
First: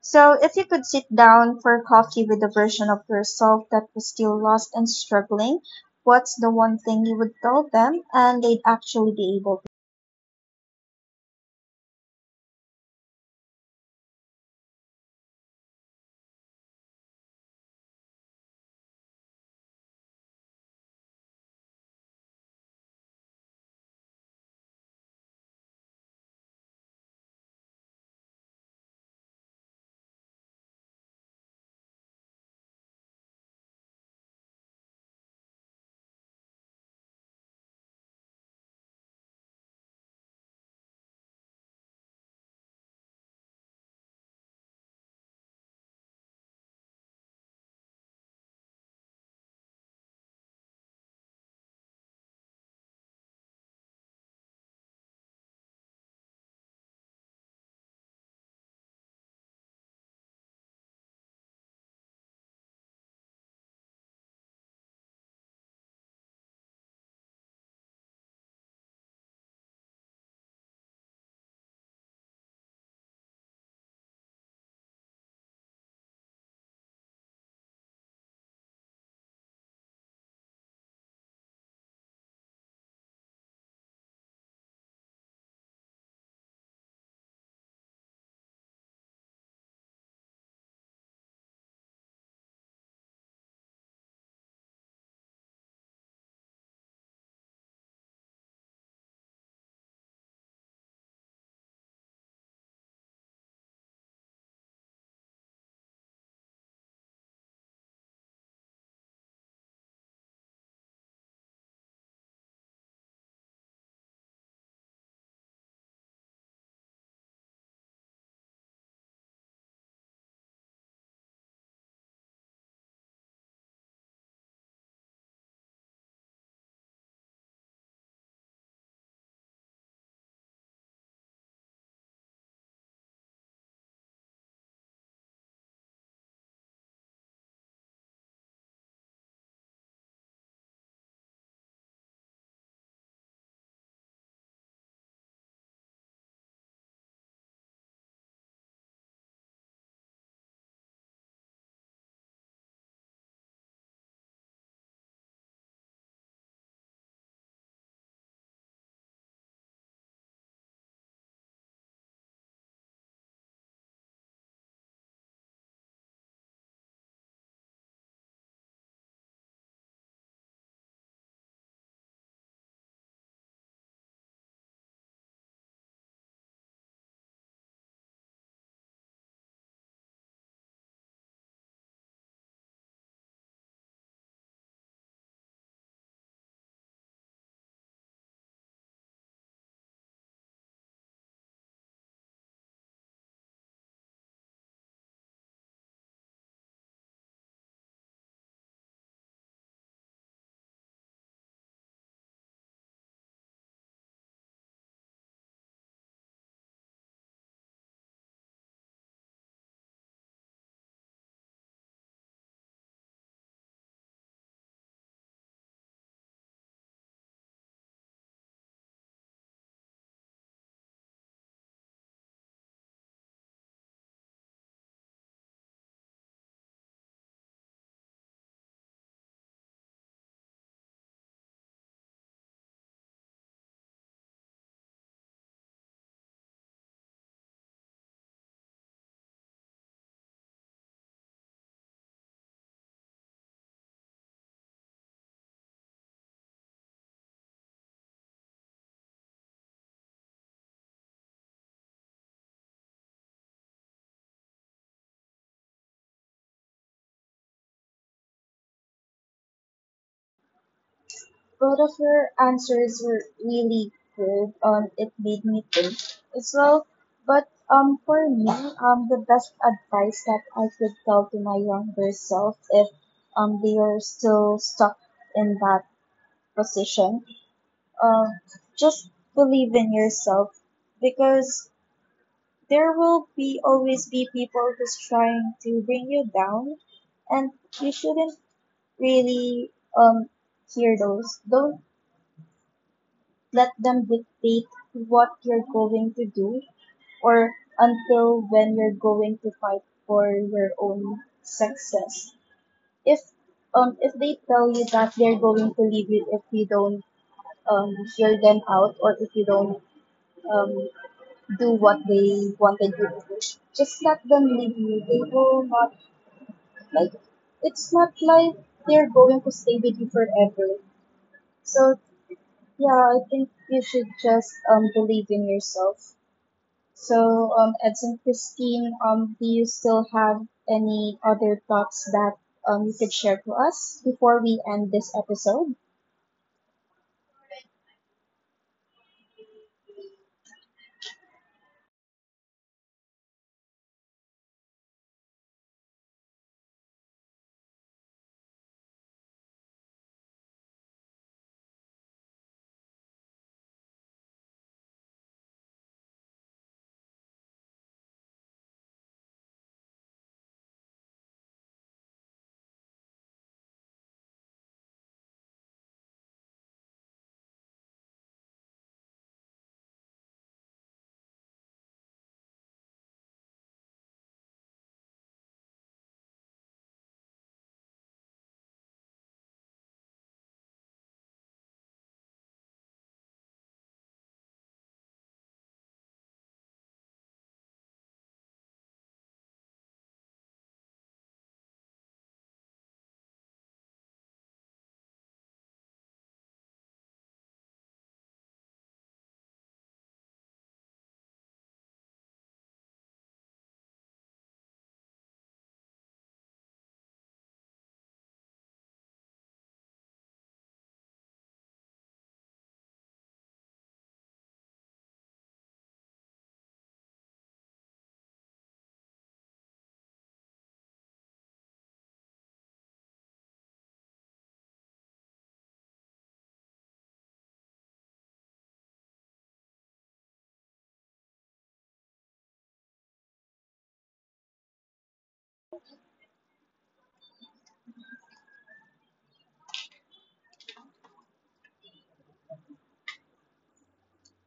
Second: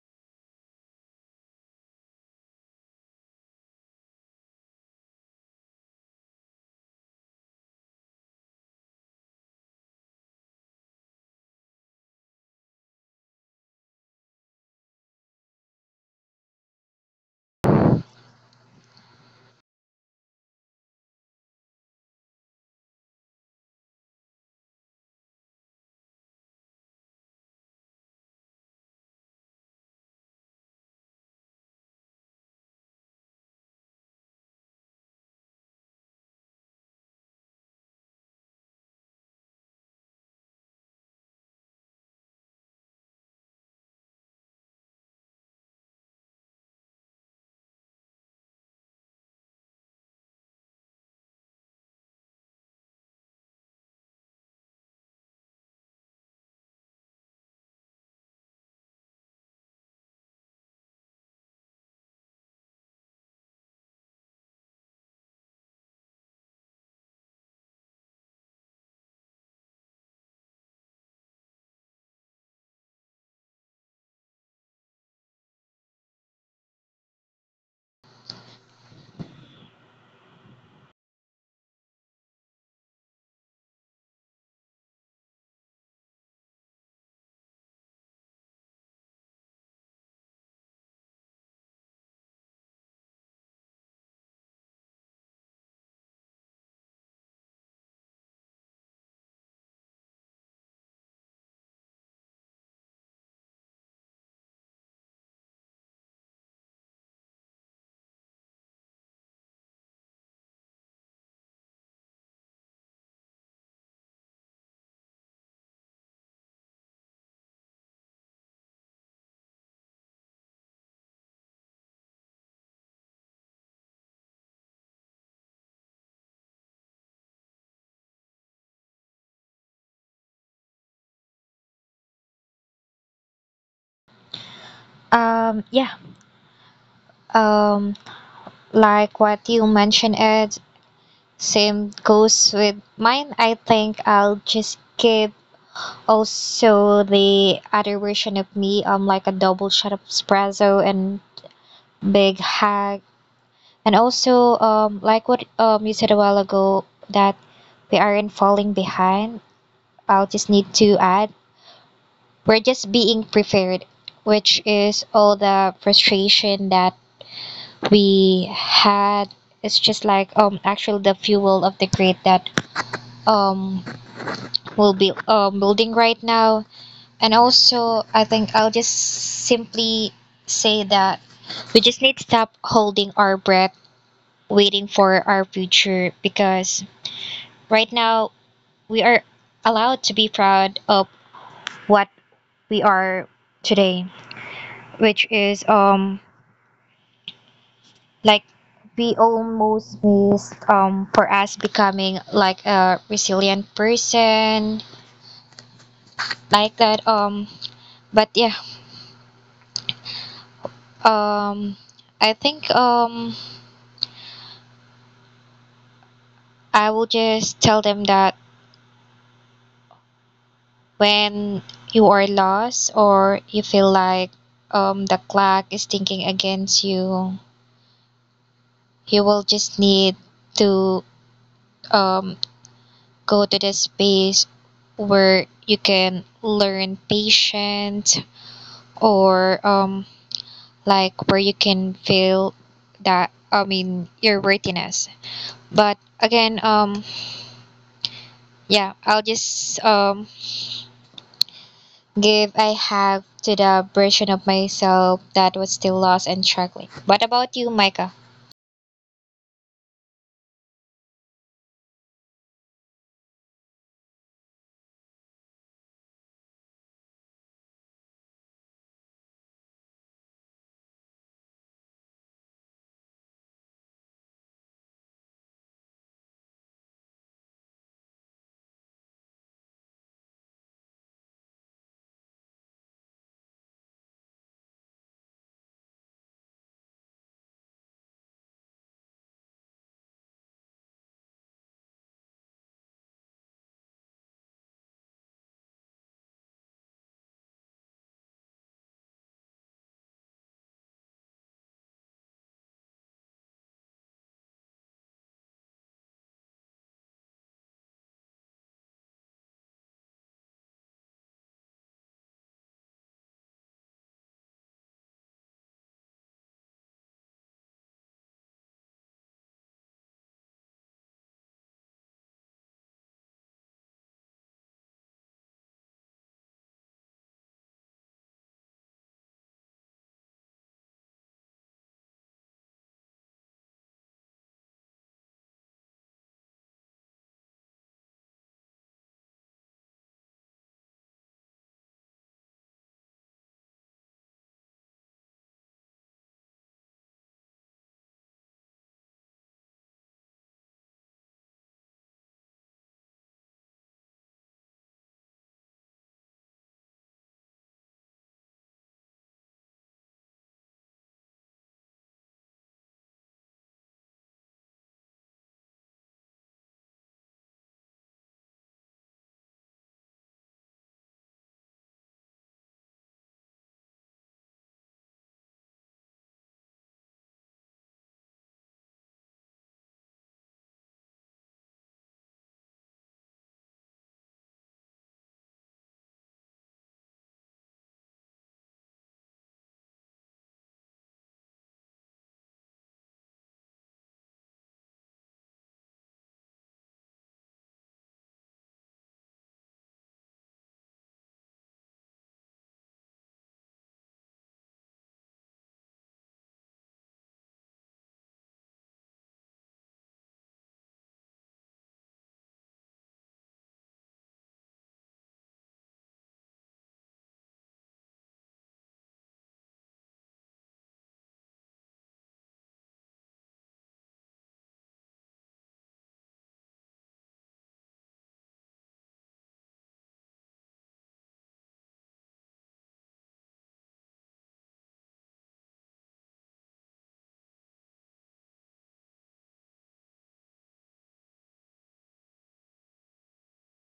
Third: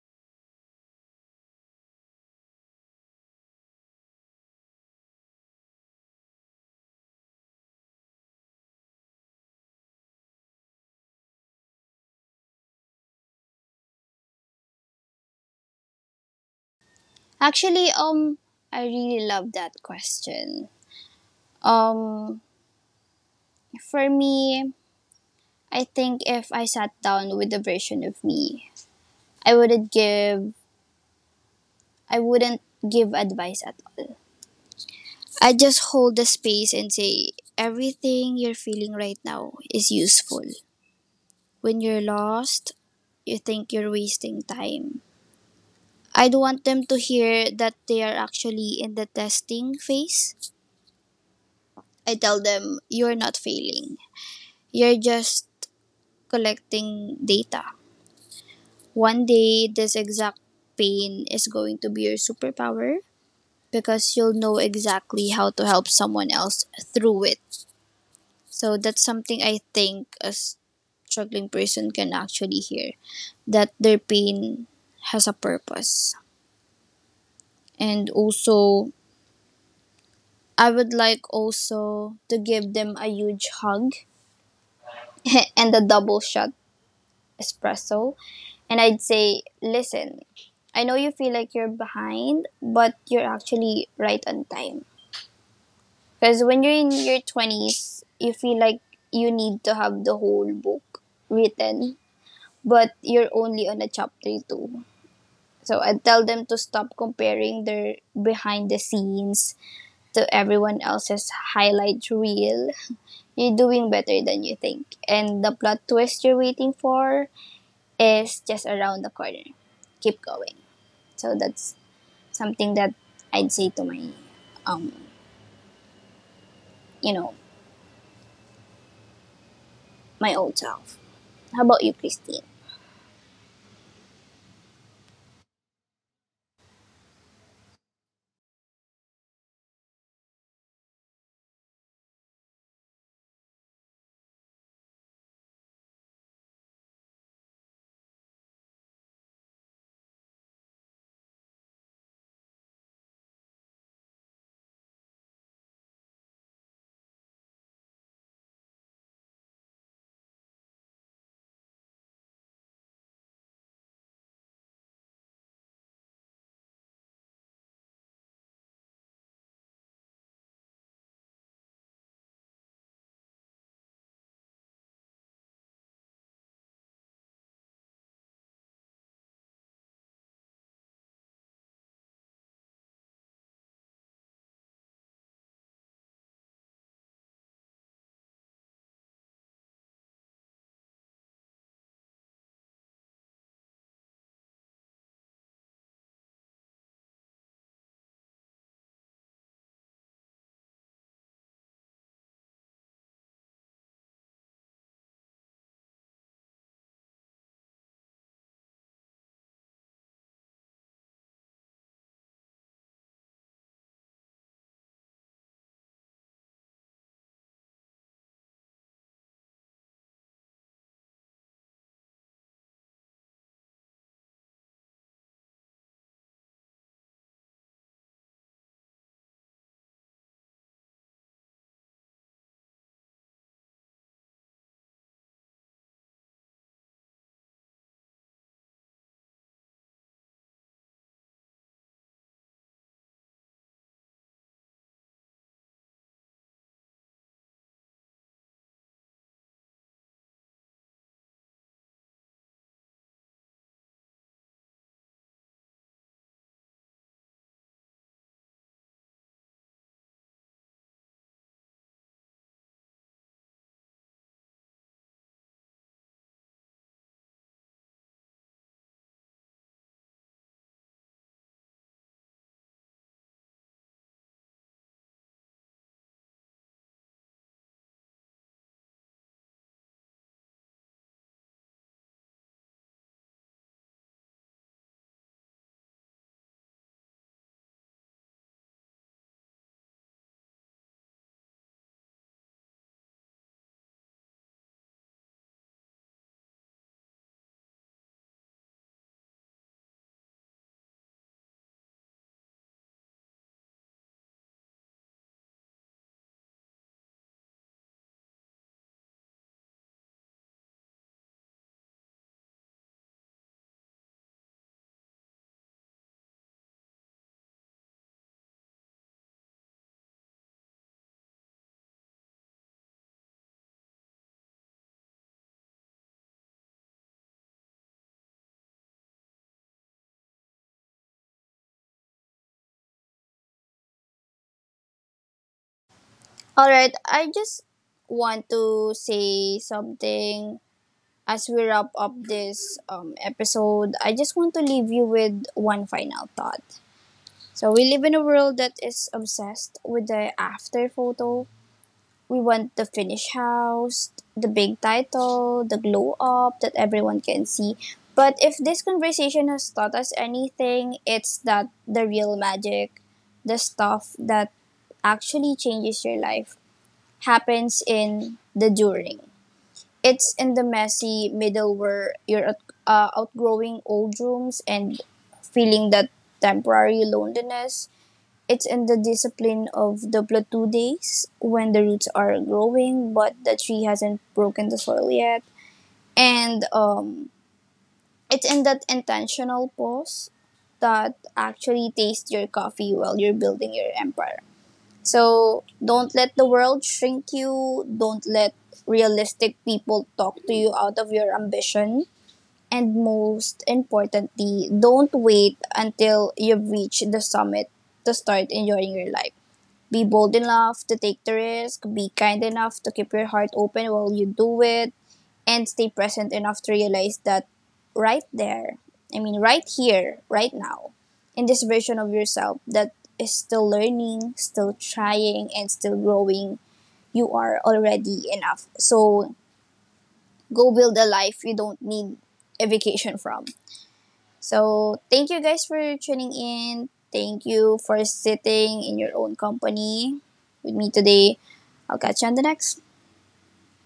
Speaker 1: So, if you could sit down for coffee with the version of yourself that was still lost and struggling, what's the one thing you would tell them and they'd actually be able to
Speaker 2: Actually, I really love that question. Um, for me, I think if I sat down with the version of me I wouldn't give I wouldn't give advice at all. I just hold the space and say everything you're feeling right now is useful. When you're lost, you think you're wasting time. I'd want them to hear that they are actually in the testing phase. I tell them you're not failing. You're just collecting data. One day this exact pain is going to be your superpower because you'll know exactly how to help someone else through it. So that's something I think a struggling person can actually hear that their pain has a purpose. And also, I would like also to give them a huge hug (laughs) and a double shot espresso. And I'd say, listen, I know you feel like you're behind, but you're actually right on time. Because when you're in your 20s, you feel like you need to have the whole book written, but you're only on a chapter two. So I tell them to stop comparing their behind the scenes to everyone else's highlight reel. You're doing better than you think. And the plot twist you're waiting for is just around the corner. Keep going. So that's something that I'd say to my um, you know, my old self. How about you, Christine?
Speaker 3: yeah, um like what you mentioned, Ed, same goes with mine. I think I'll just keep also the other version of me, like a double shot of espresso and big hug. And also, like what you said a while ago, that we aren't falling behind. I'll just need to add, we're just being prepared, which is all the frustration that we had. It's just like actually the fuel of the grid that um we'll be building right now. And also, I think I'll just simply say that we just need to stop holding our breath, waiting for our future, because right now we are allowed to be proud of what we are today, which is like we almost missed for us becoming like a resilient person like that, but yeah, um I think I will just tell them that when you are lost or you feel like the clock is thinking against you, you will just need to um, go to the space where you can learn patience, or like where you can feel that, I mean, your worthiness. But again, yeah, I'll just give I have to the version of myself that was still lost and struggling. What about you, Micah?
Speaker 1: Both of her answers were really good. It made me think as well. But for me, the best advice that I could tell to my younger self, if they are still stuck in that position, um, just believe in yourself because there will be always be people who's trying to bring you down, and you shouldn't really hear those. Don't Let them dictate what you're going to do or until when you're going to fight for your own success. If if they tell you that they're going to leave you if you don't hear them out or if you don't um do what they wanted you to do, just let them leave you. They will not like it's not like they're going to stay with you forever. So yeah, I think you should just believe in yourself. So, Edson Christine, do you still have any other thoughts that you could share to us before we end this episode?
Speaker 2: All right, I just want to say something as we wrap up this episode. I just want to leave you with one final thought. So, we live in a world that is obsessed with the after photo. We want the finished house, the big title, the glow up that everyone can see. But if this conversation has taught us anything, it's that the real magic, the stuff that actually changes your life happens in the during. It's in the messy middle where you're outgrowing old rooms and feeling that temporary loneliness. It's in the discipline of the plateau days when the roots are growing but the tree hasn't broken the soil yet. And It's in that intentional pause that actually tastes your coffee while you're building your empire. So don't let the world shrink you. Don't let realistic people talk to you out of your ambition. And most importantly, don't wait until you've reached the summit to start enjoying your life. Be bold enough to take the risk. Be kind enough to keep your heart open while you do it and stay present enough to realize that right there, right here, right now, in this version of yourself that is still learning, still trying, and still growing, you are already enough. So go build a life you don't need a vacation from. So thank you guys for tuning in. Thank you for sitting in your own company with me today. I'll catch you on the next.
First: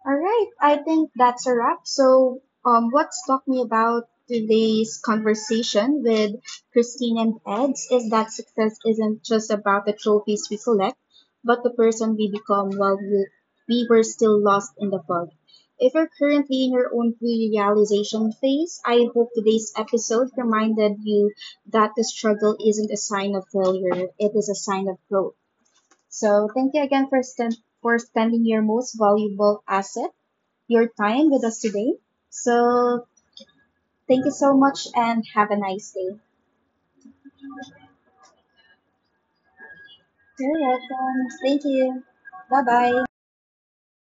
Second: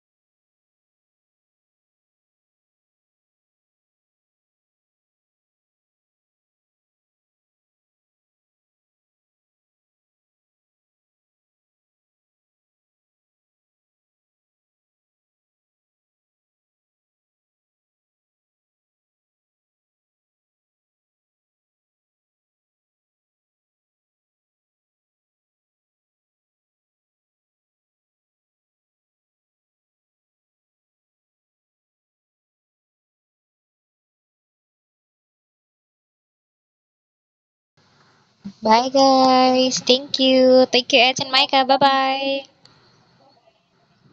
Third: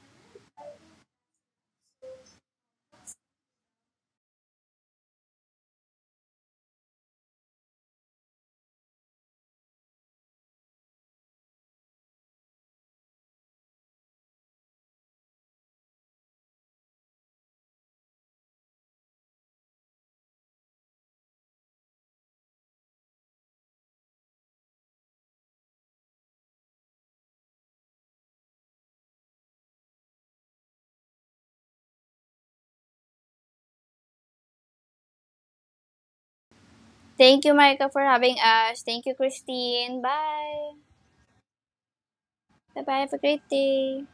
Speaker 1: All right, I think that's a wrap. So, what struck me about today's conversation with Christine and Eds is that success isn't just about the trophies we collect, but the person we become while we were still lost in the fog. If you're currently in your own realization phase, I hope today's episode reminded you that the struggle isn't a sign of failure, it is a sign of growth. So, thank you again for, for spending your most valuable asset your time with us today. So, thank you so much and have a nice day.
Speaker 2: Thank you, Micah, for having us.
Speaker 3: Bye,
Speaker 2: Thank you,
Speaker 3: guys.
Speaker 2: Christine.
Speaker 3: Thank
Speaker 1: You're
Speaker 3: you.
Speaker 2: Bye.
Speaker 3: Thank you, Ed
Speaker 1: welcome.
Speaker 3: and
Speaker 1: Thank
Speaker 3: Micah. Bye
Speaker 1: you.
Speaker 3: bye.
Speaker 1: Bye
Speaker 2: Bye bye.
Speaker 1: bye.
Speaker 2: Have a great day.